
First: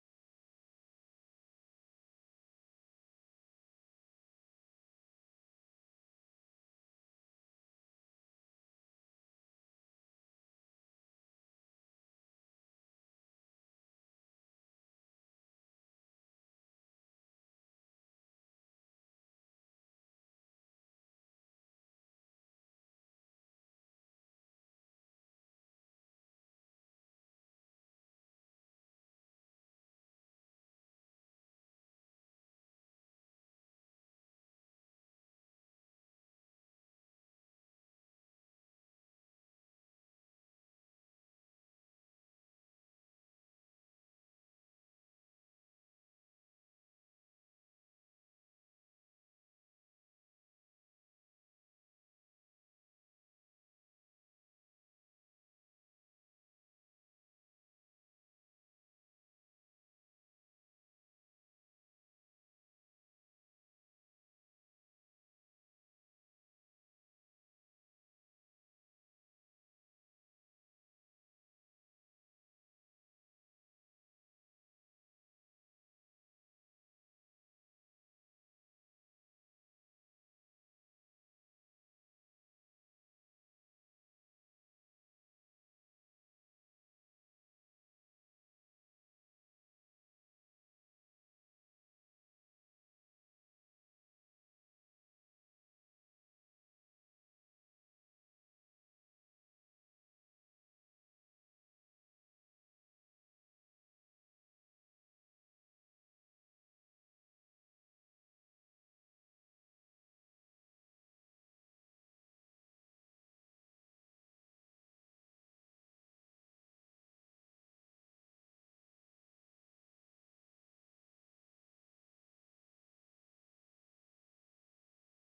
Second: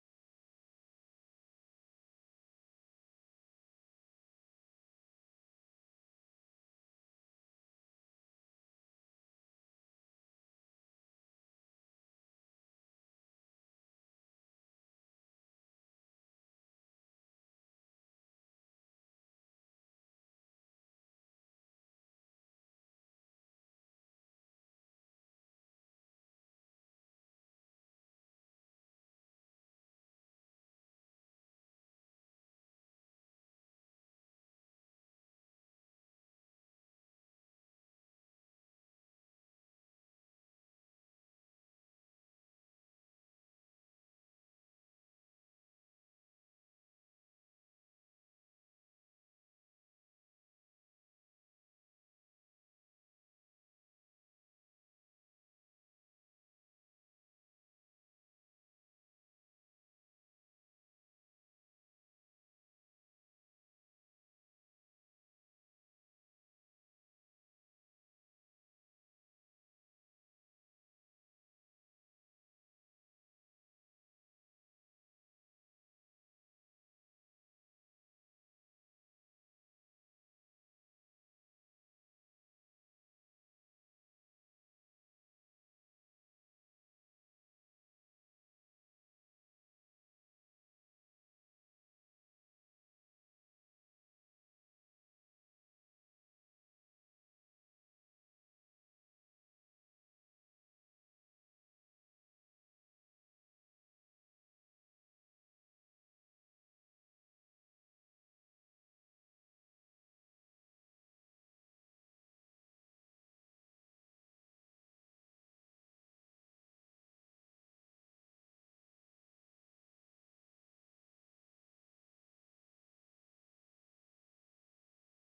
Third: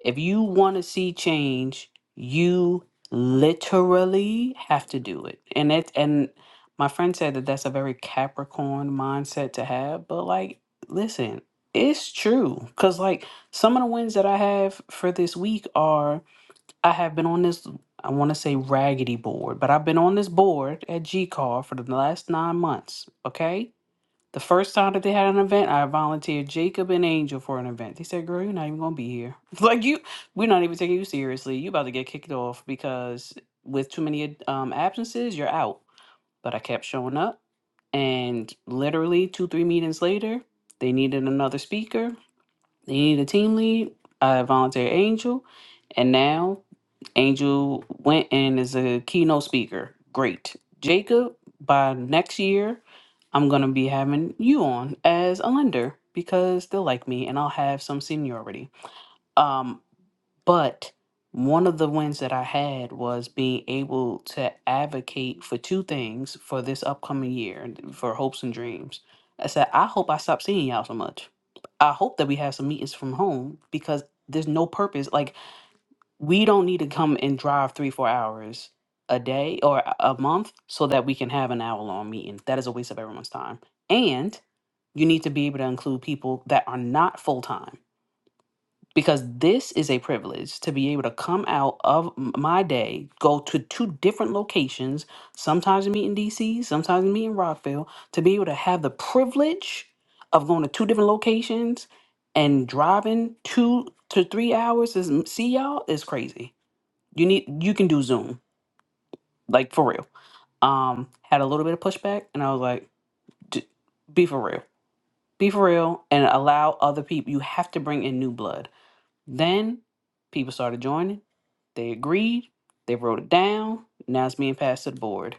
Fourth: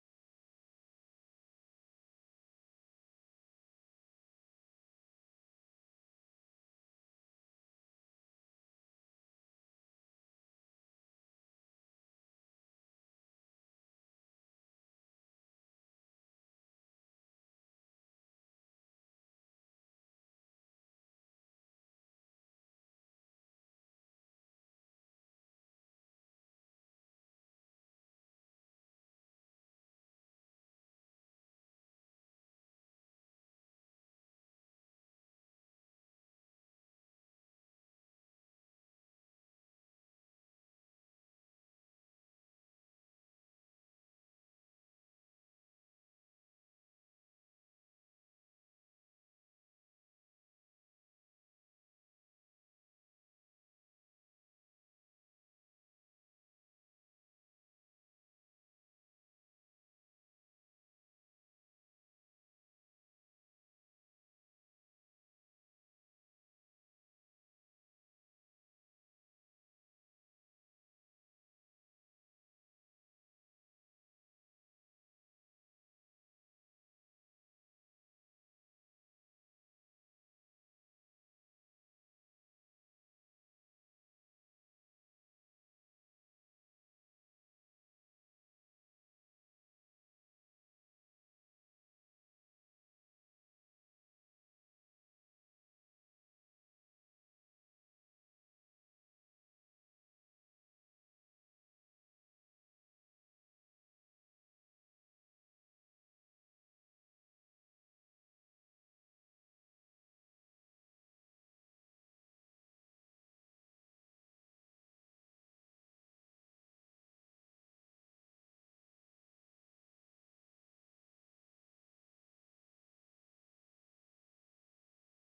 if you want to see change, you literally have to do it. And it and my friend said that that's a very Capricorn mindset to have, but like, listen, it's true cuz like some of the wins that I have for this week are I have been on this, I want to say raggedy board, but I've been on this board at G Car for the last nine months. Okay. The first time that they had an event, I volunteered Jacob and Angel for an event. They said, Girl, you're not even going to be here. (laughs) Like, you, we're not even taking you seriously. you about to get kicked off because with too many um, absences, you're out. But I kept showing up. And literally, two, three meetings later, they needed another speaker. They needed a team lead. I volunteered Angel, and now Angel went and is a keynote speaker. Great. Jacob, by next year, I'm going to be having you on as a lender because they'll like me and I'll have some seniority. Um, but one of the wins that I had was being able to advocate for two things for this upcoming year and for hopes and dreams. I said, I hope I stop seeing y'all so much. I hope that we have some meetings from home because there's no purpose. Like, we don't need to come and drive three, four hours a day or a a month so that we can have an hour long meeting. That is a waste of everyone's time. And you need to be able to include people that are not full time because this is a privilege to be able to come out of m- my day, go to two different locations, sometimes meet in DC, sometimes meet in Rockville, to be able to have the privilege of going to two different locations and driving two to three hours is see y'all is crazy. You need you can do Zoom like for real. Um, had a little bit of pushback, and I was like, "D- be for real, be for real, and allow other people. You have to bring in new blood then people started joining. They agreed. They wrote it down. Now it's being passed to the board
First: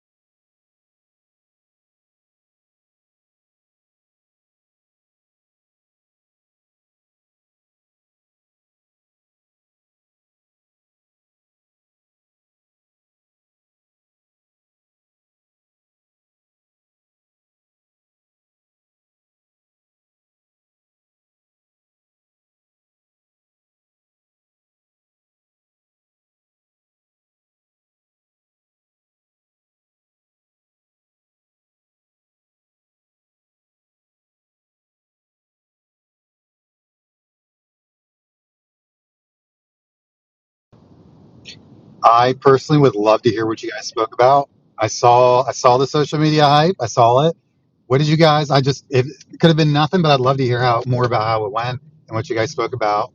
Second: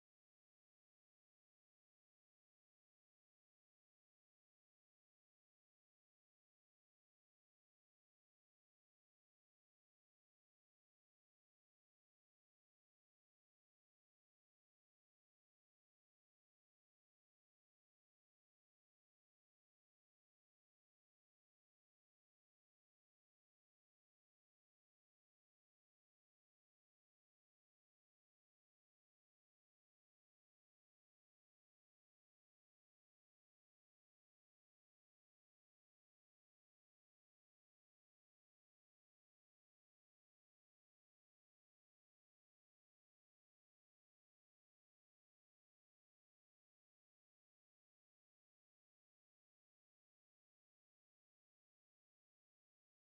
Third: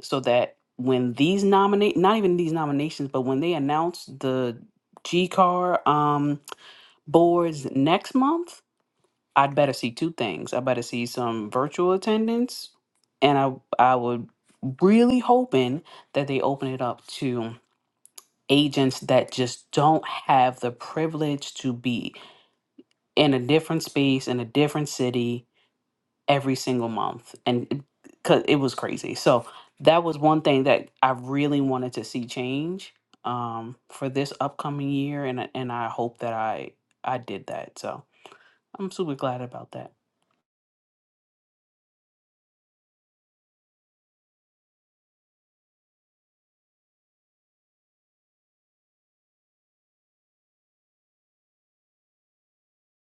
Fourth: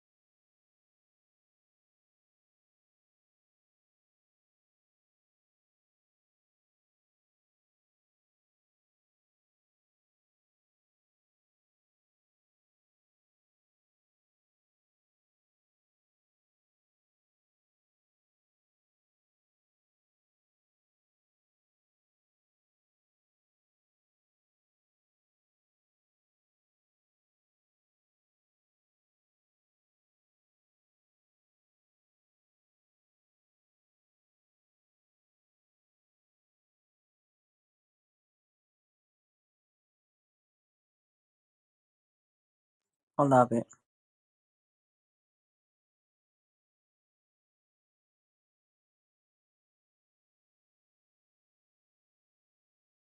so that when these nominate, not even these nominations, but when they announce the G Car um, boards next month, I'd better see two things. I better see some virtual attendance, and I I would really hoping that they open it up to agents that just don't have the privilege to be in a different space in a different city every single month and cuz it was crazy. So that was one thing that I really wanted to see change um for this upcoming year and I- and I hope that I I did that. So I'm super glad about that. I personally would love I to hear love what it. you guys spoke about. I saw I saw the social media hype. I saw it. What did you guys? I just it could have been nothing, but I'd love to hear how more about how it went and what you guys spoke about.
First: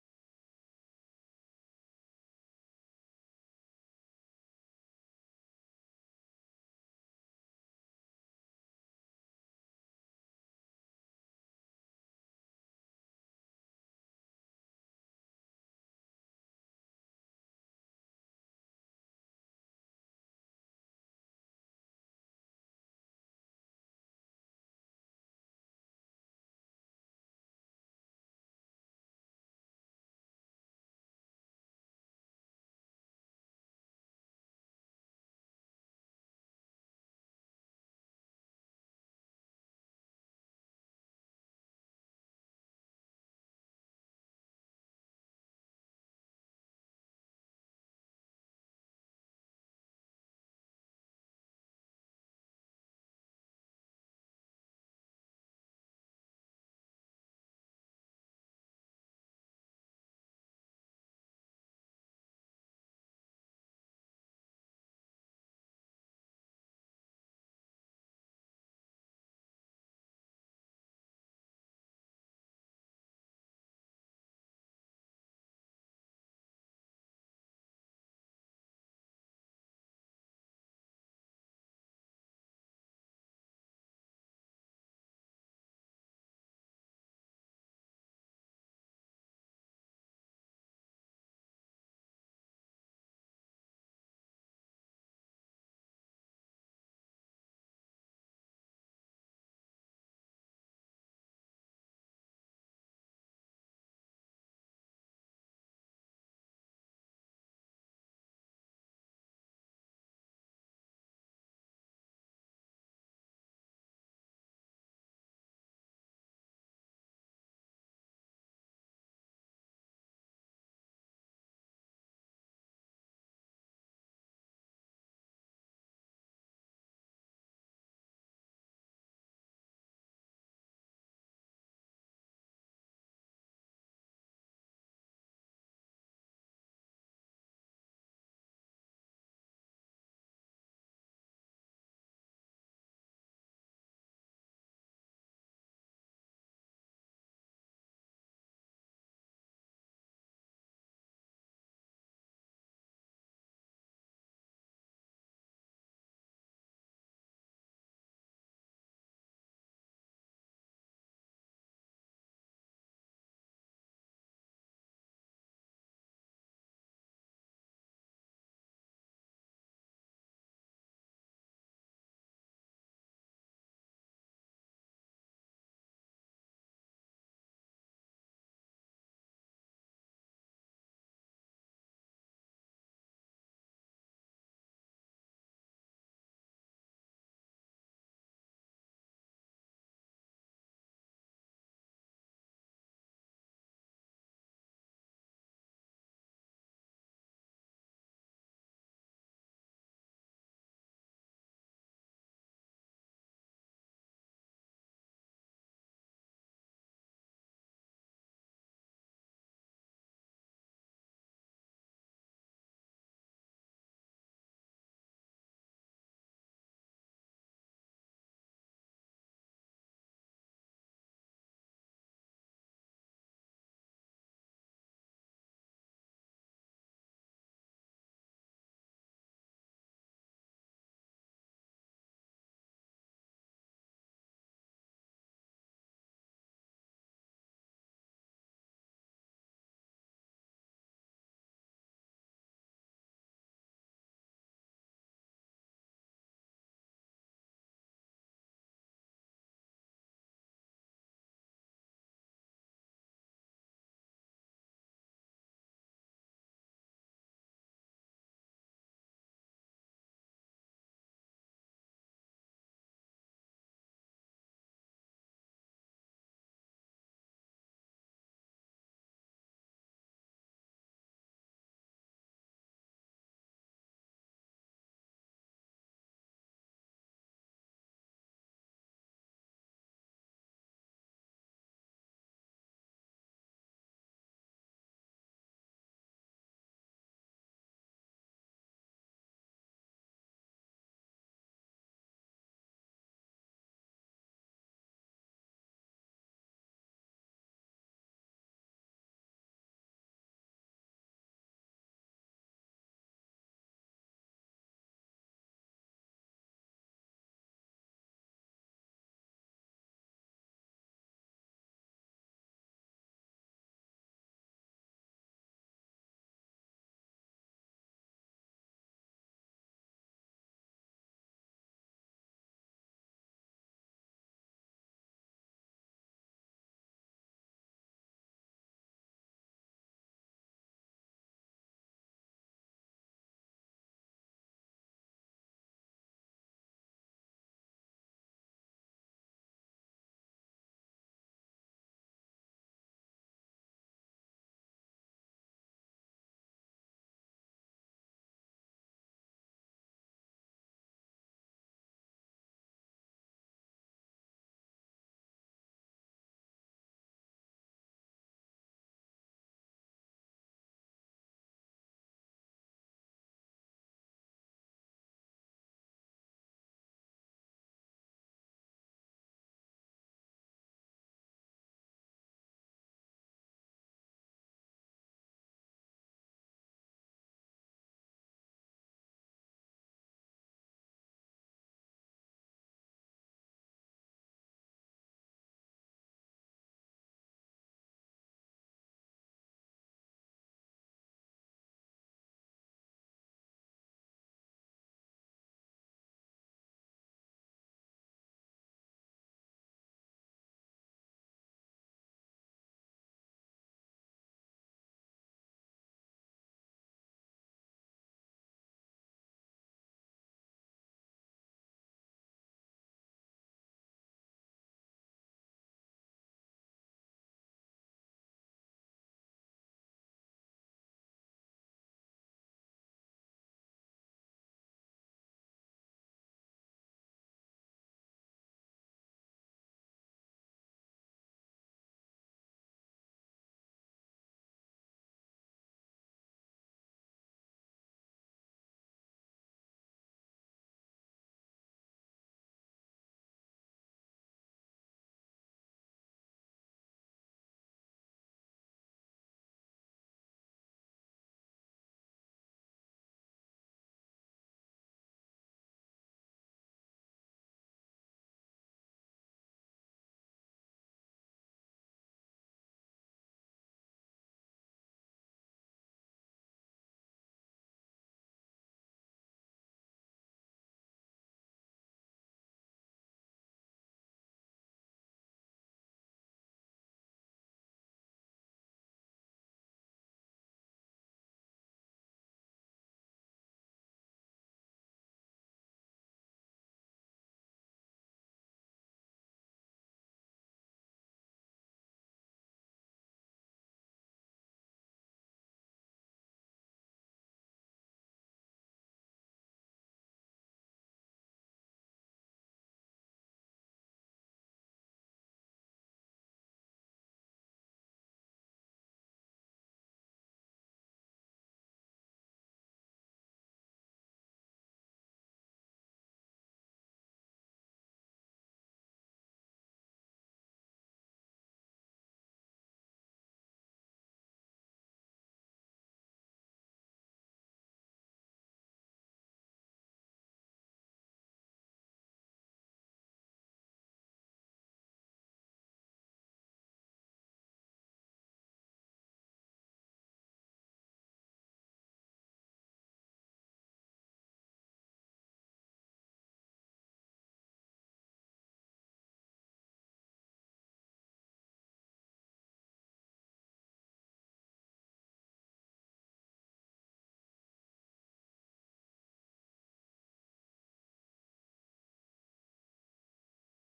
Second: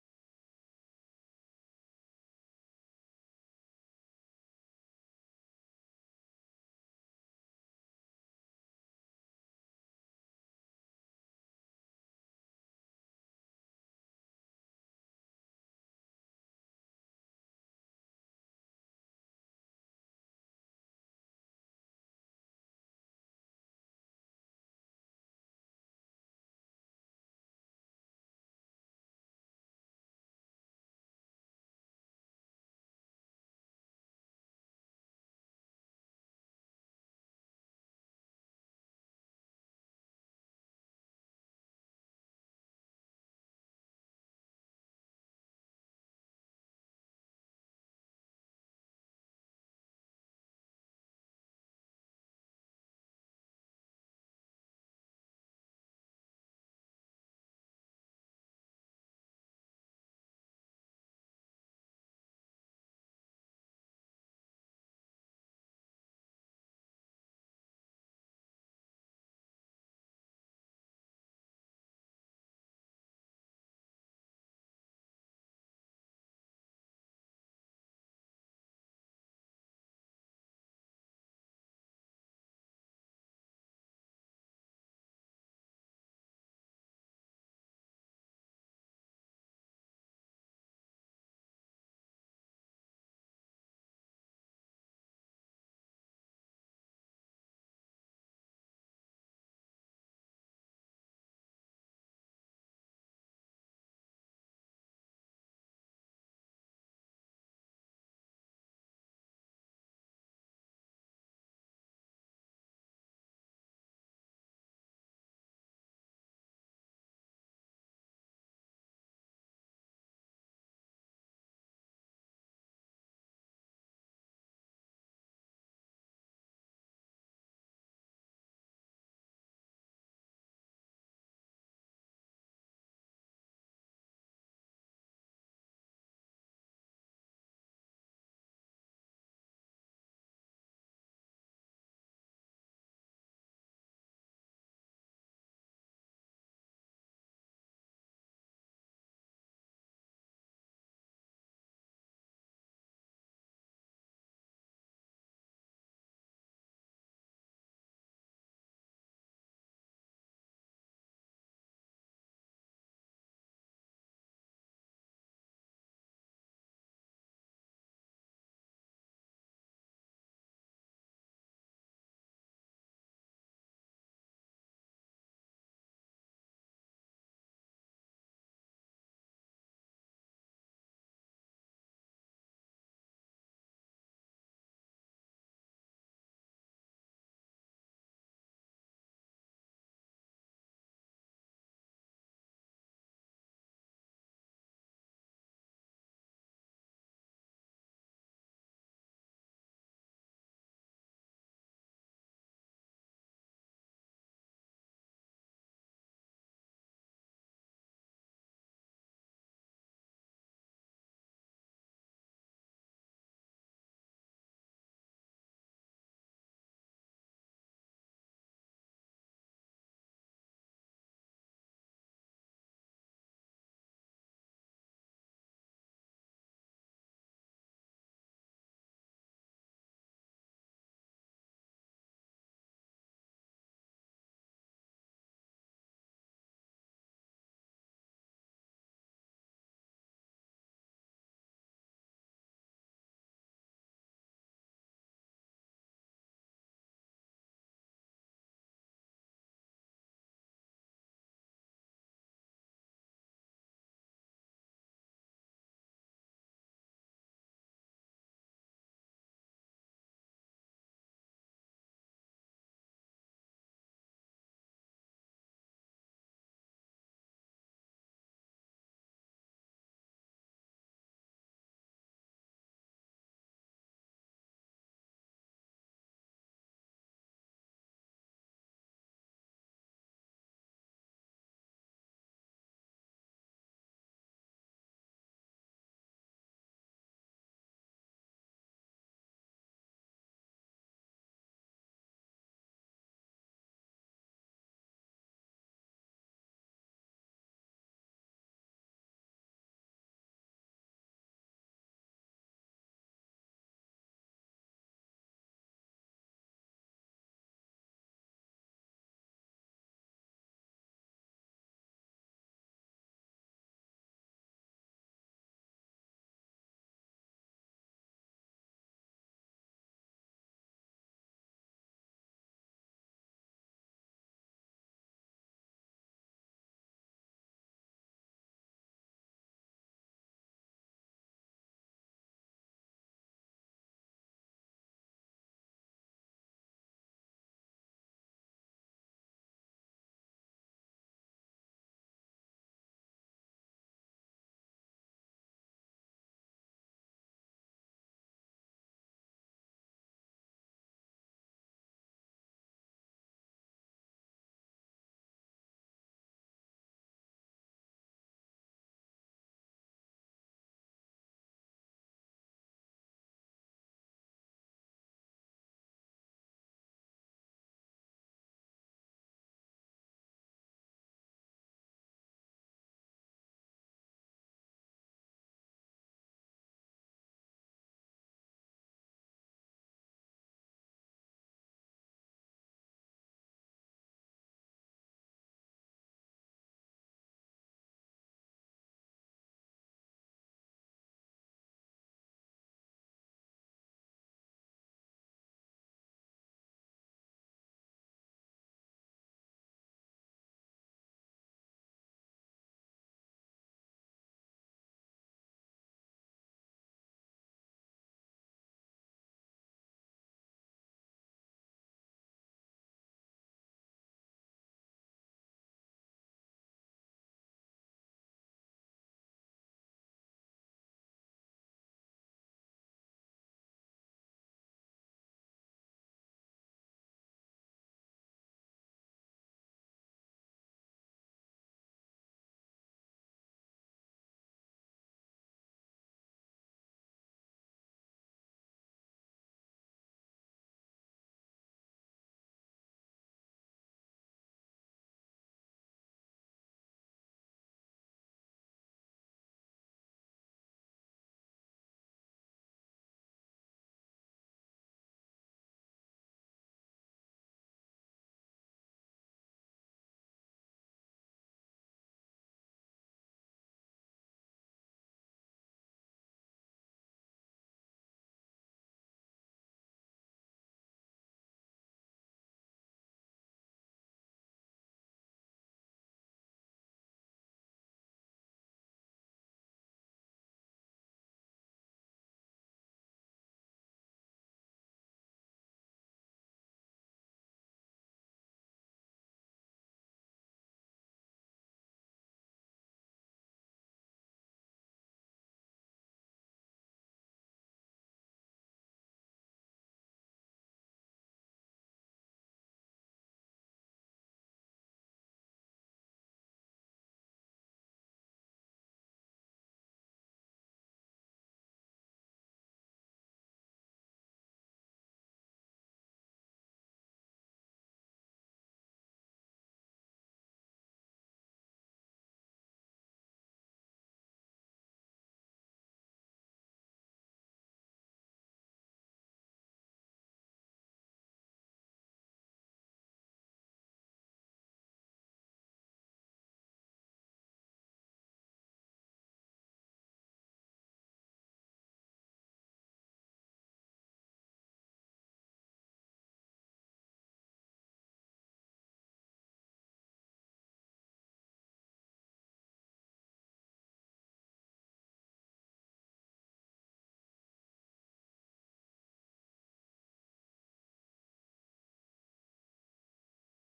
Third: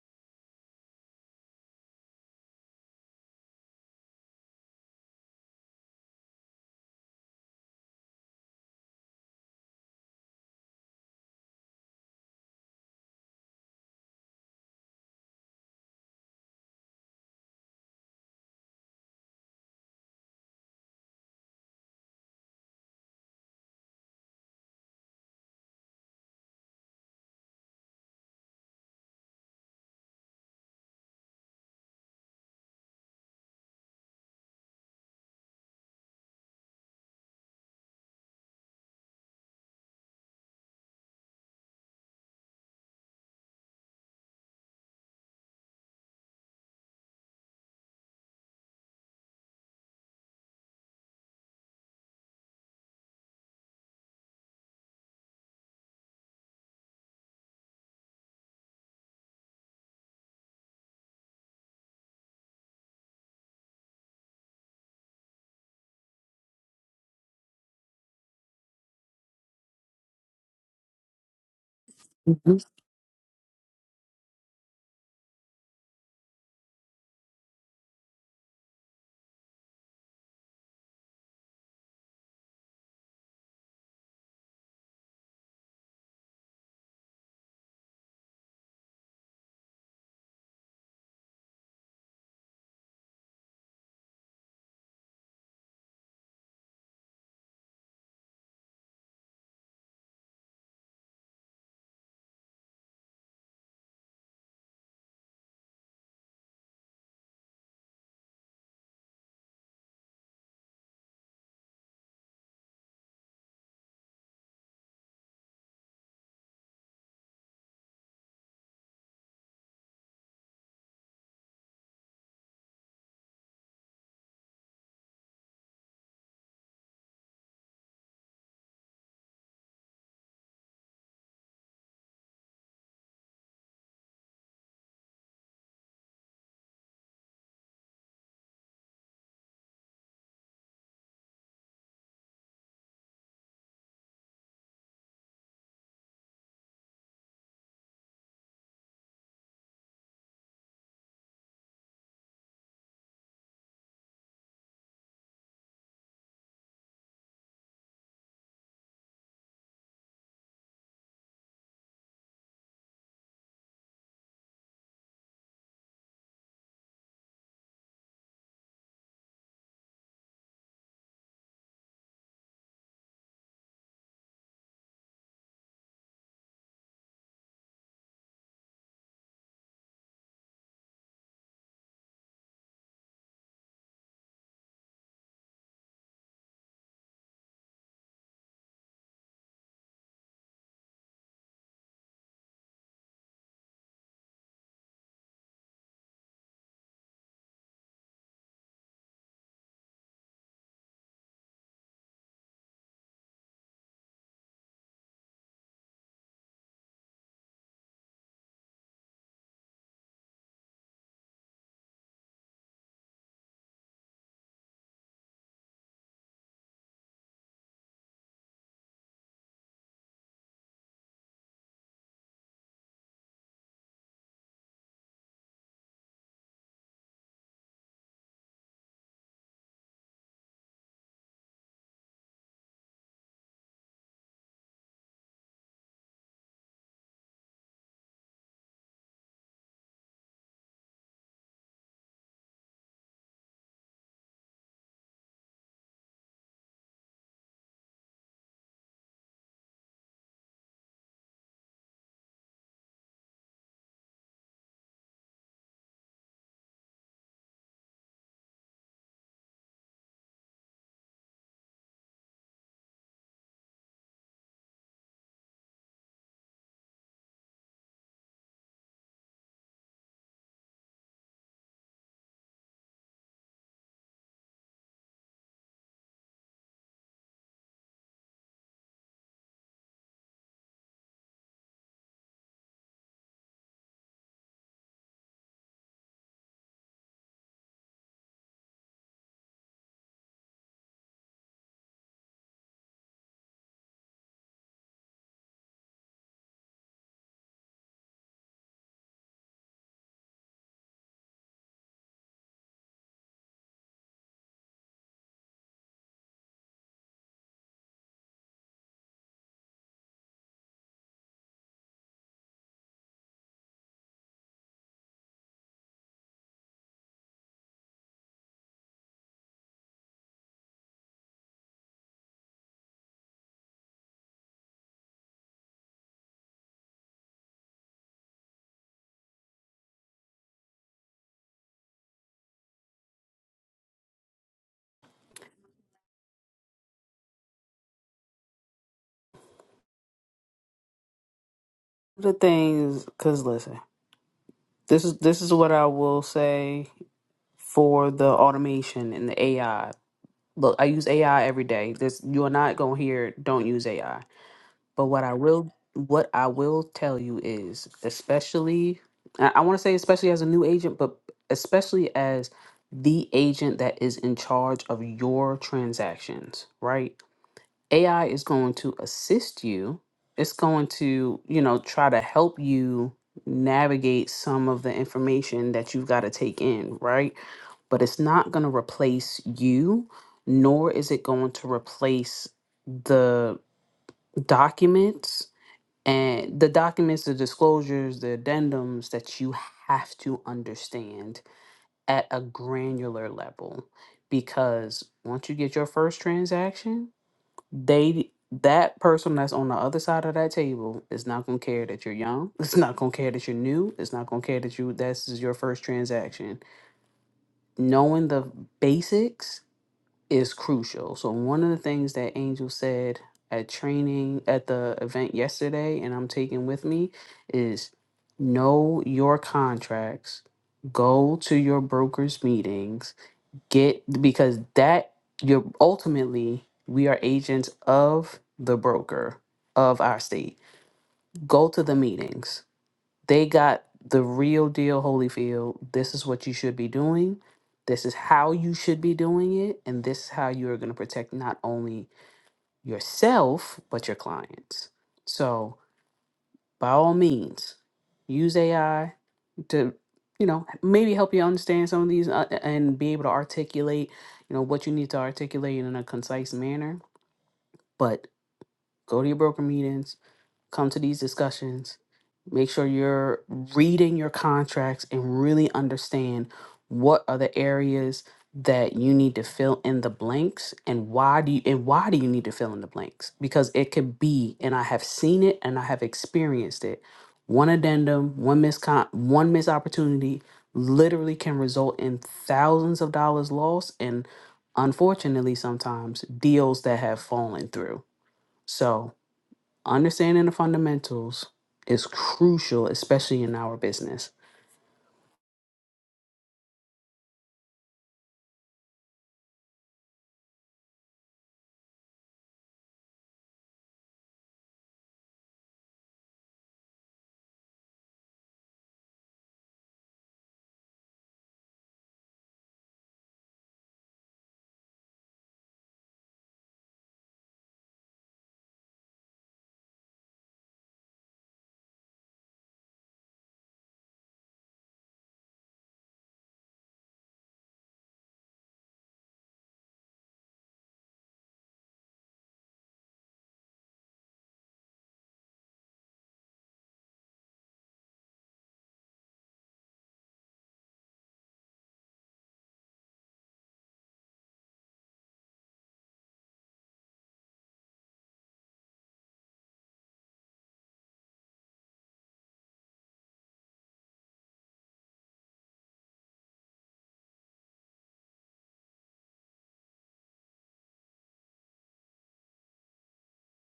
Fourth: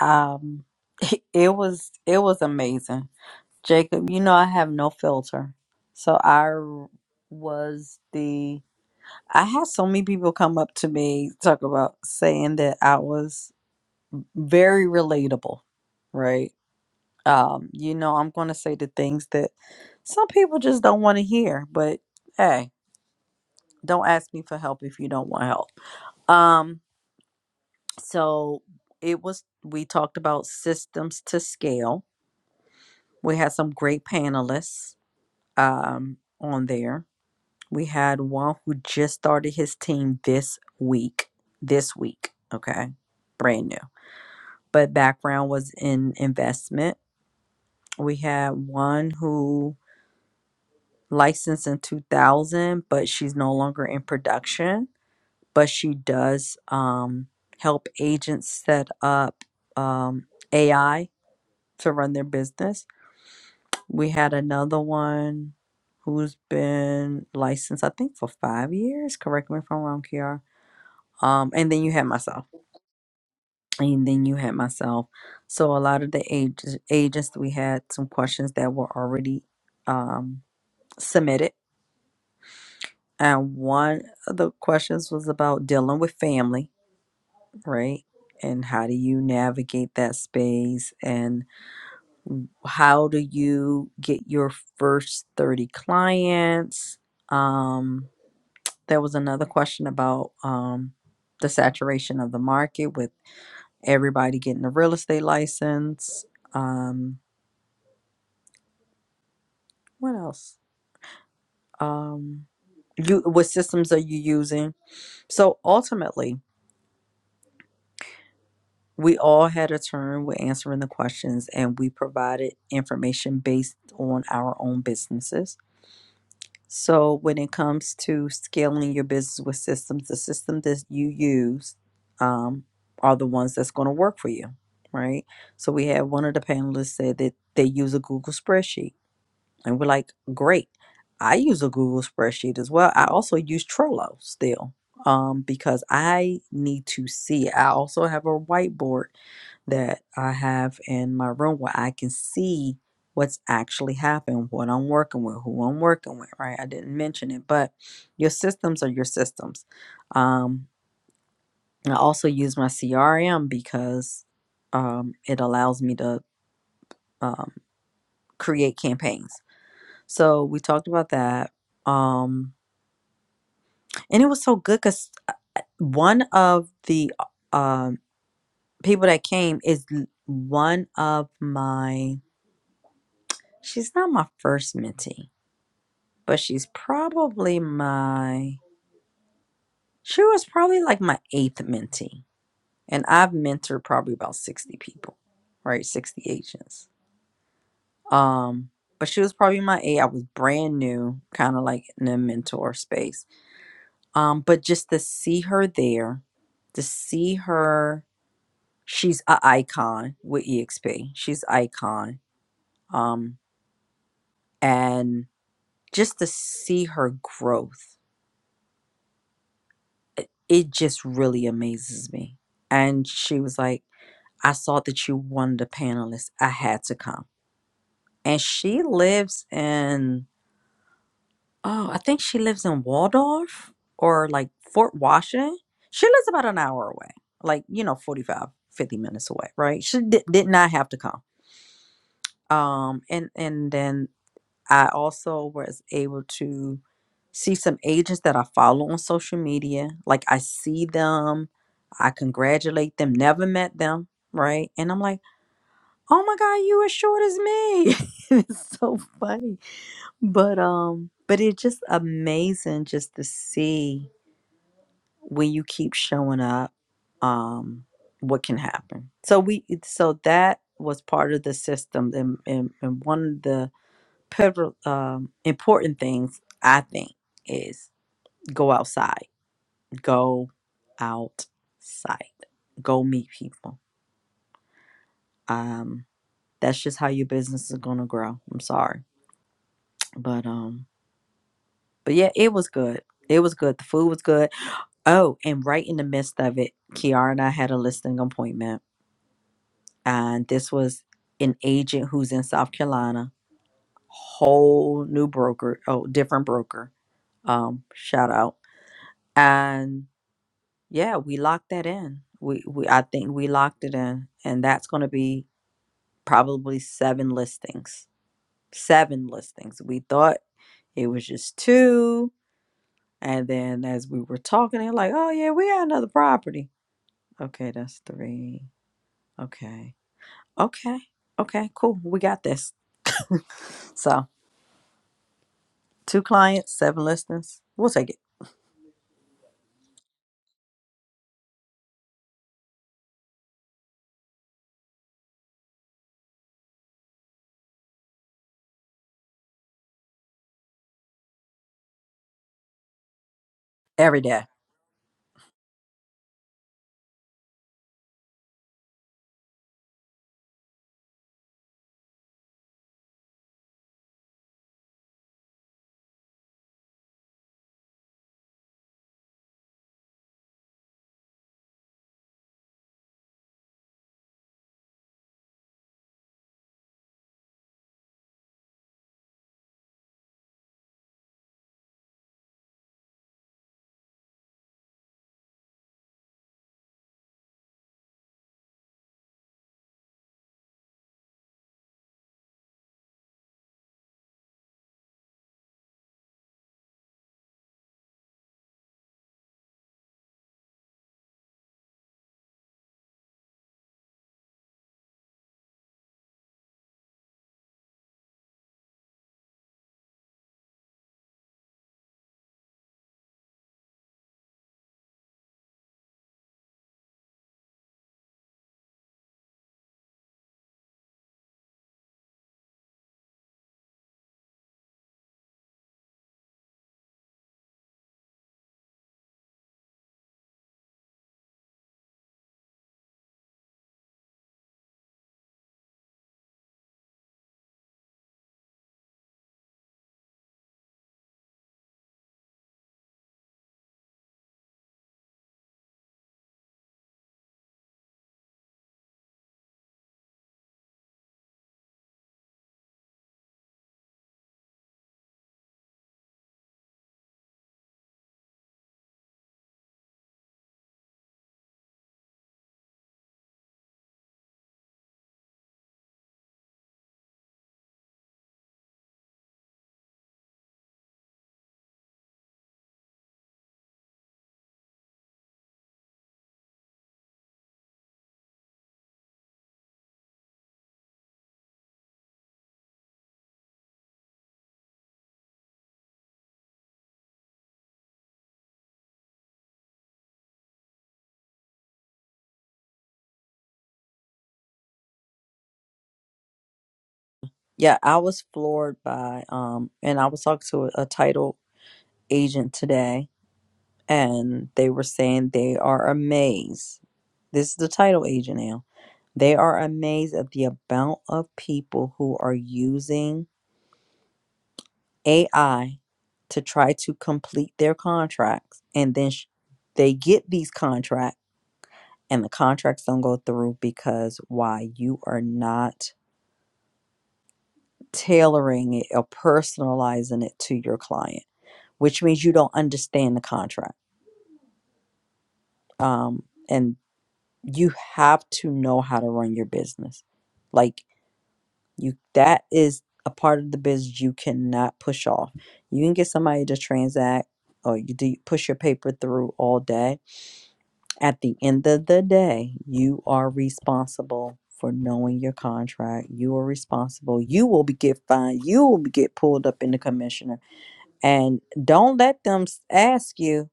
Um, (laughs) it was it was amazing. Jacob, you know I have no filter. So I was the I had so many people come up to me talk about saying that I was very relatable, right? Um, you know, I'm going to say the things that some people just don't want to hear, but hey, don't ask me for help if you don't want help. Um, so it was we talked about systems to scale. We had some great panelists um on there We had one who just started his team this week. This week, okay? Brand new. But background was in investment. We had one who licensed in 2000, but she's no longer in production, but she does um, help agents set up um, AI to run their business. We had another one who's been licensed, I think, for five years. Correct me if I'm wrong, Kiara um, and then you had myself, Mhm. and then you had myself. So a lot of the ages, agents we had some questions that were already um, submitted, and one of the questions was about dealing with family, right? And how do you navigate that space? And how do you get your first thirty clients? Um, there was another question about um, the saturation of the market with. everybody getting a real estate license. Um, what else? Um, you what systems are you using? So ultimately, we all had a turn with answering the questions, and we provided information based on our own businesses. So when it comes to scaling your business with systems, the system that you use um, are the ones that's going to work for you, right? So we had one of the panelists said that they use a Google spreadsheet And we're like, great. I use a Google spreadsheet as well. I also use Trello still um, because I need to see. I also have a whiteboard that I have in my room where I can see what's actually happened, what I'm working with, who I'm working with, right? I didn't mention it, but your systems are your systems. Um, I also use my CRM because um, it allows me to um, create campaigns so we talked about that. Um, and it was so good because one of the um people that came is l- one of my. She's not my first mentee, but she's probably my. She was probably like my eighth mentee, and I've mentored probably about sixty people, right? Sixty agents. Um, but she was probably my eight. I was brand new, kind of like in the mentor space um, but just to see her there, to see her, she's a icon with EXP. She's icon, um, and just to see her growth, it, it just really amazes me. And she was like, "I saw that you won the panelist. I had to come." And she lives in Oh, I think she lives in Waldorf or like Fort Washington. She lives about an hour away, like, you know, 45, 50 minutes away, right? She did, did not have to come. Um, and, and then I also was able to see some agents that I follow on social media. Like, I see them, I congratulate them, never met them, right? And I'm like, oh my God, you as short as me. (laughs) it's so funny but um, but it's just amazing just to see when you keep showing up, um, what can happen. So we it- so that was part of the system and and, and one of the pivotal um important things I think is go outside. Go outside. Go meet people. Um that's just how your business is gonna grow. I'm sorry. But um but yeah, it was good. It was good. The food was good Oh, and right in the midst of it, Kiara and I had a listing appointment, and this was an agent who's in South Carolina, whole new broker, oh, different broker. Um, shout out. And yeah, we locked that in. We, we I think we locked it in, and that's going to be probably seven listings. Seven listings. We thought it was just two, and then as we were talking, they're like, "Oh yeah, we got another property." Okay, that's three. Okay Okay. Okay. Cool. We got this. So, two clients, seven listings. We'll take it The things cuz listen, this is this is what I will say for the automation and the AI. Look, I use AI every day. This you are not going to hear don't use AI every day. But what I will what I will tell you is, especially I, I want to say especially as a new agent, but especially as the agent that is in charge of your transactions, right? AI is going to assist you. It's going to, you know, try to help you navigate some of the information that you've got to take in, right? But it's not going to replace you, nor is it going to replace the documents and the documents the disclosures the addendums that you have to understand at a granular level because once you get your first transaction they that person that's on the other side of that table is not going to care that you're young (laughs) it's not going to care that you're new it's not going to care that you this is your first transaction knowing the basics is crucial. So one of the things that Angel said at training at the event yesterday and I'm taking with me is know your contracts, go to your brokers meetings, get because that you're ultimately we are agents of the broker of our state. Go to the meetings they got the real deal Holyfield. This is what you should be doing. This is how you should be doing it. And this is how you are going to protect not only yourself, but your clients. So, by all means, use AI to, you know, maybe help you understand some of these uh, and be able to articulate, you know, what you need to articulate in a concise manner. But go to your broker meetings, come to these discussions. Make sure you're reading your contracts and really understand what are the areas that you need to fill in the blanks and why do you and why do you need to fill in the blanks? Because it could be, and I have seen it and I have experienced it. One addendum, one miss con- one missed opportunity literally can result in thousands of dollars lost and unfortunately sometimes deals that have fallen through. So Understanding the fundamentals is crucial, especially in our business. Yeah, I was floored by um, and I was talking to a, a title agent today, and they were saying they are amazed. This is the title agent now. They are amazed at the amount of people who are using AI to try to complete their contracts, and then sh- they get these contracts. and the contracts don't go through because why you are not tailoring it or personalizing it to your client which means you don't understand the contract um, and you have to know how to run your business like you that is a part of the business you cannot push off you can get somebody to transact or you do push your paper through all day At the end of the day, you are responsible for knowing your contract. You are responsible. You will be get fined. You will be get pulled up in the commissioner. And don't let them s- ask you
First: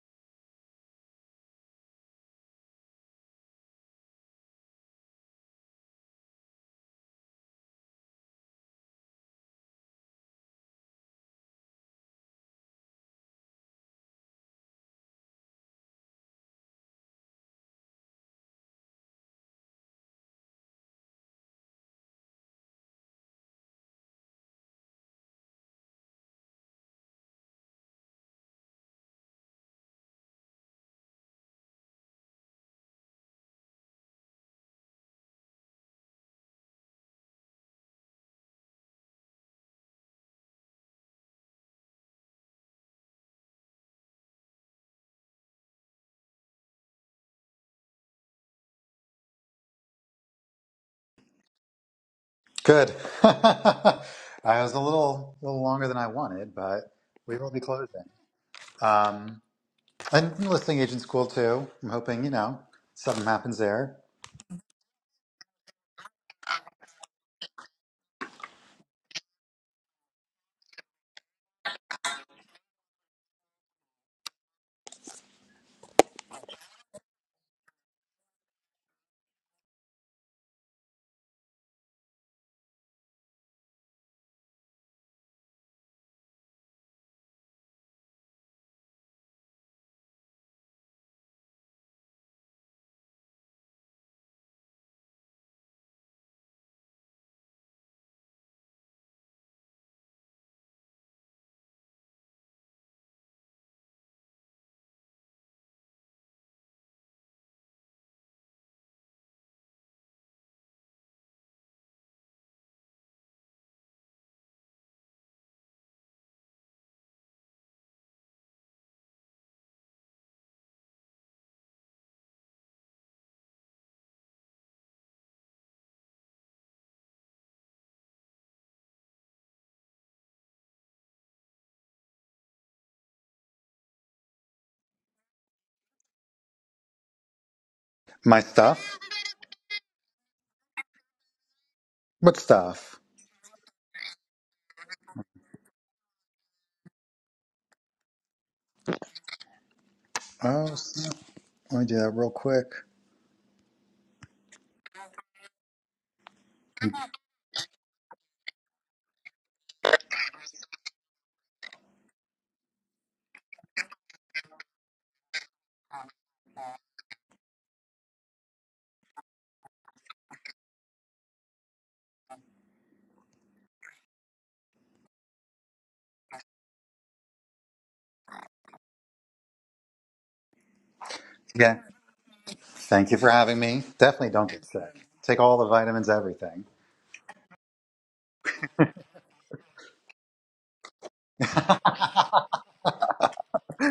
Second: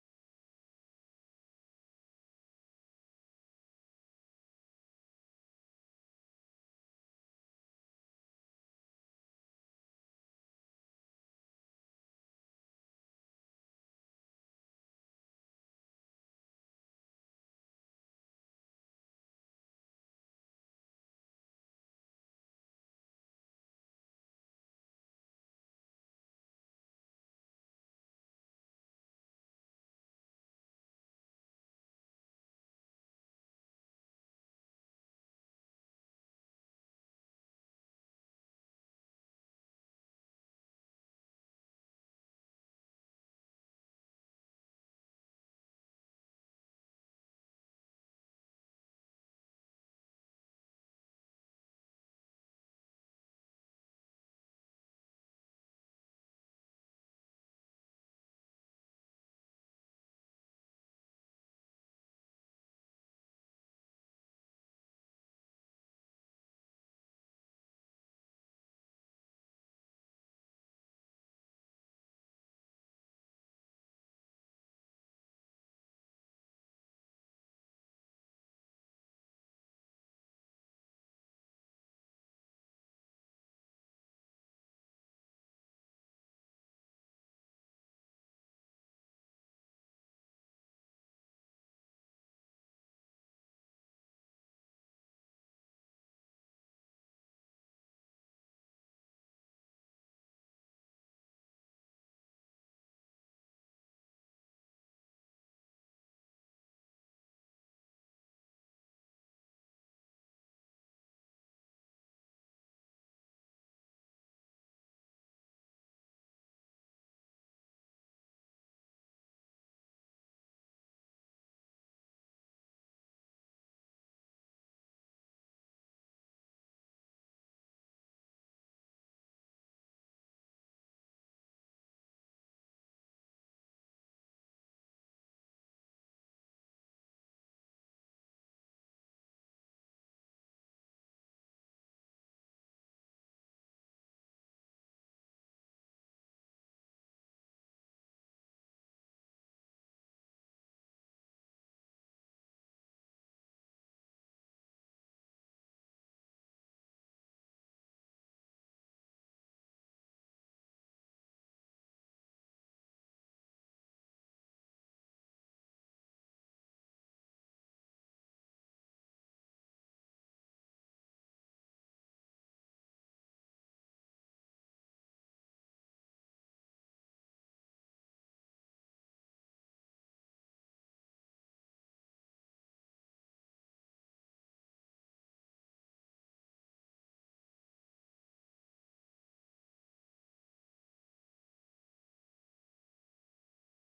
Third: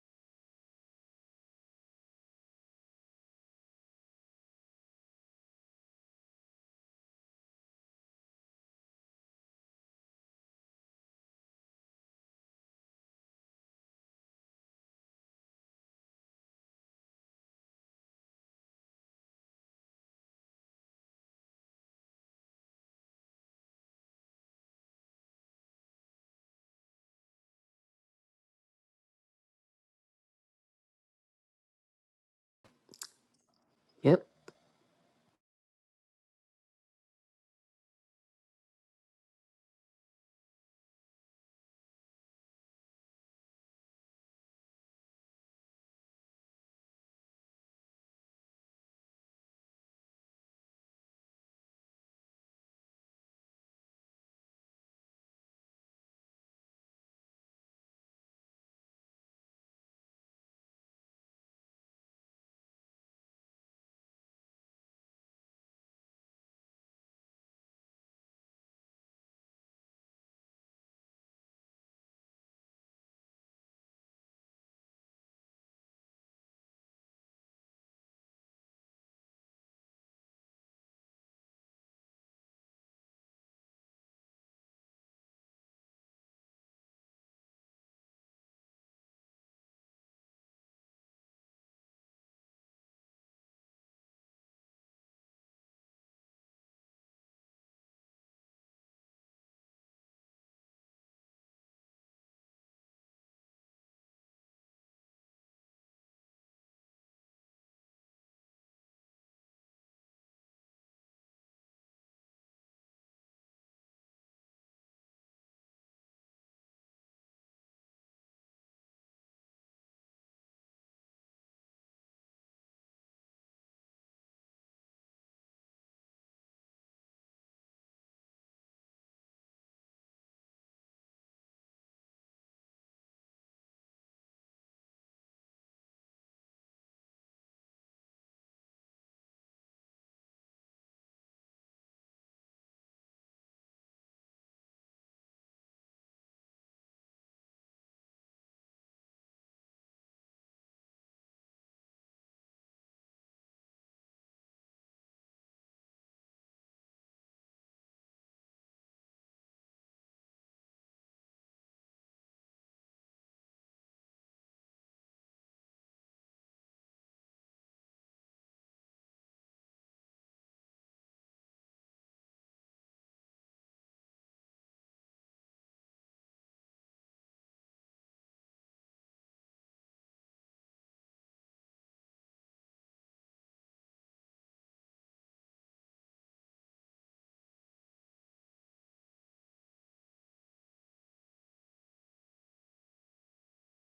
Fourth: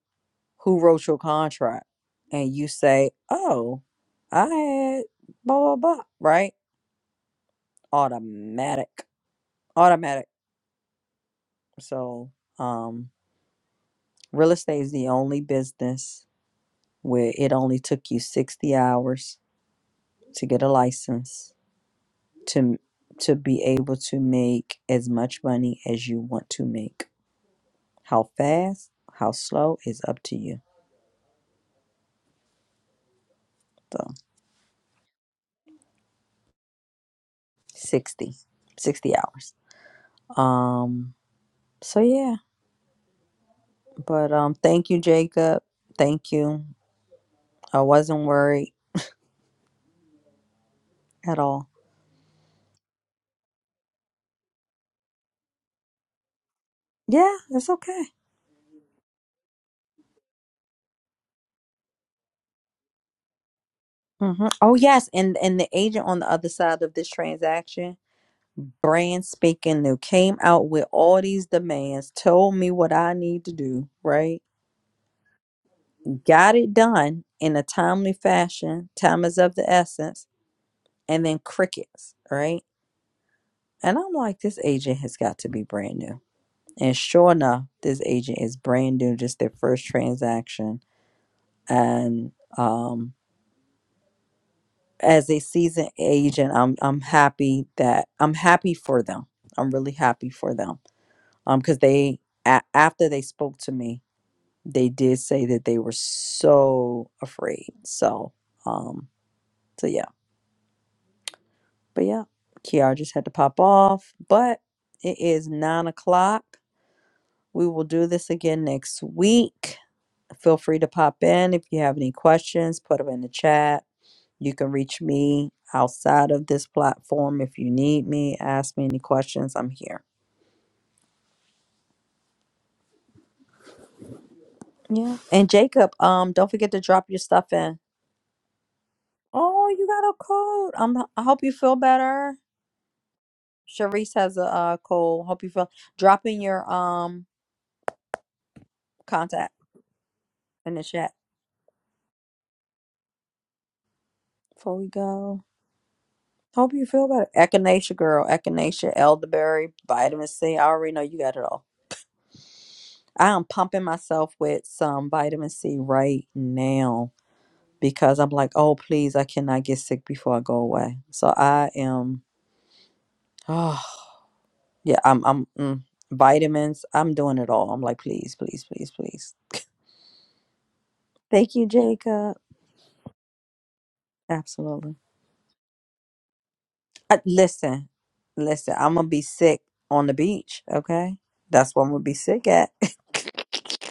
who wrote your contract. And you say, oh, I had blah, blah, blah, right? Automatic. Automatic. So, um, real estate is the only business where it only took you 60 hours to get a license to to be able to make as much money as you want to make. How fast, how slow is up to you. So Yep. 60, 60 hours. Um so yeah, but um thank you Jacob. Thank you. I wasn't worried at all. Good. (laughs) I was a little little longer than I wanted, but we Yeah, will be it's closing. okay. Um, and listing agent's cool too. I'm hoping you know something happens there. hmm Oh yes, and and the agent on the other side of this transaction, brand speaking, who came out with all these demands, told me what I need to do, right? got it done in a timely fashion. Time is of the essence. And then crickets, right? And I'm like, this agent has got to be brand new. And sure enough, this agent is brand new, just their first transaction. And um, as a seasoned agent, I'm I'm happy that I'm happy for them. I'm really happy for them. Um, because they a- after they spoke to me, they did say that they were so afraid. So um, so yeah. But yeah, Kiara just had to pop off. But it is nine o'clock. We will do this again next week. Feel free to pop in if you have any questions, put them in the chat. You can reach me outside of this platform if you need me. Ask me any questions. I'm here. Yeah. And Jacob, um, don't forget to drop your stuff in. My stuff. Oh, you got a cold. Um, I hope you feel better. What stuff? Sharice has a uh, cold. Hope you feel. Drop in your um contact Oh, in the chat snap. let me do that real quick. before we go. Hope you feel better. Echinacea, girl. Echinacea, elderberry, vitamin C. I already know you got it all. I am pumping myself with some vitamin C right now because I'm like, oh please, I cannot get sick before I go away. So I am. (sighs) Oh yeah, I'm. I'm mm, vitamins. I'm doing it all. I'm like, please, please, please, please. Thank you, Yeah. Jacob. Thank you for having me. Definitely don't get Absolutely. sick. Take all the vitamins, everything. I, listen, listen. I'm gonna be sick on the beach. Okay, (laughs) that's what I'm gonna be sick at. (laughs)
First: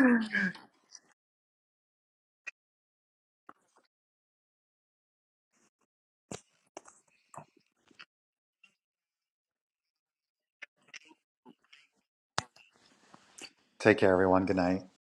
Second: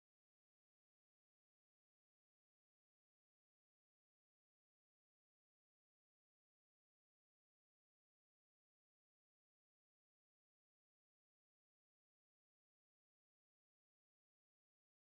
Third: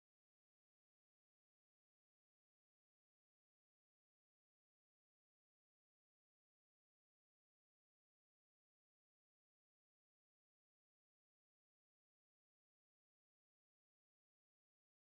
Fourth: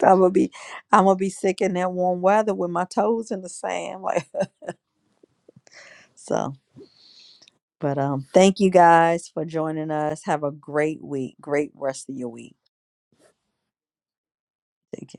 I'm gonna be, I'm gonna be sick in that warm weather with my toes in the sand. Like (laughs) so. But um, thank you guys for joining us. Have a great week. Great rest of your week. Take care, everyone. Good night. Take care.